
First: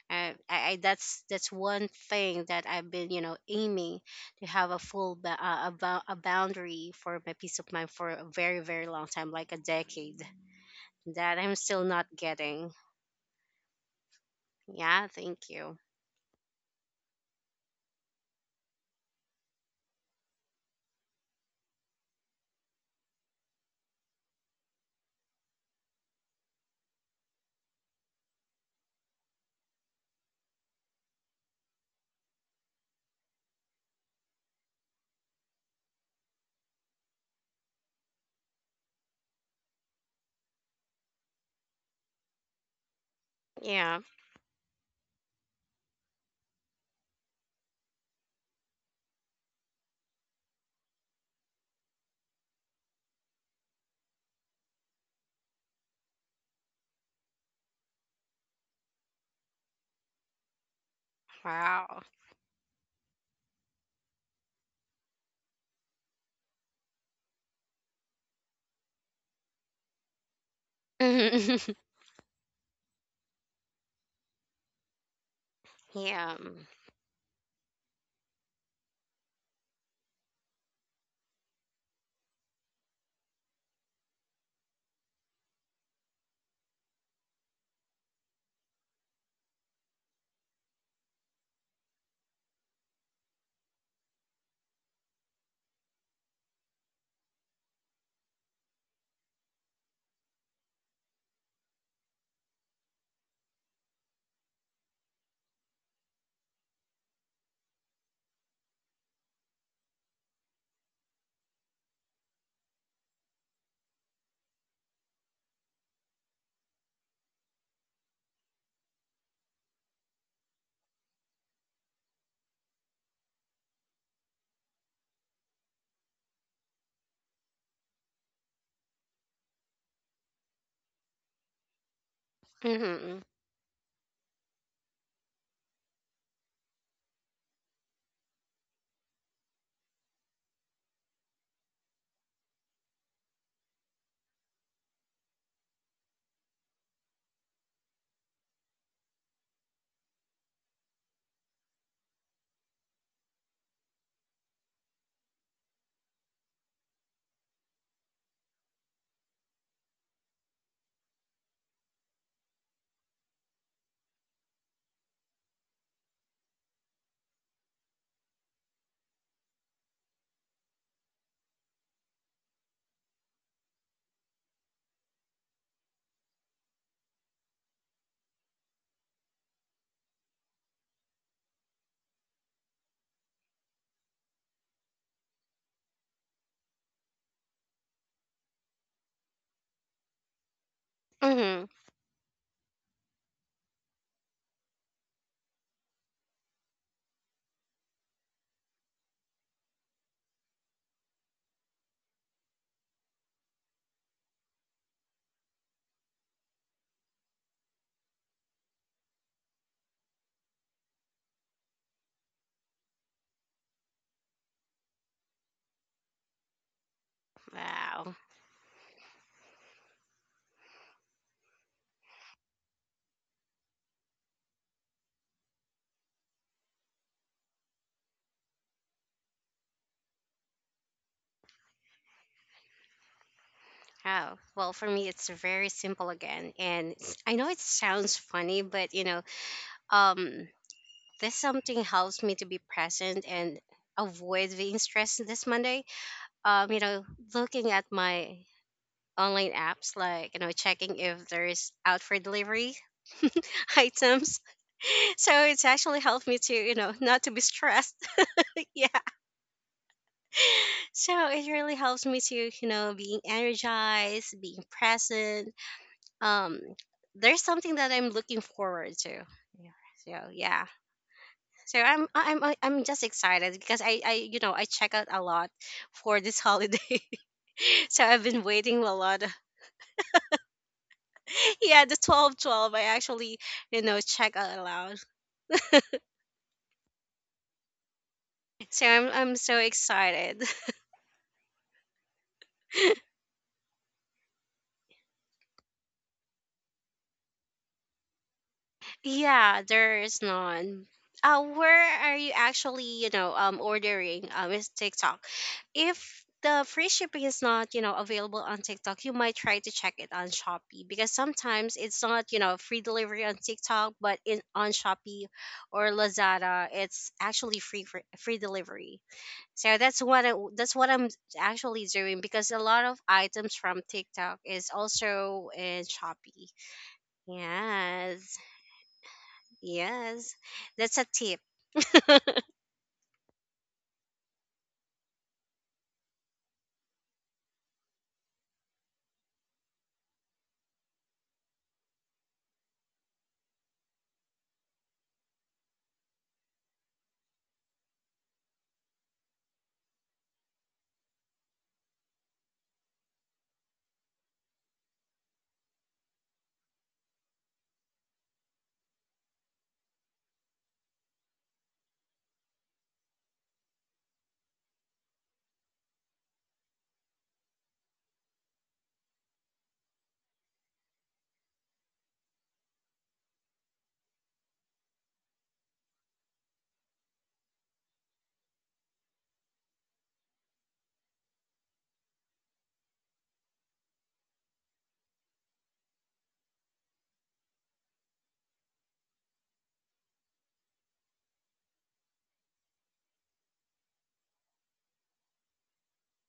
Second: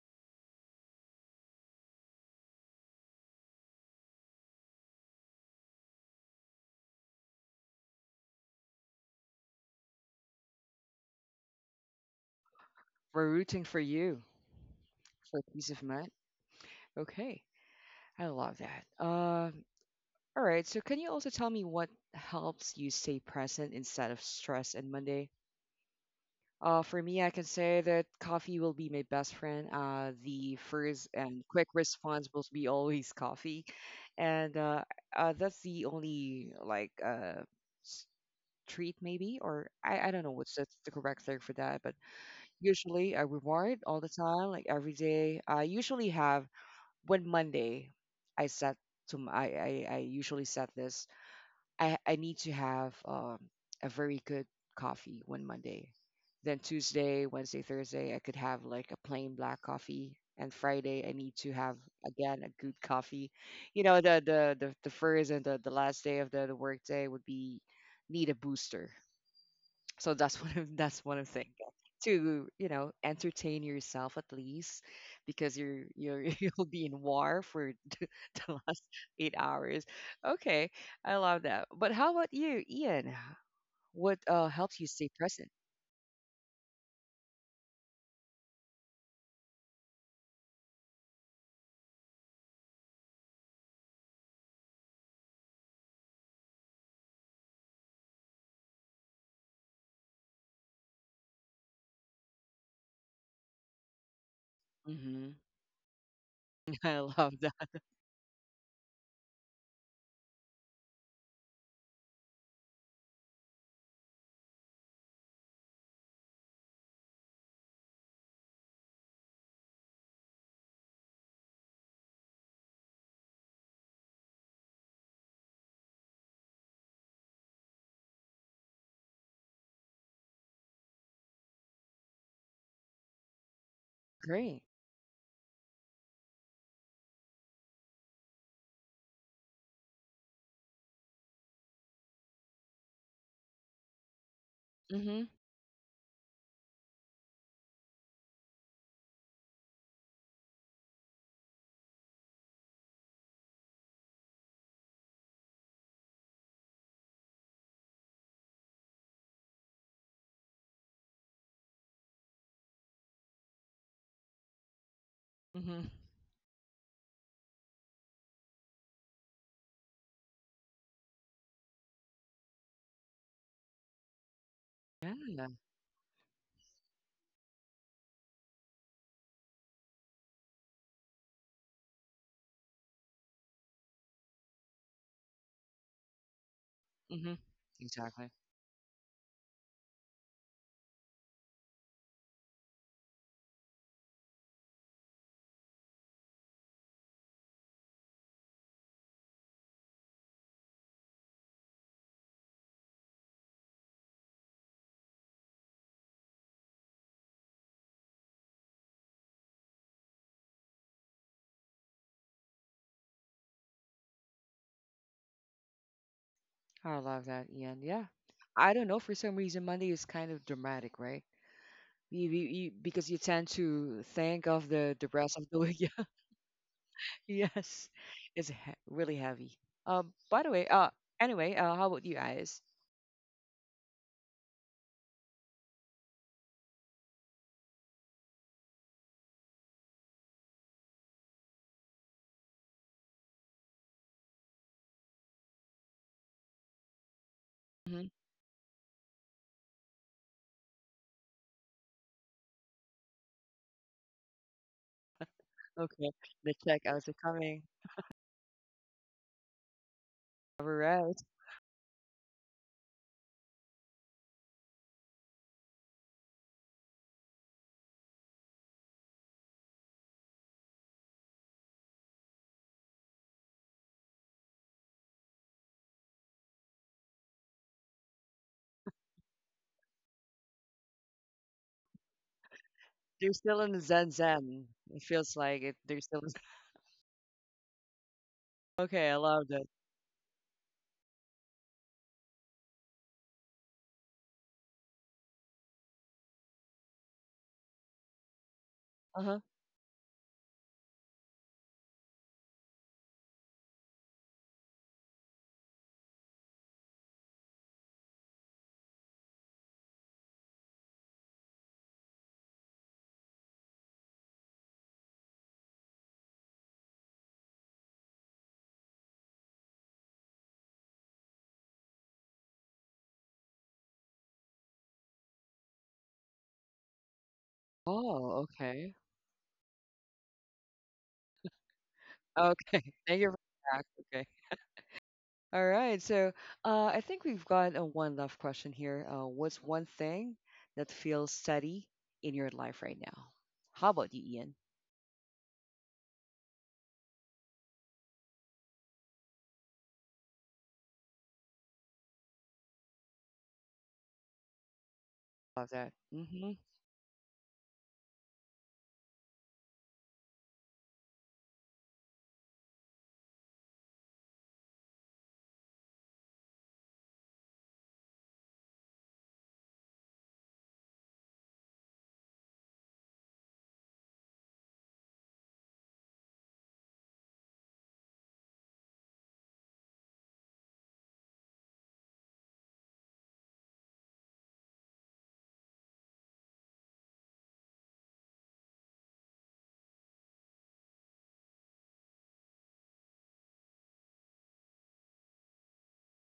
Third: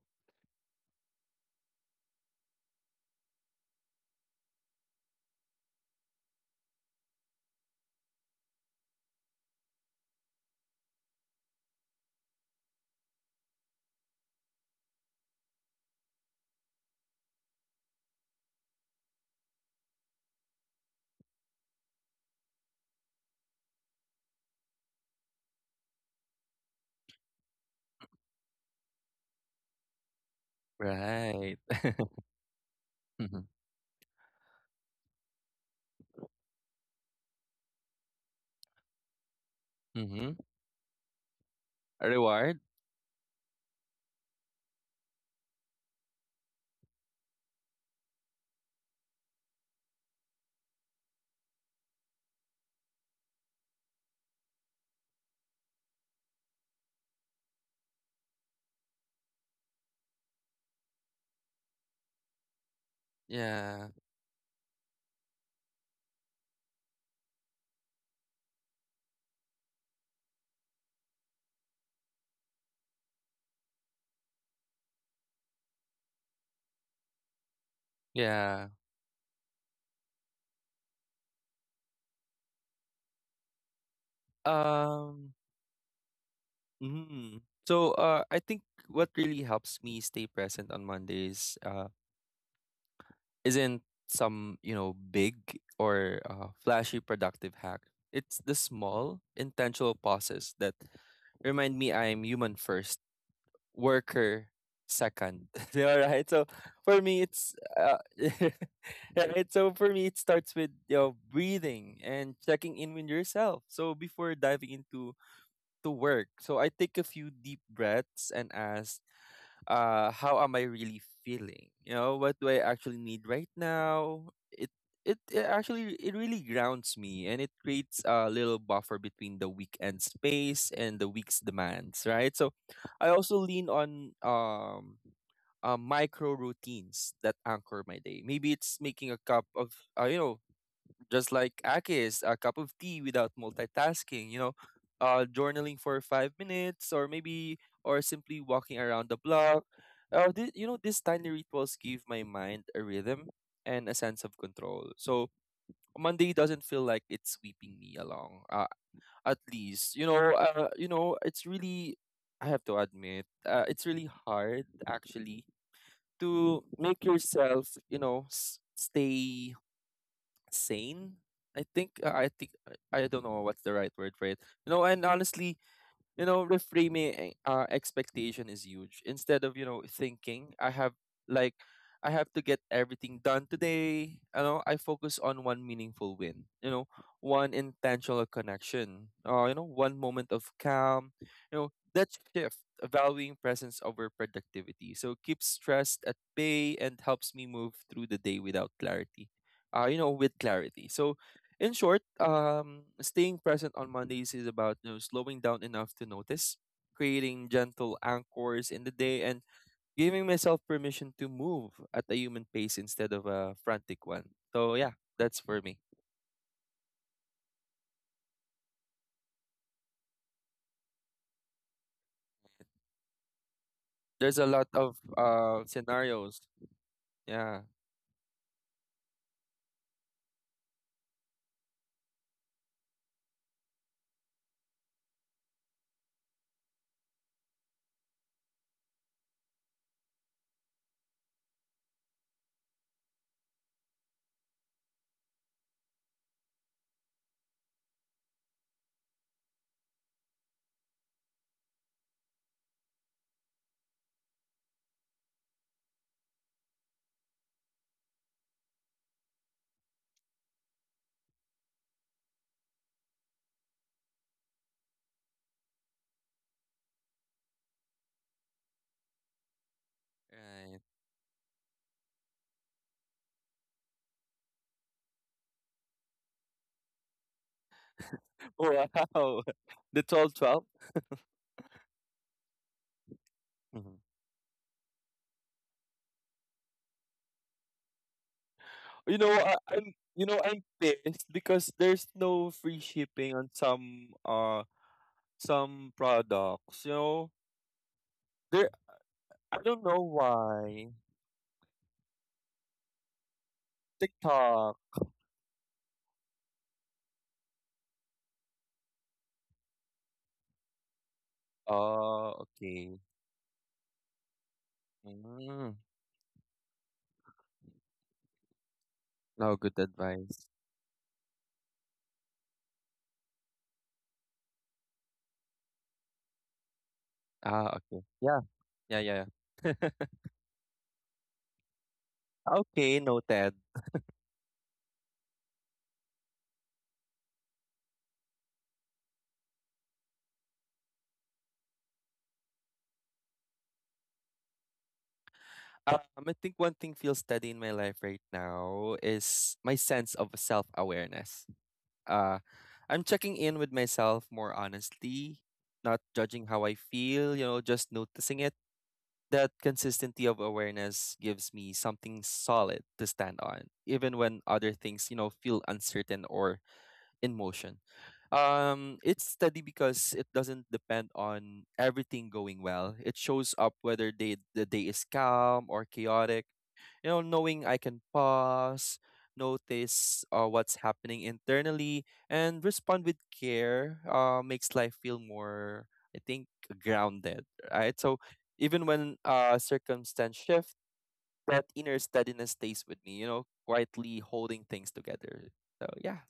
[SPEAKER 3] I, I I- that's that's one thing that I've been, you know, aiming to have a full ba- uh, a, bou- a boundary for my peace of mind for a very very long time, like a decade, that I'm still not getting.
[SPEAKER 1] We're rooting for you
[SPEAKER 3] Yeah,
[SPEAKER 1] for
[SPEAKER 3] thank
[SPEAKER 1] peace
[SPEAKER 3] you.
[SPEAKER 1] of mind. Okay, I love that. Uh, All right. So, can you also tell me what helps you stay present instead of stress in Monday? Uh, for me, I can say that coffee will be my best friend. Uh, the first and
[SPEAKER 2] Right.
[SPEAKER 1] quick response will be always
[SPEAKER 2] Mm-hmm.
[SPEAKER 1] coffee, and uh, uh, that's the only like uh, s- treat maybe, or I, I don't
[SPEAKER 2] Mm-hmm.
[SPEAKER 1] know what's the, the correct thing for that, but
[SPEAKER 2] A reward.
[SPEAKER 1] usually I reward
[SPEAKER 3] Yeah,
[SPEAKER 1] all the time, like every day. I usually have when Monday, I set to m- I I, I usually set this. I, I need to have um, a very good coffee one Monday. Then Tuesday, Wednesday, Thursday, I could have like a plain black coffee. And Friday, I need to have
[SPEAKER 3] wow.
[SPEAKER 1] again a good coffee. You
[SPEAKER 2] Yeah,
[SPEAKER 1] know, the the the, the first and the, the last day of the, the work day would be need a booster. So that's what I'm, that's what I'm thinking
[SPEAKER 3] Yeah.
[SPEAKER 1] to, you know, entertain yourself at least, because you're you're you'll be in war for the
[SPEAKER 2] yeah.
[SPEAKER 1] last eight hours. Okay, I love that. But how about you, Ian? What uh, helps you stay
[SPEAKER 2] Um,
[SPEAKER 1] present?
[SPEAKER 2] mhm. So, uh, I think what really helps me stay present on Mondays, uh, isn't some, you know, big or uh, flashy productive hack. It's the small, intentional pauses that remind me I'm human first, worker
[SPEAKER 1] Hmm.
[SPEAKER 2] second. All right. So, for
[SPEAKER 1] I
[SPEAKER 2] me,
[SPEAKER 1] love
[SPEAKER 2] it's
[SPEAKER 1] that.
[SPEAKER 2] uh, right. So for me, it starts with you know breathing and checking in with yourself. So before diving into to work. So I take a few deep breaths and ask, uh, how am I really feeling? You know, what do I actually need right now? It it, it actually it really grounds me and it creates a little buffer between the weekend space and the week's demands, right? So I
[SPEAKER 3] Mm-hmm.
[SPEAKER 2] also lean on
[SPEAKER 1] Great.
[SPEAKER 2] um uh, micro routines that anchor my day. Maybe it's making a cup of, uh, you know, just like Akis, a cup of tea without multitasking, you know, uh,
[SPEAKER 1] Mm-hmm.
[SPEAKER 2] journaling for five minutes or maybe, or simply walking around the block. Uh, th- you know, these tiny rituals give my mind a rhythm and a sense of control. So Monday doesn't feel like it's sweeping me along, uh, at least. You know, uh, you know, it's really, I have to admit, uh, it's really hard actually
[SPEAKER 1] Mm-hmm.
[SPEAKER 2] to make yourself, you know, s- stay sane. I think uh, I think I I don't know what's the right word for it. You know, and
[SPEAKER 1] Yeah.
[SPEAKER 2] honestly, you know reframing uh, expectation is huge instead of you know thinking I have like I have to get everything done today, you know, I focus on one meaningful win, you know,
[SPEAKER 1] Mm-hmm.
[SPEAKER 2] one intentional
[SPEAKER 1] Exactly.
[SPEAKER 2] connection uh, you know one moment of calm you
[SPEAKER 3] Mm-hmm.
[SPEAKER 2] know that shift, valuing presence over productivity, so keeps stress at bay and helps me move through the day without clarity uh, you know, with clarity. So in short, um, staying present on Mondays is about you know, slowing down enough to notice, creating gentle anchors in the day, and giving myself permission to move at a human pace instead of a frantic one. So yeah, that's for me.
[SPEAKER 1] I love that, Ian. Yeah.
[SPEAKER 3] Wow.
[SPEAKER 1] I don't know, for some reason, Monday is kind of dramatic, right? You, you, you, because you tend to
[SPEAKER 2] There's a
[SPEAKER 1] think
[SPEAKER 2] lot
[SPEAKER 1] of
[SPEAKER 2] of
[SPEAKER 1] the, the rest of
[SPEAKER 2] uh,
[SPEAKER 1] the week.
[SPEAKER 2] scenarios. Yeah.
[SPEAKER 1] Yes, it's he- really heavy. Um, by the way, uh, anyway, uh, how about you guys?
[SPEAKER 3] Oh, well, for me, it's very simple again. And it's- I know it sounds funny, but you know, um, this something helps me to be present and avoid being stressed this Monday. Um, you know, looking at my
[SPEAKER 1] Hmm.
[SPEAKER 3] online apps, like, you know, checking if there's out for delivery items. So it's actually helped me to,
[SPEAKER 1] Okay,
[SPEAKER 3] you know,
[SPEAKER 1] the
[SPEAKER 3] not to be
[SPEAKER 1] checkouts are
[SPEAKER 3] stressed.
[SPEAKER 1] coming.
[SPEAKER 3] Yeah.
[SPEAKER 1] All
[SPEAKER 3] So it
[SPEAKER 1] right,
[SPEAKER 3] really helps me to, you know, being energized, being present. Um, there's something that I'm looking forward to. Yeah. So yeah.
[SPEAKER 2] Right.
[SPEAKER 3] So I'm I- I'm I- am I I am just excited because I I you know I check out a lot for this holiday. So I've been waiting a lot.
[SPEAKER 2] Wow. The twelve, twelve.
[SPEAKER 3] Yeah, the twelve twelve, I actually,
[SPEAKER 1] they're
[SPEAKER 3] you know,
[SPEAKER 1] still
[SPEAKER 2] Mhm.
[SPEAKER 1] in the
[SPEAKER 3] check
[SPEAKER 1] Zen
[SPEAKER 3] out a lot.
[SPEAKER 1] Zen. It feels like it. They're still in-
[SPEAKER 3] So I'm
[SPEAKER 2] You
[SPEAKER 3] I'm
[SPEAKER 2] know,
[SPEAKER 1] Okay, I
[SPEAKER 3] so
[SPEAKER 2] I,
[SPEAKER 1] love
[SPEAKER 2] I'm
[SPEAKER 1] that.
[SPEAKER 2] you
[SPEAKER 3] excited.
[SPEAKER 2] know I'm pissed because there's no free shipping on some uh some products. You know, there
[SPEAKER 1] Uh
[SPEAKER 2] I
[SPEAKER 3] Yeah,
[SPEAKER 1] huh.
[SPEAKER 2] don't
[SPEAKER 3] there
[SPEAKER 2] know
[SPEAKER 3] is none.
[SPEAKER 2] why.
[SPEAKER 3] Uh, where are you actually, you know, um, ordering, um, with
[SPEAKER 2] TikTok.
[SPEAKER 3] TikTok? If the free shipping is not, you know, available on TikTok, you might try to check it on Shopee, because sometimes it's not,
[SPEAKER 2] Oh,
[SPEAKER 3] you know, free
[SPEAKER 2] okay.
[SPEAKER 3] delivery on TikTok, but in on Shopee
[SPEAKER 2] Mm,
[SPEAKER 3] or Lazada, it's actually free for, free delivery.
[SPEAKER 2] no
[SPEAKER 3] So
[SPEAKER 2] good
[SPEAKER 3] that's what I,
[SPEAKER 2] advice.
[SPEAKER 3] that's what I'm actually doing, because a lot of items from TikTok is also in Shopee.
[SPEAKER 2] Ah, okay.
[SPEAKER 3] Yes.
[SPEAKER 2] Yeah,
[SPEAKER 1] Oh,
[SPEAKER 2] yeah,
[SPEAKER 1] okay.
[SPEAKER 2] yeah, yeah.
[SPEAKER 3] Yes, that's a tip.
[SPEAKER 1] Okay.
[SPEAKER 2] Okay,
[SPEAKER 1] Thank you for
[SPEAKER 2] noted.
[SPEAKER 1] that. Okay. All right. So, uh, I think we've got a one left question here. Uh, what's one thing that feels steady in your life right now? How about you, Ian?
[SPEAKER 2] Um, I think one thing feels steady in my life right now is my sense of self-awareness. Uh, I'm checking in with myself more honestly,
[SPEAKER 1] Love
[SPEAKER 2] not
[SPEAKER 1] that.
[SPEAKER 2] judging how I feel, you know, just noticing it. That consistency of awareness gives me something solid to stand on, even when other things, you know, feel uncertain or in motion. Um, it's steady because it doesn't depend on everything going well. It shows up whether day, the day is calm or chaotic. You know, knowing I can pause, notice uh, what's happening internally, and respond with care uh, makes life feel more, I think, grounded, right? So even when uh, circumstance shift, that inner steadiness stays with me, you know, quietly holding things together. So yeah.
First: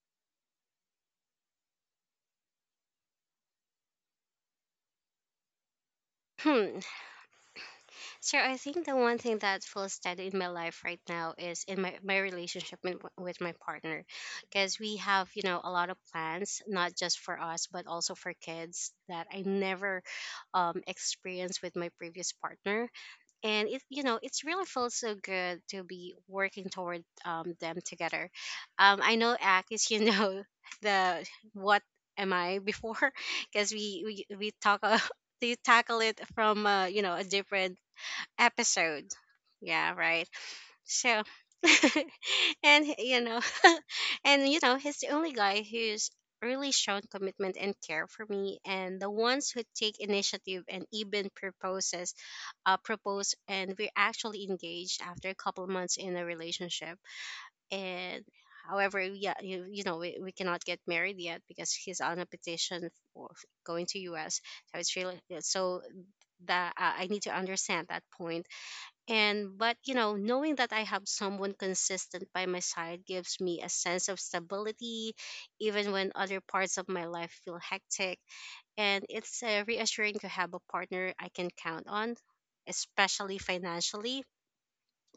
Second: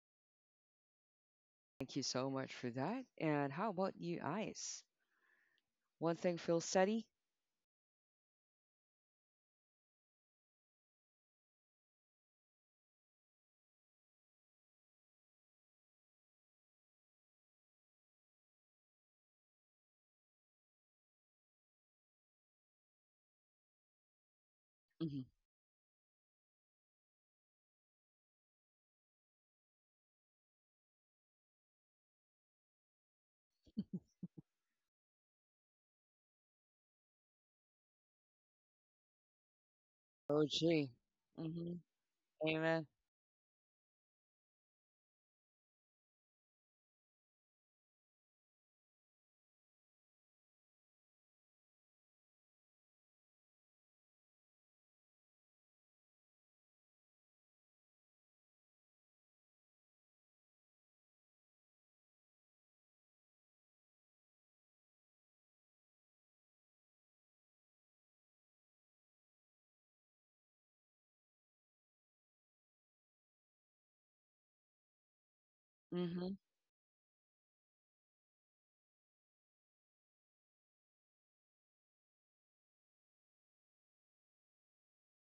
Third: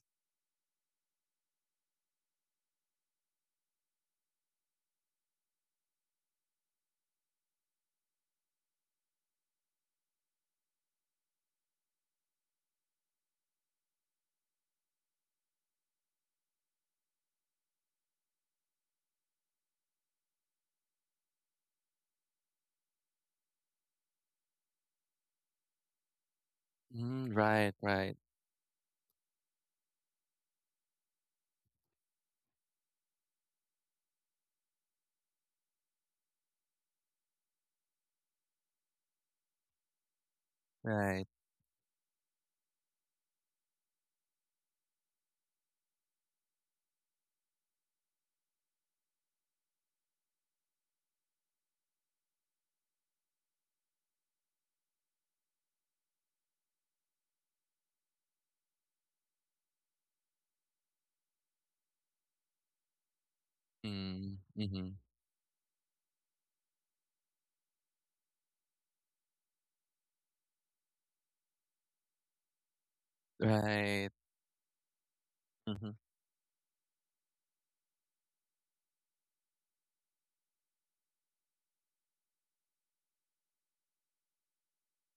[SPEAKER 1] Thank you so much for that. And how about you, Ice? One thing feels
[SPEAKER 3] Hmm.
[SPEAKER 1] steady?
[SPEAKER 3] So I think the one thing that feels steady in my life right now is in my, my relationship with, with my partner, because we have, you know, a lot of plans, not just for us but also for kids that I never um, experienced with my previous partner. And it, you know, it's really feels so
[SPEAKER 1] Mm-hmm.
[SPEAKER 3] good to be working toward
[SPEAKER 2] Mm,
[SPEAKER 3] um,
[SPEAKER 2] right,
[SPEAKER 3] them
[SPEAKER 2] right,
[SPEAKER 3] together. um, I know act is you know, the what am I before, because we, we we talk, uh, we tackle it from, uh, you know, a different episode. Yeah, right.
[SPEAKER 1] Oh, gee.
[SPEAKER 3] So,
[SPEAKER 2] right.
[SPEAKER 1] Mm-hmm. Amen.
[SPEAKER 3] and you know, and you know, he's the only guy who's really shown commitment and care for me, and the ones who take initiative and even proposes, uh, propose, and we're actually engaged after a couple months in a relationship. And however, yeah, you, you know, we, we cannot get married yet because he's on a petition for going to
[SPEAKER 2] Mm,
[SPEAKER 3] U S. So
[SPEAKER 2] mm-hmm.
[SPEAKER 3] it's really so that uh, I need to understand that point. And but you know, knowing that I have someone consistent by my side gives me a sense
[SPEAKER 2] Right.
[SPEAKER 3] of stability even
[SPEAKER 2] Mm-hmm.
[SPEAKER 3] when
[SPEAKER 1] Mm-hmm.
[SPEAKER 3] other parts of my life feel hectic. And it's uh, reassuring to have a partner I can count on, especially financially,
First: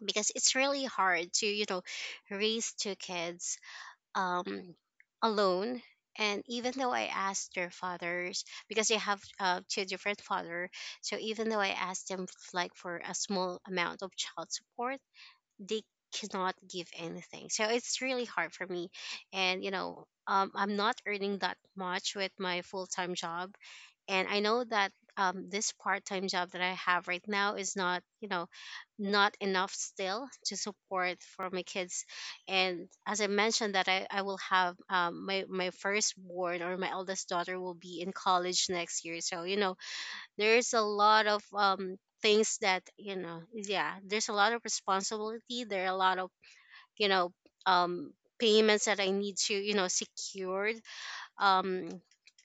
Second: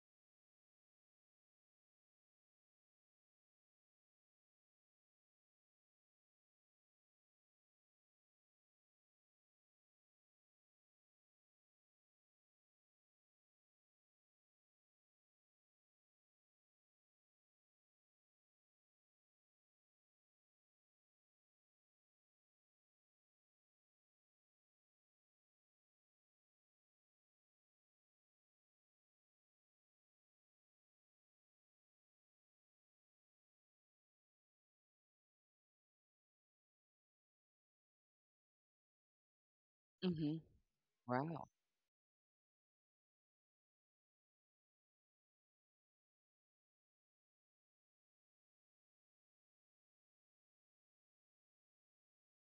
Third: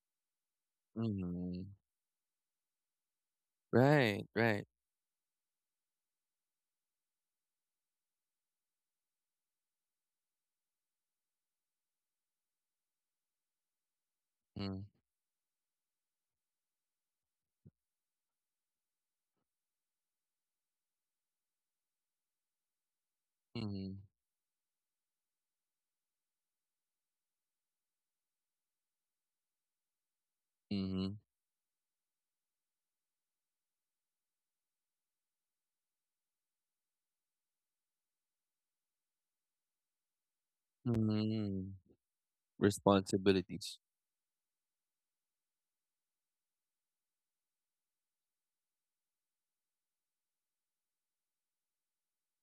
[SPEAKER 3] because it's really hard to,
[SPEAKER 2] Mm-hmm.
[SPEAKER 3] you know, raise two kids
[SPEAKER 2] Right, right.
[SPEAKER 3] um alone. And even though I asked their fathers, because they have uh, two different father, so even though I asked them f- like for a small amount of child
[SPEAKER 2] Mm,
[SPEAKER 3] support, they cannot give anything. So it's really hard for me. And, you know, um, I'm not earning that much with my full time job.
[SPEAKER 2] mm-hmm.
[SPEAKER 3] And I know that um, this part time job that I have right now is not, you know, not enough still to
[SPEAKER 2] Mm-hmm.
[SPEAKER 3] support for my kids. And as I mentioned, that I, I will have um, my, my firstborn or my eldest daughter will be in college next year. So, you know,
[SPEAKER 1] Mm-hmm.
[SPEAKER 3] there's a lot of
[SPEAKER 1] Wow.
[SPEAKER 2] Mm-hmm.
[SPEAKER 3] um things that you know
[SPEAKER 2] Responsibilities.
[SPEAKER 3] yeah there's a lot of responsibility, there are a lot of, you know, um payments that I need to, you know, secured, um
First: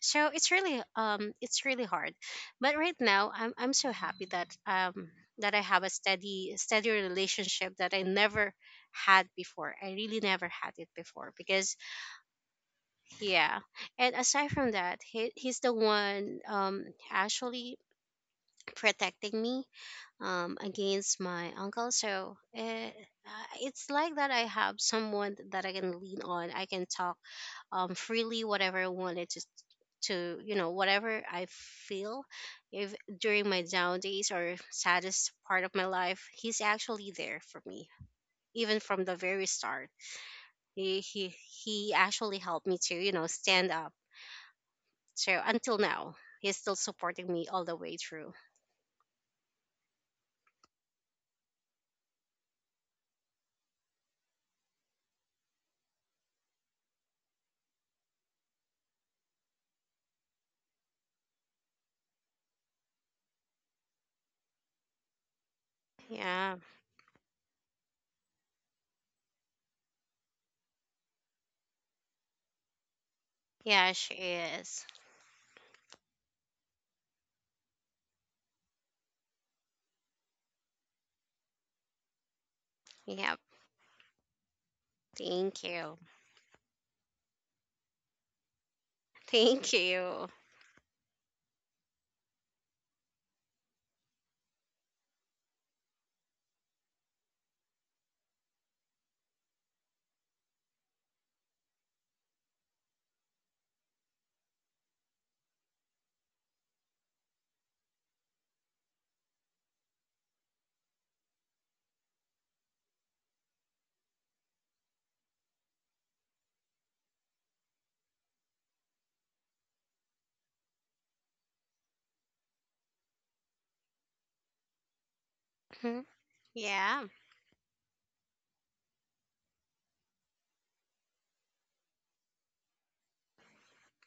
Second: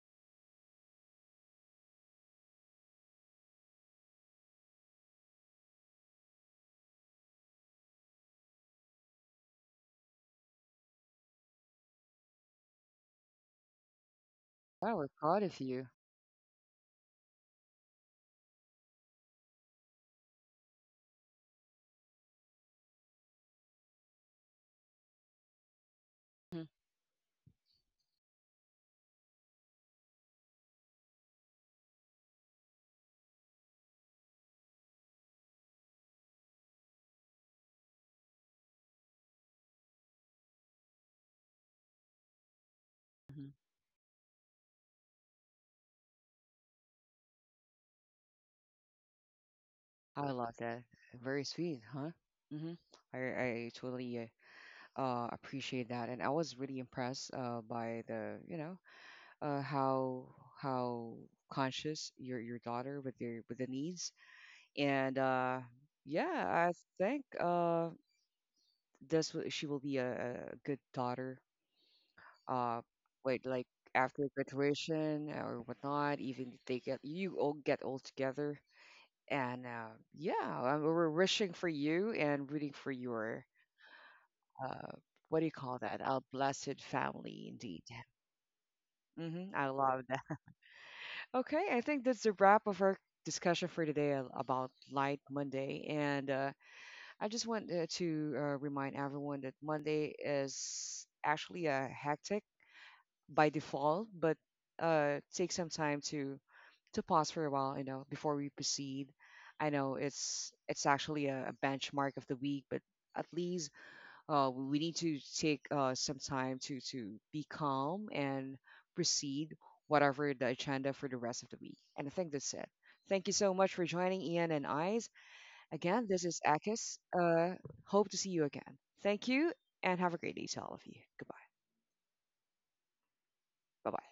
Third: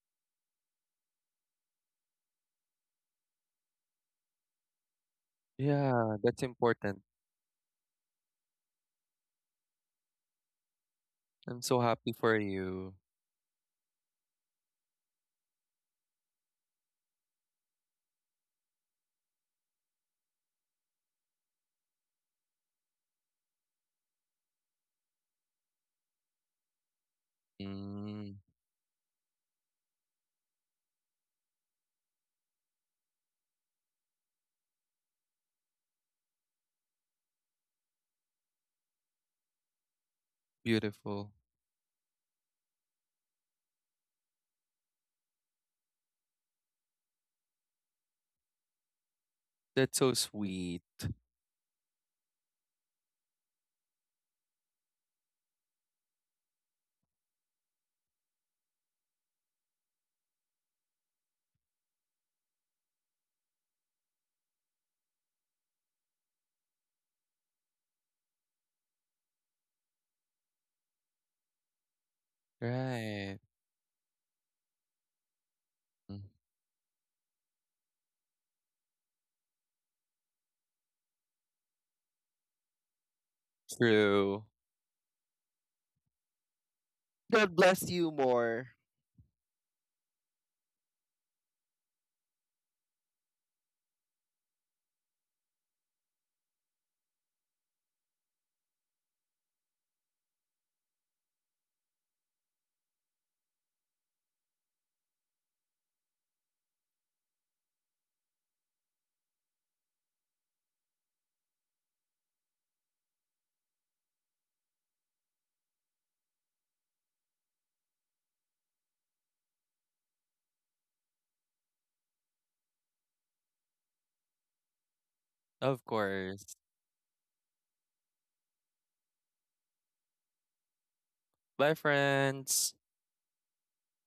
[SPEAKER 3] so it's really um it's really hard. But right now, i'm i'm so happy that um that I have a
[SPEAKER 2] Yeah, that's
[SPEAKER 3] steady steady
[SPEAKER 2] important.
[SPEAKER 3] relationship that I never had before. I really never had it before,
[SPEAKER 2] I'm
[SPEAKER 3] because
[SPEAKER 2] so happy for you.
[SPEAKER 3] yeah. And aside from
[SPEAKER 1] Wow,
[SPEAKER 3] that,
[SPEAKER 1] we're
[SPEAKER 3] he,
[SPEAKER 1] proud of
[SPEAKER 3] he's the
[SPEAKER 1] you.
[SPEAKER 3] one um actually protecting me, um, against my uncle. So, eh, uh, it's like that I have someone that I can lean on. I
[SPEAKER 1] Hmm.
[SPEAKER 3] can talk, um,
[SPEAKER 2] Mm,
[SPEAKER 3] freely, whatever I wanted to, to you know, whatever I feel. If during my down days or saddest part of my life, he's actually there for me, even from the very start. He
[SPEAKER 2] beautiful.
[SPEAKER 3] he he actually helped me to, you know,
[SPEAKER 1] Hmm.
[SPEAKER 3] stand up. So until now, he's still supporting me all the way through.
[SPEAKER 2] That's so
[SPEAKER 1] I love that.
[SPEAKER 2] sweet.
[SPEAKER 1] Very sweet, huh? Mm-hmm. I, I totally uh, uh, appreciate that. And I was really impressed uh, by the, you know, uh, how how conscious your your daughter with their with the needs. And uh,
[SPEAKER 3] Yeah.
[SPEAKER 1] yeah, I think uh, this will, she will be a, a good daughter. Uh,
[SPEAKER 2] Right.
[SPEAKER 1] wait, like
[SPEAKER 3] Yeah, she
[SPEAKER 1] after
[SPEAKER 3] is.
[SPEAKER 1] graduation or whatnot,
[SPEAKER 2] Mm,
[SPEAKER 1] even if they get you all get all together, and uh, yeah, um, we're wishing for you and rooting for
[SPEAKER 3] Yep.
[SPEAKER 1] your,
[SPEAKER 2] true.
[SPEAKER 1] uh, what do you
[SPEAKER 3] Thank
[SPEAKER 1] call
[SPEAKER 3] you.
[SPEAKER 1] that? A blessed family,
[SPEAKER 2] God
[SPEAKER 1] indeed.
[SPEAKER 2] bless you more.
[SPEAKER 1] Hmm,
[SPEAKER 3] Thank
[SPEAKER 1] I love
[SPEAKER 3] you.
[SPEAKER 1] that. Okay, I think that's the wrap of our discussion for today a- about Light Monday, and uh, I just want uh, to uh, remind everyone that Monday is actually a hectic by default, but uh, take some time to to pause for a while, you know, before we proceed. I know it's it's actually a, a benchmark of the week, but at least uh, we need to take uh, some time to to be calm and proceed whatever the agenda for the rest of the week. And I think that's it. Thank you so much for joining Ian and Eyes.
[SPEAKER 2] Of
[SPEAKER 1] Again,
[SPEAKER 3] Mhm.
[SPEAKER 1] this is
[SPEAKER 2] course.
[SPEAKER 1] Akis.
[SPEAKER 3] Yeah,
[SPEAKER 1] Uh, hope to see you again. Thank you and have a great day to all of you. Goodbye.
[SPEAKER 2] Bye, friends.
[SPEAKER 1] Bye bye.